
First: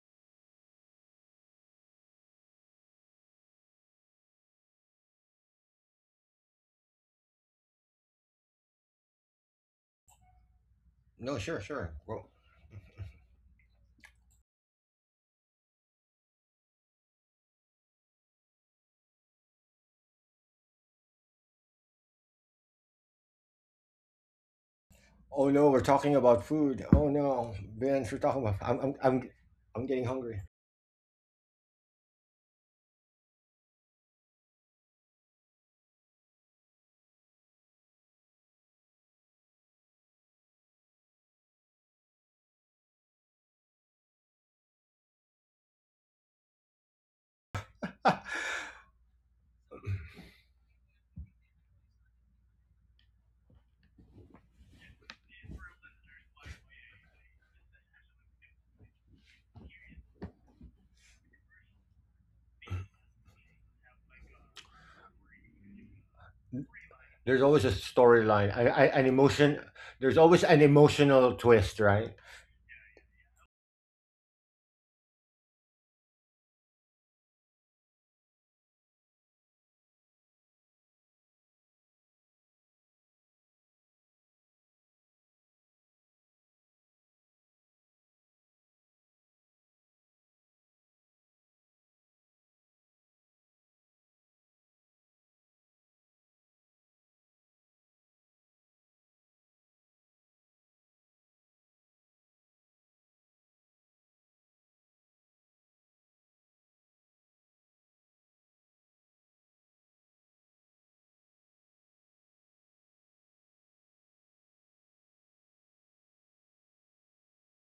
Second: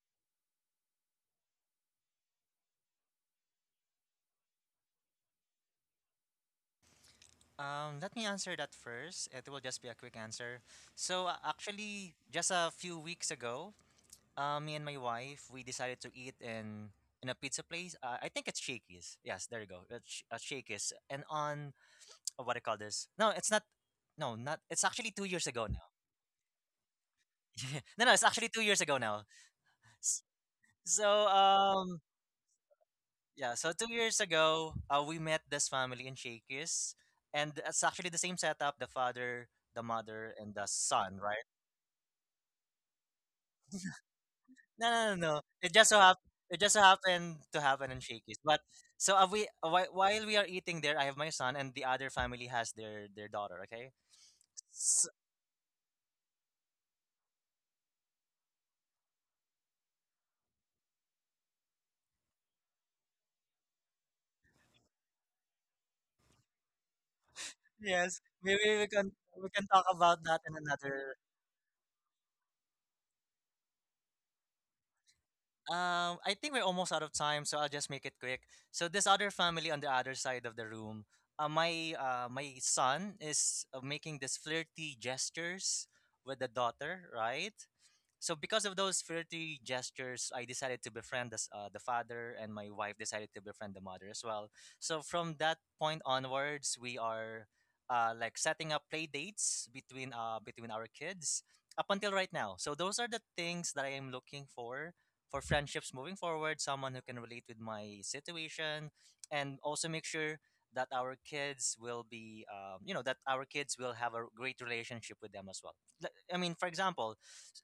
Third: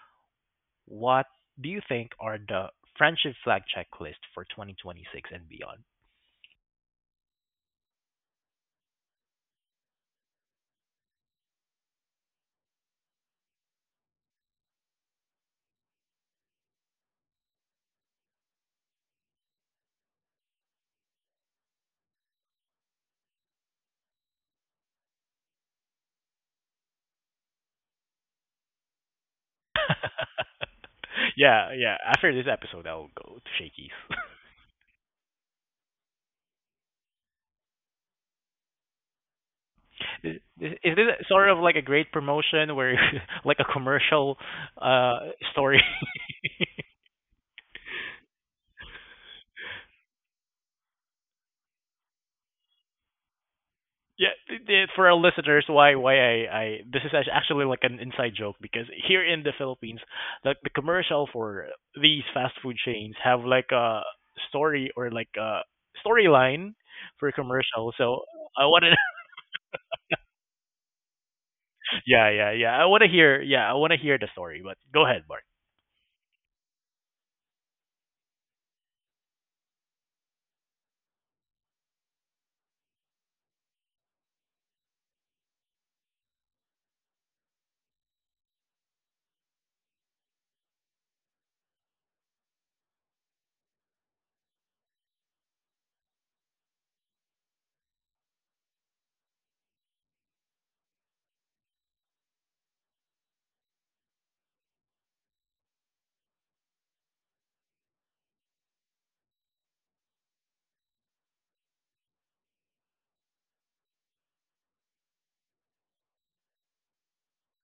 what do you think are the friendship flag checklist for 2026 and beyond? Let me answer that first. It will just be a quick answer. So No, sure, sure. actually, Well, just a few weeks ago, me and my wife, we decided to eat in a pizza place. I think it's Shakey's. Yes, there you go. It's Shakey's. And on what do you call this? No, it's not. No, not. It's actually 2 years oh ago no, we're now. talking about food. Oh no, no, Vince, no, we're it's talking actually about. two years ago now. I'm getting S- hungry. So Yeah, yeah. After this episode, I'll go to yeah. So Shakey's. two years ago, we met this family in Shakey's, and it's actually the same setup: the father, the mother, This- and the Is son, this right? sort of like a great promotion where, like a commercial No, no, no, uh no. It story? just so happened. It just so happened to happen in Shakey's. But so while we are eating there, I have my son, and the other family has their daughter. Okay. Yeah, for S our listeners, why I this is actually like an inside joke, because here in the Philippines, like the commercial for these fast food chains have like a story or like a storyline for There's always a commercial. Yes, So storyline, maybe I want I, to an we emotion. can talk There's about that always in an another. emotional twist, right? yeah yeah yeah I want to hear, yeah, I want to hear the story. But go ahead, Bart. I think we're almost out of time, so I'll just make it quick. So this other family on the other side of the room, my son is making this flirty gestures with the daughter, right? So because of those flirty gestures, I decided to befriend the father, and my wife decided to befriend the mother as well. So from that point onwards, we are like setting up play dates between our kids up until right now. So those are the things that I am looking for friendships moving forward. Someone who can relate with my situation, and also make sure that our kids will be that our kids will have a great relationship with them as well. Like, I mean, for example,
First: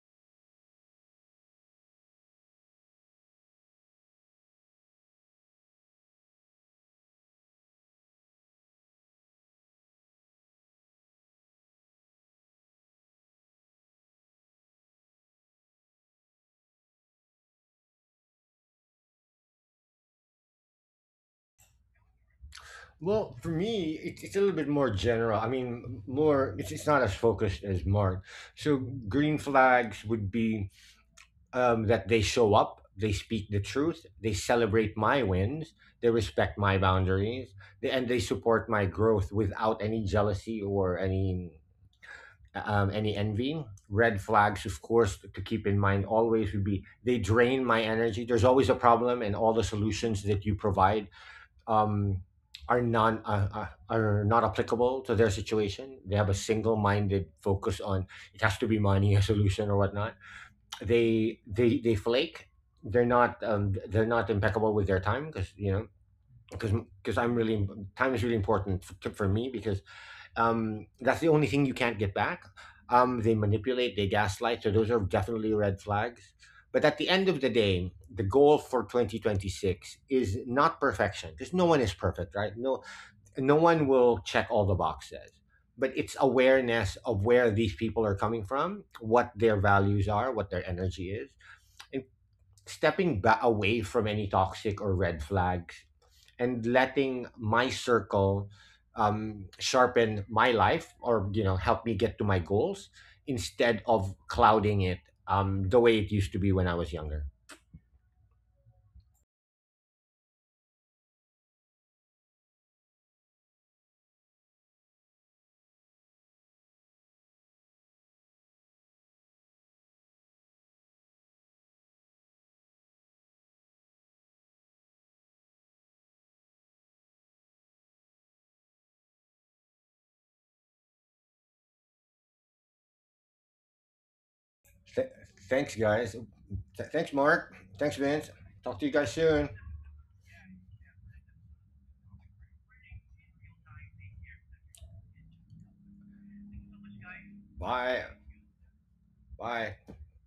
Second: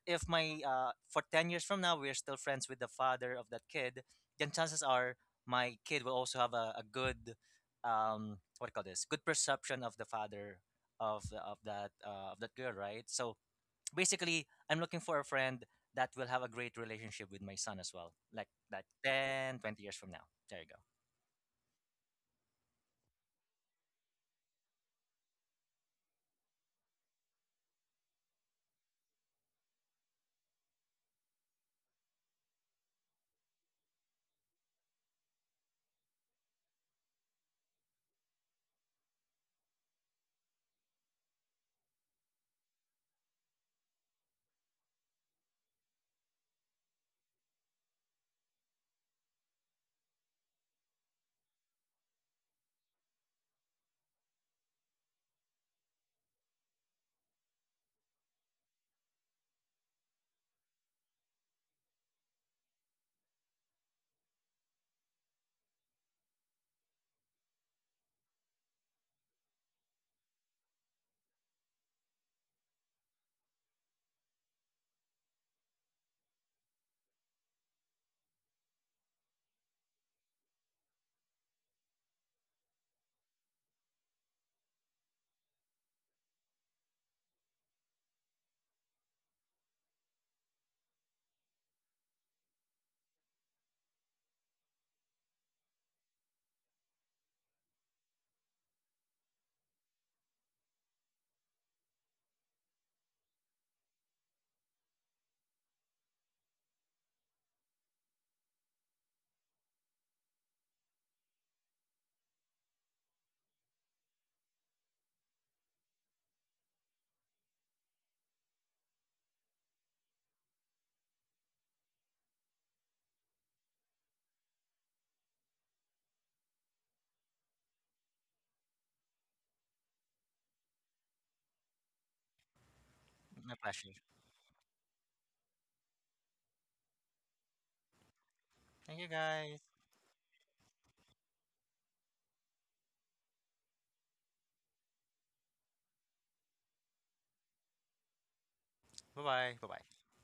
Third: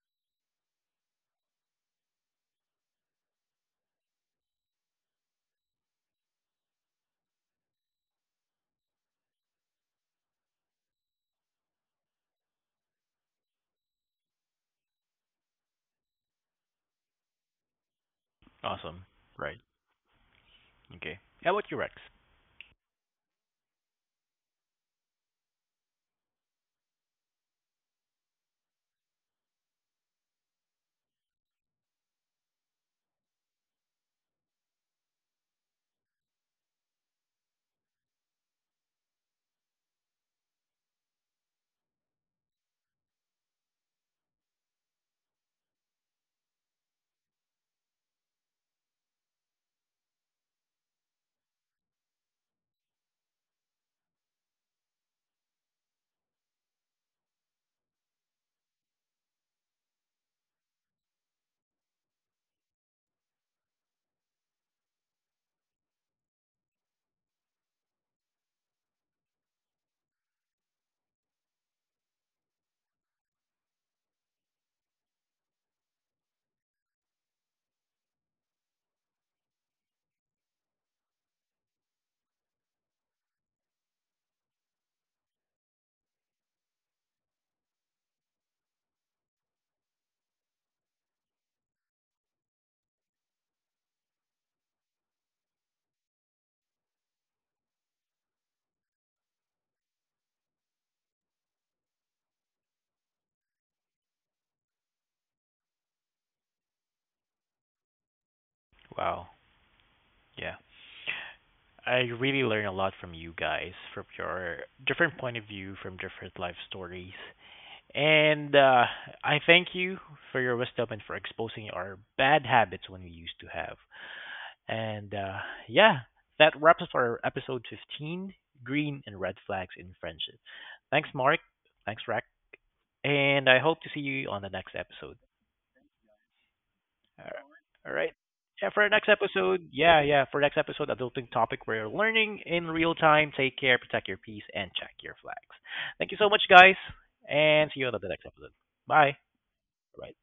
if my for 10 years from now we're still friends with the father of that kid, then chances are my kid will also have a good um, what do you call this, good perception of the father of of that girl, right? So basically I'm looking for a friend that will have a great relationship with my son as well, like that Awesome. ten Right. twenty years from now. There you go. Okay. How about you, Rex? Well, for me, it, it's a little bit more general. I mean, more it's not as focused as Mark. So green flags would be that they show up, they speak the truth, they celebrate my wins, they respect my boundaries, they, and they support my growth without any jealousy or any envy. Red flags, of course, to keep in mind always would be they drain my energy. There's always a problem, and all the solutions that you provide um, are non are not applicable to their situation. They have a single minded focus on, it has to be money, a solution, or whatnot. They flake. They're not impeccable with their time, because you know, because because I'm really, time is really important for me, because that's the only thing you can't get back. They manipulate, they gaslight. So those are definitely red flags. But at the end of the day, the goal for 2026 is not perfection, because no one is perfect, right? No, no one will check all the boxes. But it's awareness of where these people are coming from, what their values are, what their energy is, and stepping back away from any toxic or red flags, and letting my circle sharpen my life, or you know, help me get to my goals instead of clouding it, the way it used to be when I was younger. Wow. Yeah. I really learn a lot from you guys, from your different point of view, from different life stories. And I thank you for your wisdom and for exposing our bad habits when we used to have. And yeah, that wraps up our episode 15, Green and Red Flags in Friendship. Thanks, Mark. Thanks, Rack. And My I hope to pleasure. see you on the next Th- episode. thanks guys. Thanks All Mark, right. thanks All right. Vince, Yeah, talk to for you our Thank you guys next soon. guys. episode, yeah, yeah, for next episode, adulting topic where you're learning in real time. Take care, protect your peace, and check your flags. Thank you so much, guys, and see you on Bye. the next episode. Bye. Bye bye bye Bye. bye All right.